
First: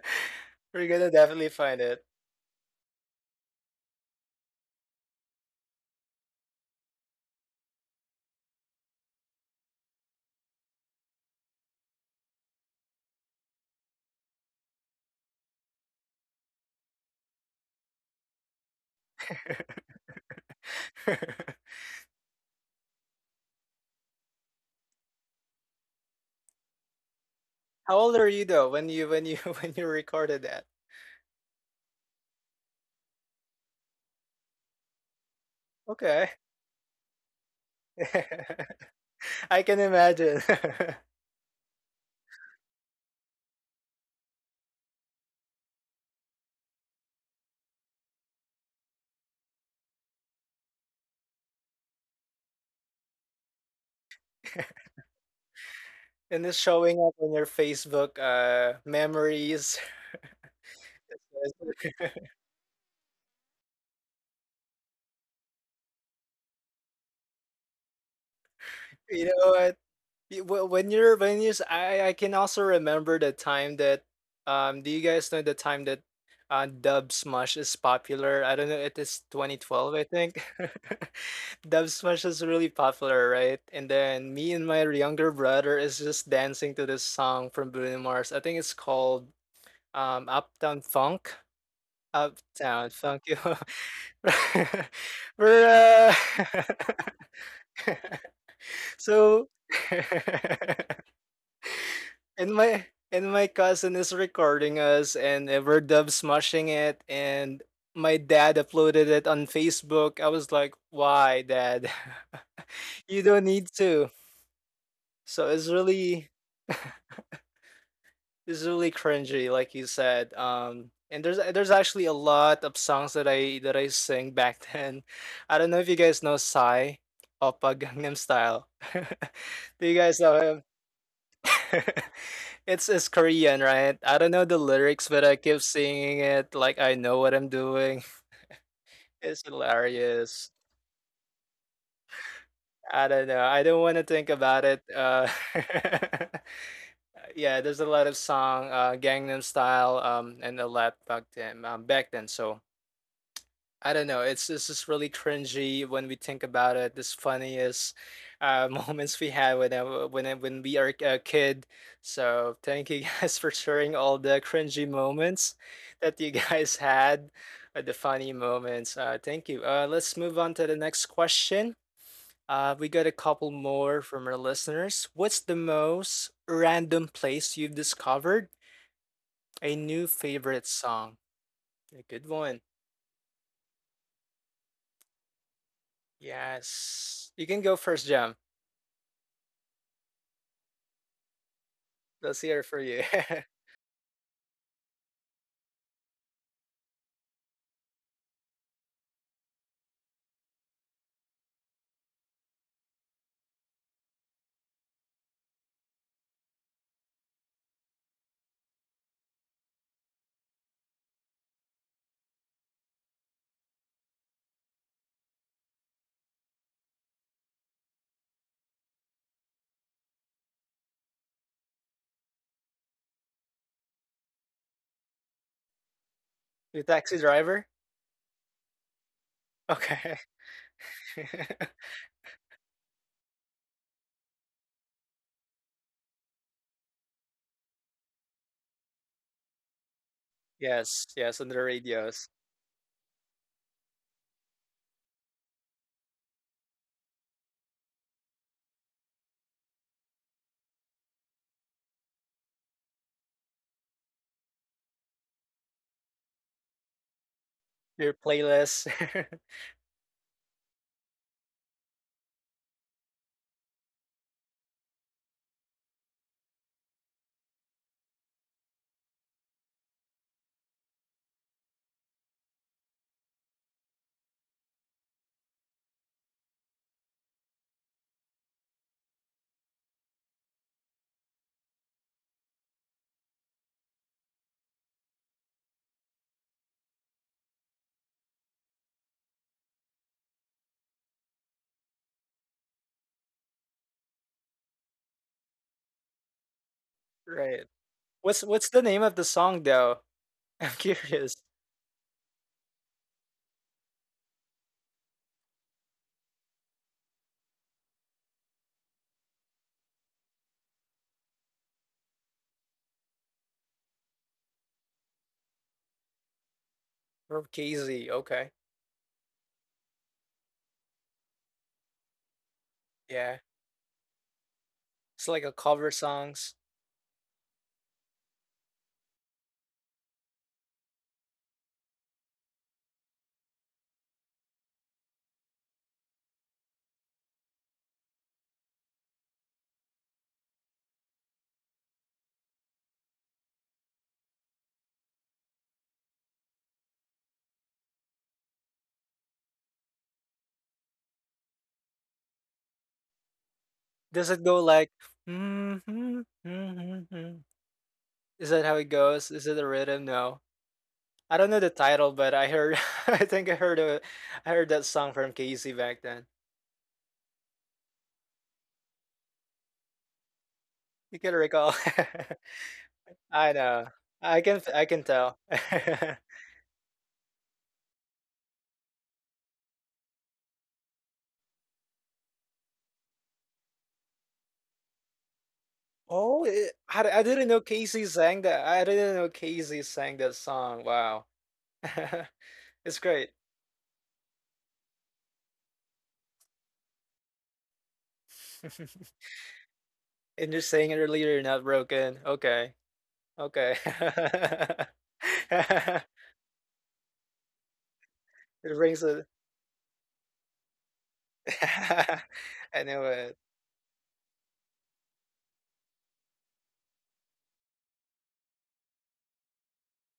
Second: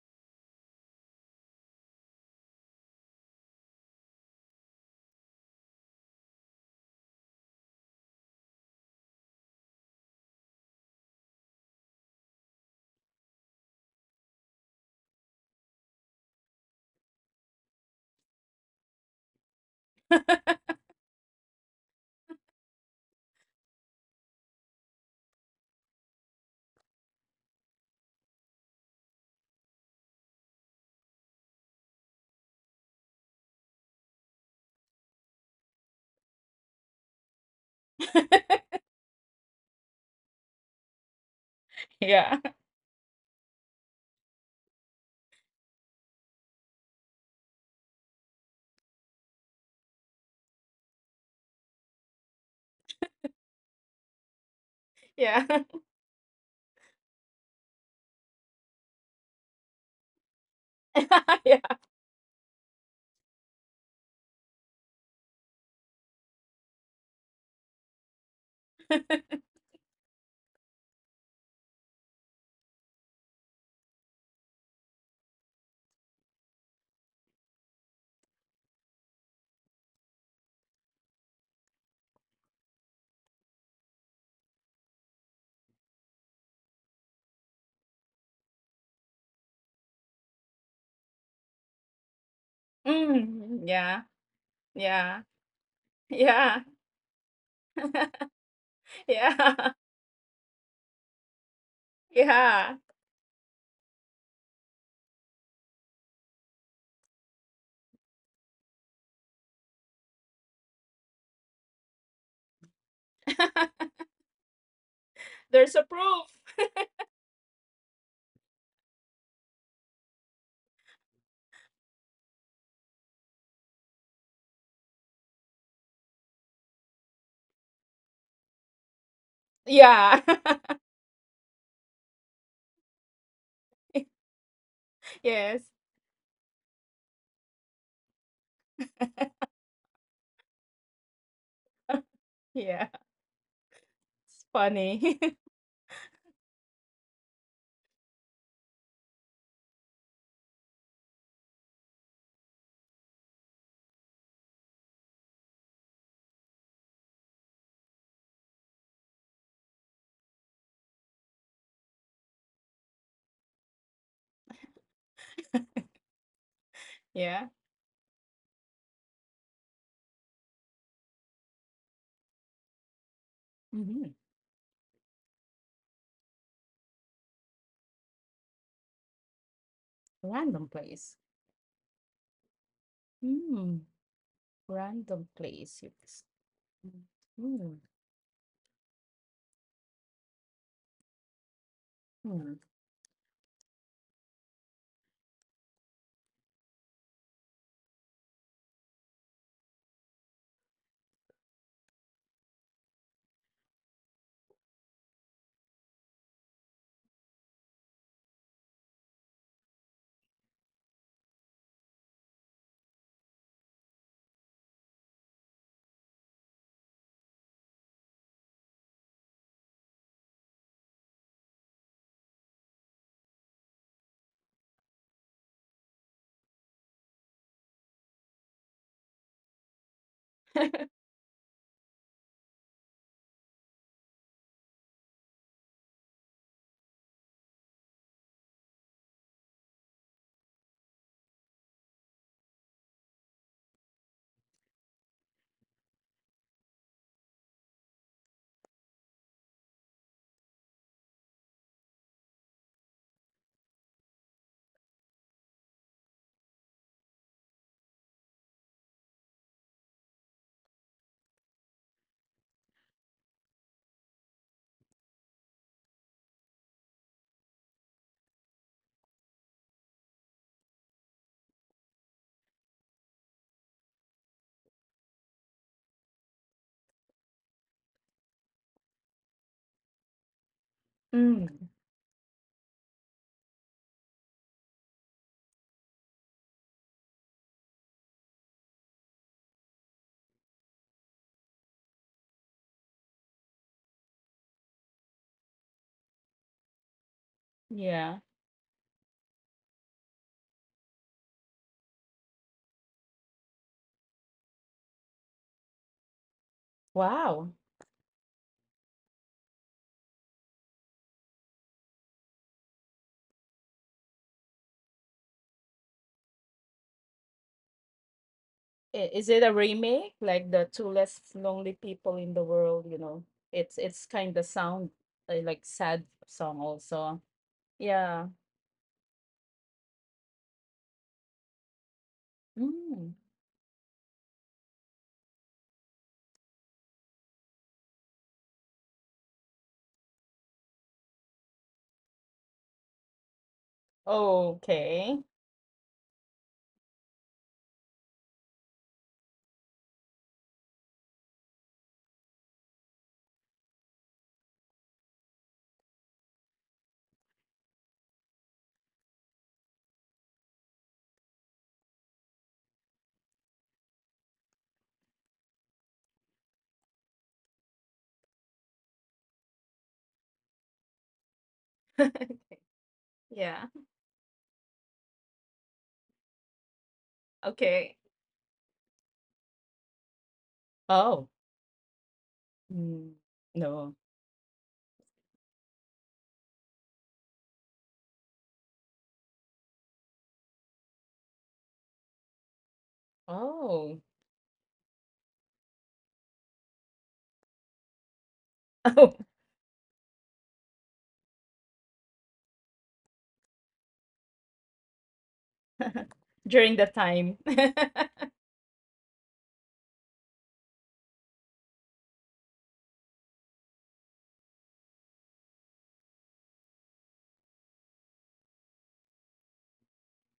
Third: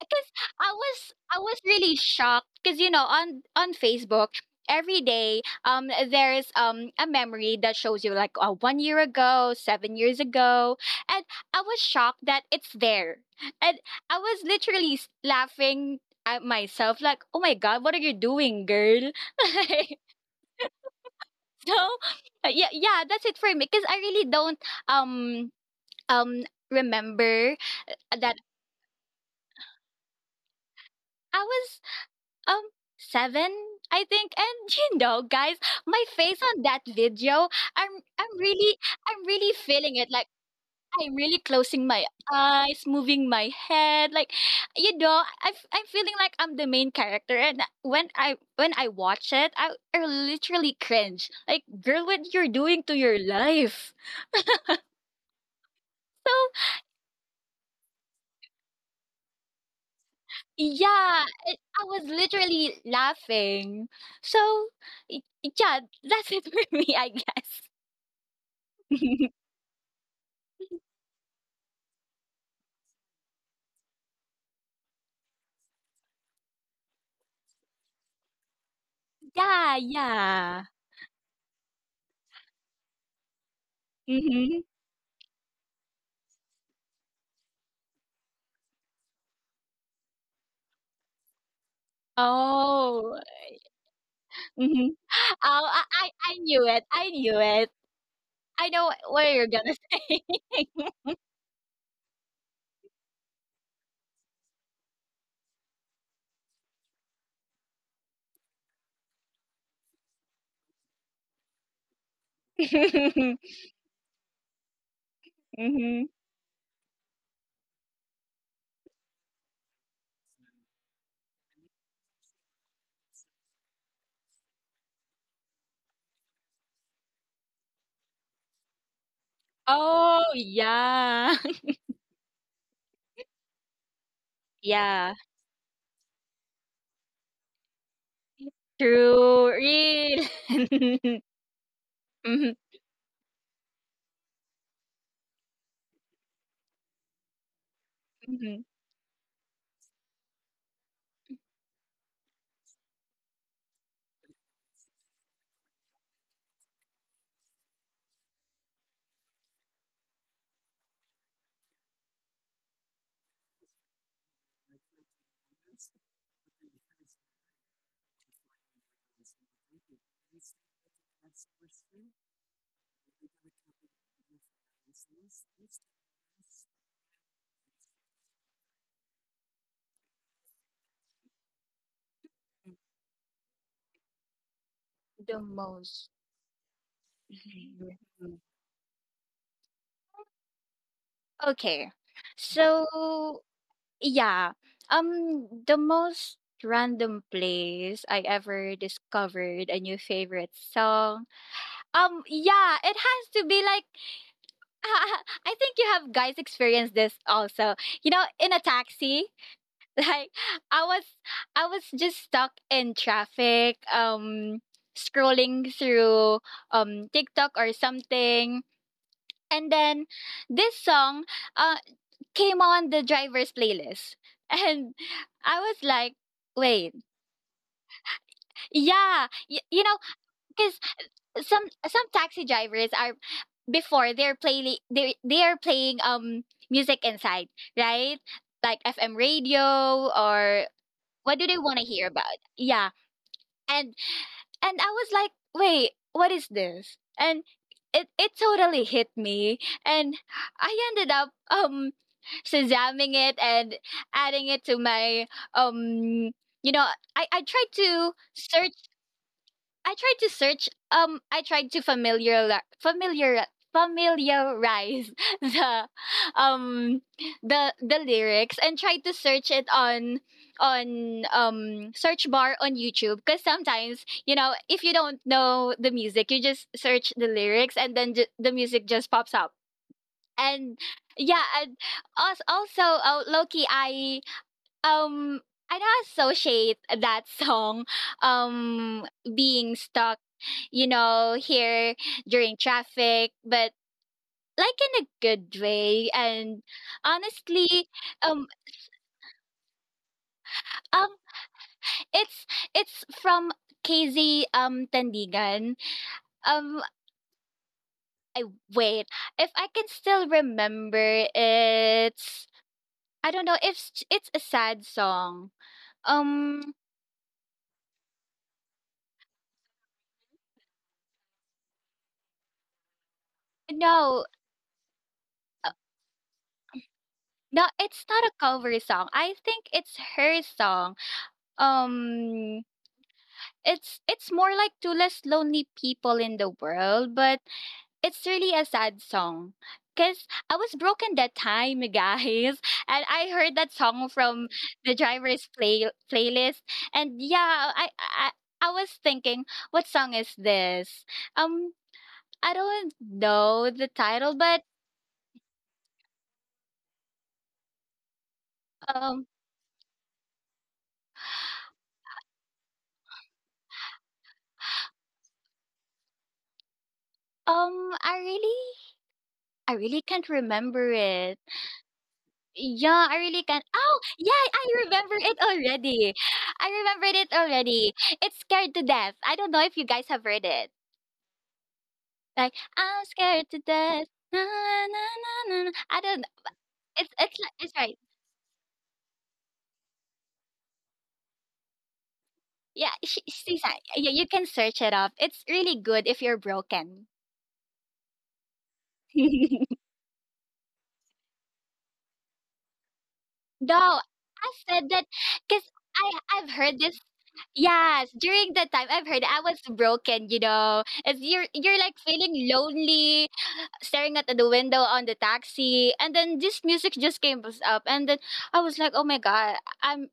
because I
We're
was
gonna
I
definitely
was
find
really
it.
shocked because you know on on Facebook every day um there's um a memory that shows you like uh, one year ago, seven years ago, and I was shocked that it's there, and I was literally s- laughing at myself like oh my god what are you doing girl. (laughs) Like,
(laughs)
so uh, yeah, yeah, that's it for me because I really don't um um remember
How old are
that.
you though when you when you (laughs) when you recorded that?
I was um seven I think, and (laughs) you know guys, my
Okay.
face on that video, i'm
(laughs)
I'm really I'm really
I can
feeling it, like
imagine.
I'm really closing my
Yeah,
eyes, moving my head like you know, I, f- I'm feeling like I'm the main character, and when i when I watch it, i, I literally cringe like girl what you're doing to your life.
(laughs)
yeah,
So
and it's showing up on your Facebook uh memories.
yeah,
(laughs)
it,
yeah,
I was
(laughs)
literally laughing. So y- yeah, that's it for (laughs) me I guess.
you
(laughs)
know what? Y- wh- When you're when you s- I I can also remember the time that um do you guys know the time that uh Dub Smash is popular? I don't know, it is
Yeah,
twenty twelve I think.
yeah.
(laughs) Dub Smash is really popular, right? And then me
Mhm.
and my younger brother is just dancing to this song from Bruno Mars. I think it's called um Uptown Funk. Uptown
Oh.
Funk. (laughs) you
mm, yeah,
Mhm. (gasps)
yeah,
(laughs) Oh, I I
We're,
I
yeah,
knew it,
uh,
I knew it. I know
(laughs)
wh- what you're
so.
yeah,
gonna say.
(laughs)
(laughs)
And
yeah.
my and my cousin is recording us and uh, we're dub smashing it and my dad uploaded it on Facebook. I was like, "Why, dad? (laughs) you don't
(laughs)
need
(laughs)
to." So it's
There's a
Mhm.
proof.
really it's really cringy like you said. Um and there's there's actually a lot of songs that I that I sing back (laughs) then. I don't know if you guys know Psy, Oppa Gangnam Style. (laughs) Do you
Yeah.
guys
Oh,
know
yeah. (laughs)
him? (laughs) It's it's Korean, right? I
(laughs)
don't know the lyrics,
Yeah.
but I
Yes.
keep singing it like I know what I'm doing. (laughs) It's
True, real.
hilarious.
(laughs) Mhm,
Yeah.
I don't know. I don't want to think
It's
about it.
funny.
Uh,
(laughs)
(laughs) yeah, there's a lot of
mhm.
song, uh, Gangnam Style, um, and a lot back then, um, back then. So I don't know. It's it's just really cringy when we think about it. This funniest uh, (laughs) moments we had when I, when I, when we are a kid. So thank you guys (laughs) for sharing all the cringy moments that you (laughs) guys had,
Yeah.
uh, the funny moments. Uh, thank you. Uh, let's move on to the next question. Uh, we got a couple more
Mhm.
from our listeners. What's the most random place you've discovered a new
Random
favorite
place.
song? A good one.
Mm, random
The
place.
most
It's,
Yes, you can
mm,
go first, Jam.
mhm. Okay.
That's
mm,
here for you.
So, yeah, um, the most random place I ever discovered a new favorite song, Um, yeah, it has to be like (laughs) I think you have guys experienced this also. You know, in a taxi, (laughs) like I was I was just stuck in traffic, um scrolling through um TikTok or something. And then this song uh came on the driver's playlist. (laughs) And I was like,
(laughs) Your
wait,
taxi driver?
yeah, y- you know,
Okay.
some
(laughs)
some taxi drivers are before they're playing they they are playing um music inside, right? Like F M radio or
Yes,
what
yes,
do
on
they
the
want to hear
radios.
about? Yeah. And and I was like, "Wait, what is this?" And it it totally hit me and I ended up um shazamming it and adding it to my um you know, I I tried to
Your playlist. (laughs)
I tried to search. Um, I tried to familiar familiar familiarize (laughs) the um the the lyrics and tried to search it on on um search bar on YouTube because sometimes you know if you don't know the music you just search the lyrics and then ju- the music just pops up and yeah
mm.
and als- also uh, Loki I um, I don't associate that song um being stuck, you know, here during traffic, but like in a good way. And
Right.
honestly,
Yeah.
um,
What's what's the name of the song though? (laughs) I'm
um,
curious.
it's it's from K Z um Tandigan. Um,
Wow.
I wait if I can still remember. It's I don't know if it's, it's a sad song. Um,
From K Z, okay.
I- Is it a remake? Like the two less lonely people in the world, you know.
Yeah.
It's it's
no.
kind of sound
It's
uh,
like a
like
cover
sad song
songs.
also.
No, it's
Yeah.
not a cover song. I think it's her song. Um
Mm.
it's it's more like to less lonely people in the world, but it's really a sad song. Cause I was broken that time, guys, (laughs) and I heard that song from the
Okay.
driver's play playlist, and yeah, I I I was thinking, what song is this? Um, I don't know the
Does
title,
it
but
go like mm-hmm, mm-hmm? Is that how it
um
goes? Is it a rhythm? No. I don't know the title, but I heard (laughs) I think I heard a I heard that song from K Z back then.
um I really I really can't remember
You can
it.
recall.
(laughs)
(laughs)
Yeah, I really
Yeah.
I
can.
know.
Oh, yeah,
I can
I
I can
remember it
tell. (laughs)
already. I remembered it
Okay.
already. It's Scared to Death. I don't know if you guys have heard it.
Oh.
Like,
Mm,
I'm scared to
no.
death. Na, na, na, na, na. I don't.
Oh, eh,
It's
I I
it's
didn't
li-
know
it's right.
Casey sang that. I didn't know Casey sang that song. Wow. (laughs)
Yeah,
It's
she,
great.
she's like,
Oh. (laughs)
yeah, you can search it up. It's really good if you're broken.
(laughs)
Oh.
(laughs)
And you're saying it earlier, you're not broken. Okay.
No,
Okay.
I
(laughs)
said that because
(laughs)
I I've
During the
heard this.
time. (laughs)
Yes, during
It
that time
rings
I've
a
heard I was broken. You know, it's you're
(laughs)
you're like feeling
I know
lonely.
it.
Staring at the window on the taxi, and then this music just came us up, and then I was like oh my god, i'm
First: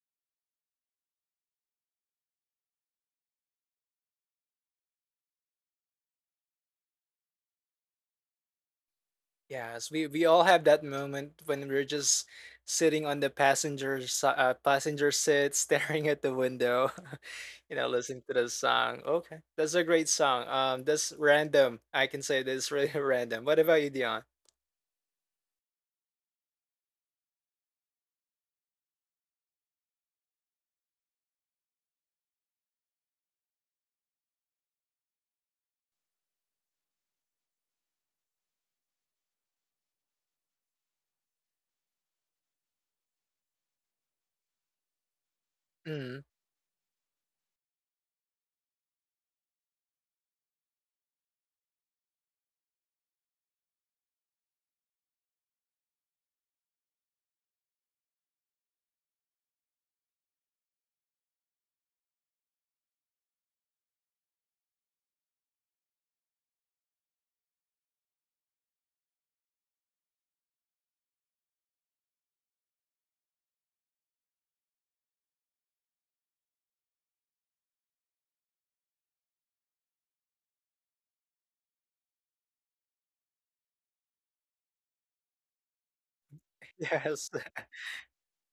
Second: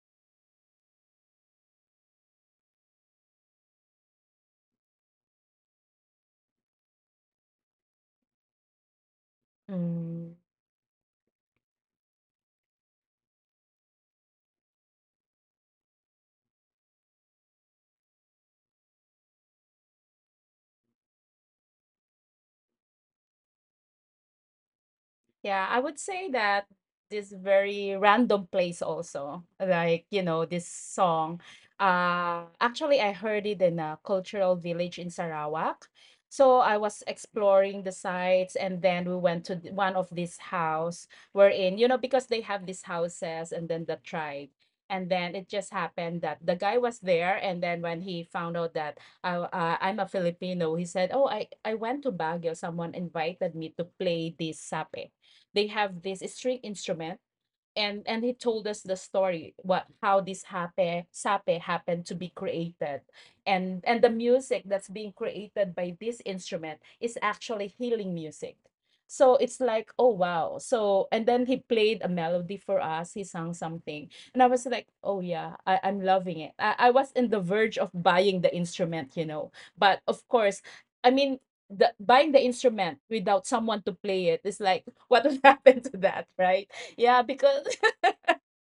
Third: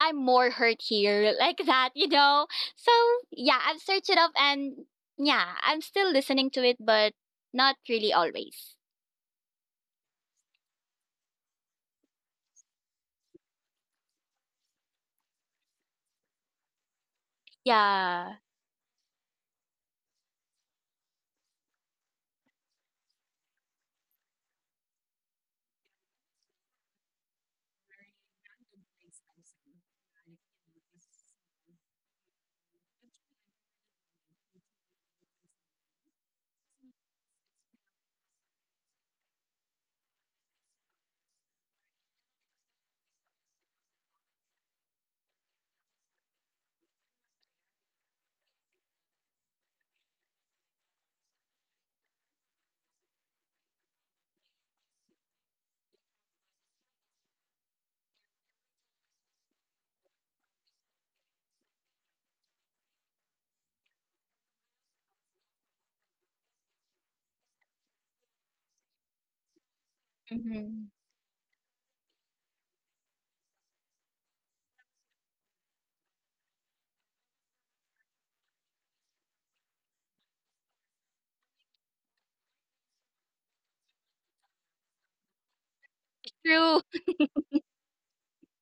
I'm more hurt here (laughs) like that you know. So yeah, I've searched it up, and yeah, I'm still listening to it but not really always.
Yes, we we
Mm.
all have that moment when we're just sitting on the passenger si- uh, passenger seat, (laughs) staring at the window, (laughs) you know, listening
Yeah.
to the song. Okay, that's a great song. Um, that's random. I can say this really (laughs) random. What about you, Dion?
Yeah, I would say that this very random place also, like, you know, this song. Uh, actually, I heard it in a cultural village in Sarawak. So I was exploring the sites, and then we went to th- one of these house we're in, you know, because they have these houses and then the tribe. And then it just happened
Mm,
that the guy was there, and then when he found out that I, uh, I'm a Filipino, he said, "Oh, I I went to Baguio. Someone invited me to play this sape." They have this string instrument, and and he told us the story what how this hape sape happened to be created, and and the music that's being created by this instrument is actually healing music. So it's like, oh wow.
Hmm.
So and then he played a melody for us, he sung something, and I was like, oh yeah, I, I'm loving it. I, I was in the verge of buying the instrument, you know, but of course, I mean, the buying the instrument without someone to play it is like what would (laughs) happen to that, right?
True.
(laughs)
Yeah,
yes. (laughs)
because (laughs)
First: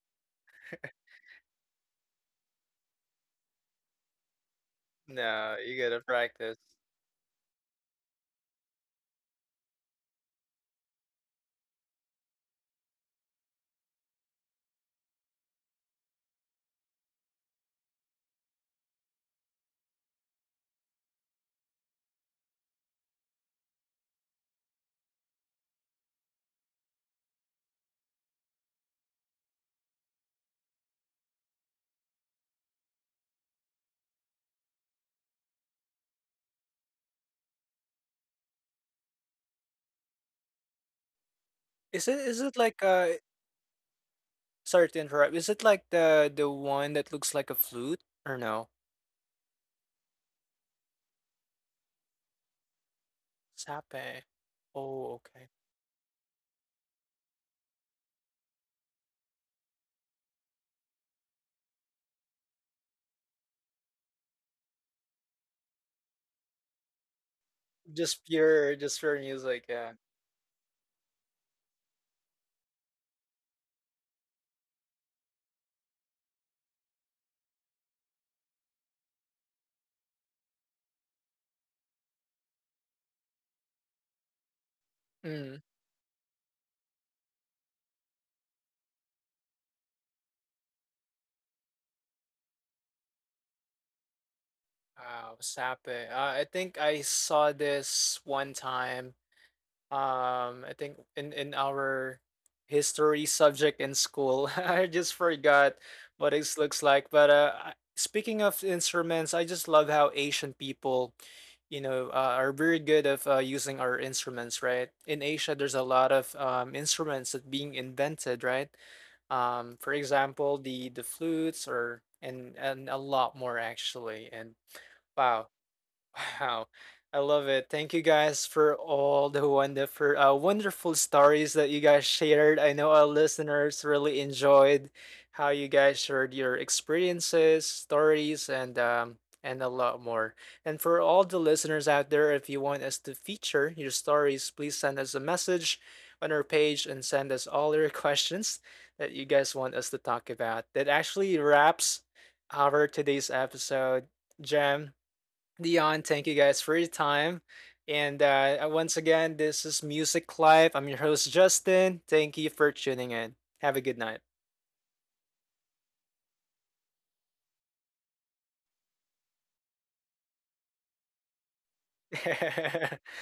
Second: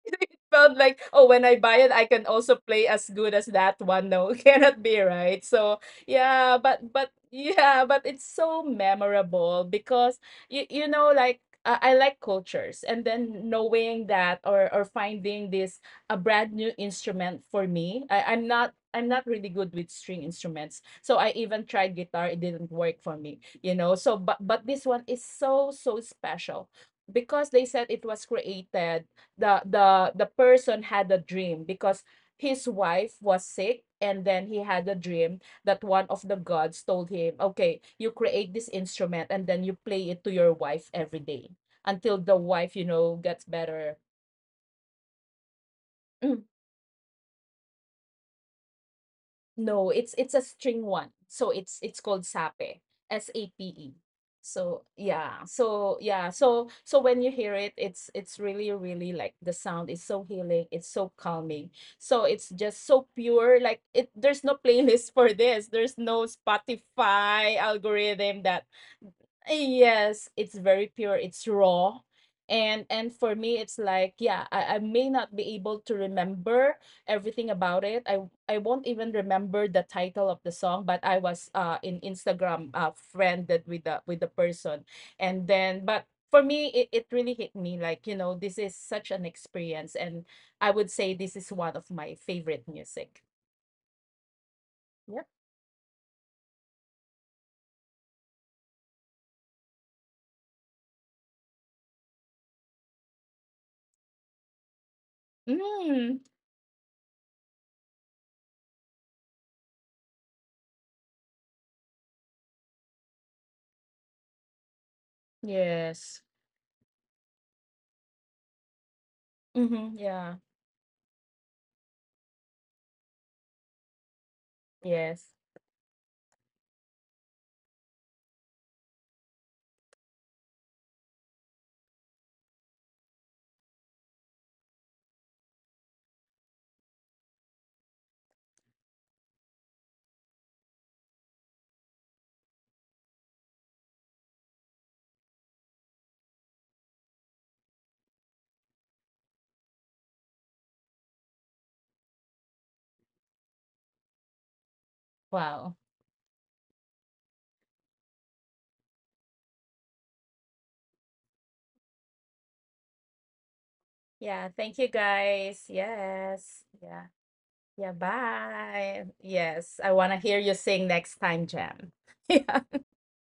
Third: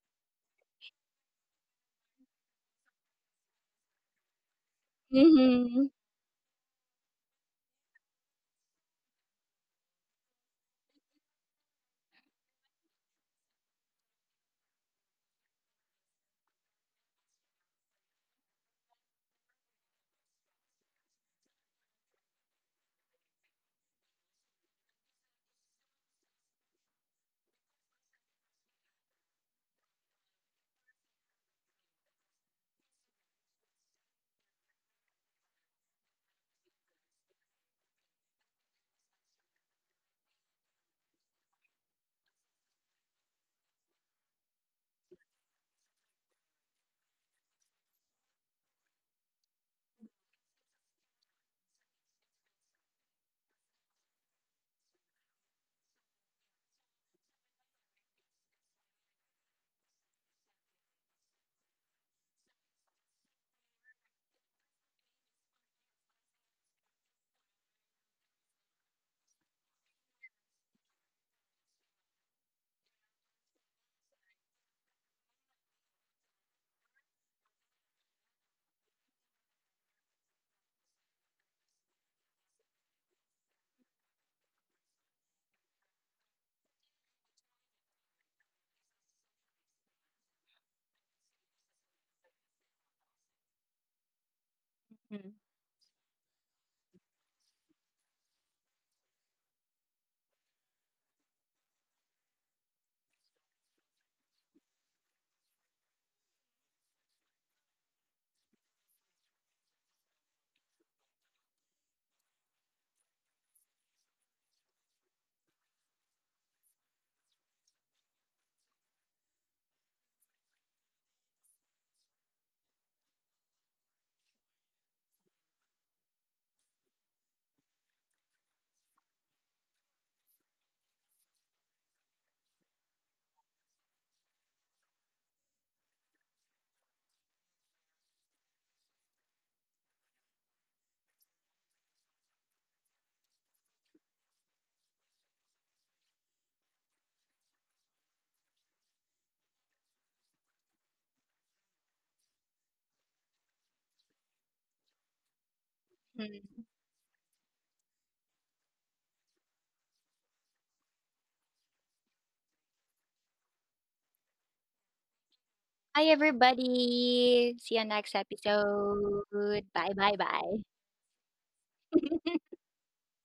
it felt like, oh, when I buy it, I can also play as good as that one. No, (laughs) cannot be
(laughs)
right.
No, you
So
Hmm.
gotta practice.
yeah, but but yeah, but it's so memorable because you you know like. Uh, I like cultures, and then knowing that, or or finding this a brand new instrument for me. I, I'm not I'm not really good with string instruments, so I even tried guitar. It didn't work for me, you know. So, but but this one is so so special because they said it was created, the the the person had a dream because his wife was sick, and then he had a dream that one of the gods told him, okay, you create this instrument and then you play it to your wife every day
Is
until
it
the
is it
wife,
like
you
uh?
know, gets better.
Sorry to interrupt. Is it like the the one that looks like a flute or no?
No, it's it's a string one. So it's it's called sape, S A P E.
Sape.
So
Oh,
yeah,
okay.
so yeah, so so when you hear it, it's it's really really like the sound is so healing, it's so calming. So it's just so pure. Like it, there's no (laughs) playlist for this. There's no Spotify
Just
algorithm that—
pure, just pure music. Yeah.
Yes, it's very pure, it's raw. And and for me it's like, yeah, I, I may not be able to remember everything about it. I I won't even remember the title of the song, but I was uh in Instagram uh friended with the with the person, and
Mm.
then but for me it, it really hit me like, you know, this is such an experience, and I would say this is one of my favorite music. Yep.
Wow, Sape. Uh, I think I saw this one time. Um, I think in in our history subject in school. (laughs) I just forgot
Mm,
what it looks like. But uh, I- speaking of instruments, I just love how Asian people, you know, uh, are very good of uh, using our instruments, right? In Asia, there's a lot
yes.
of um, instruments that being invented, right? um, for
Mm-hmm, yeah.
example, the the flutes or and and a lot more actually. And
Yes.
wow, Wow, I love it. Thank you guys for all the wonderful, uh, wonderful stories that you guys shared. I know our listeners really enjoyed how you guys shared your experiences, stories, and um, and a lot more. And for all the listeners out there, if you want us to feature your stories, please send us a message on our page and send us all your (laughs) questions that you guys want us to talk about. That actually wraps our today's episode. Jam.
Wow.
Dion, thank you guys for your time. And uh, uh, once again, this is Music Live. I'm your host, Justin. Thank you for tuning in. Have a good night.
Yeah. Thank you guys.
Hi,
Yes. Yeah.
everybody. See you
Yeah.
next
Bye.
episode.
Yes. I
Bye,
wanna
bye,
hear you
bye.
sing next time, Jam. (laughs)
(laughs)
Yeah.
(laughs)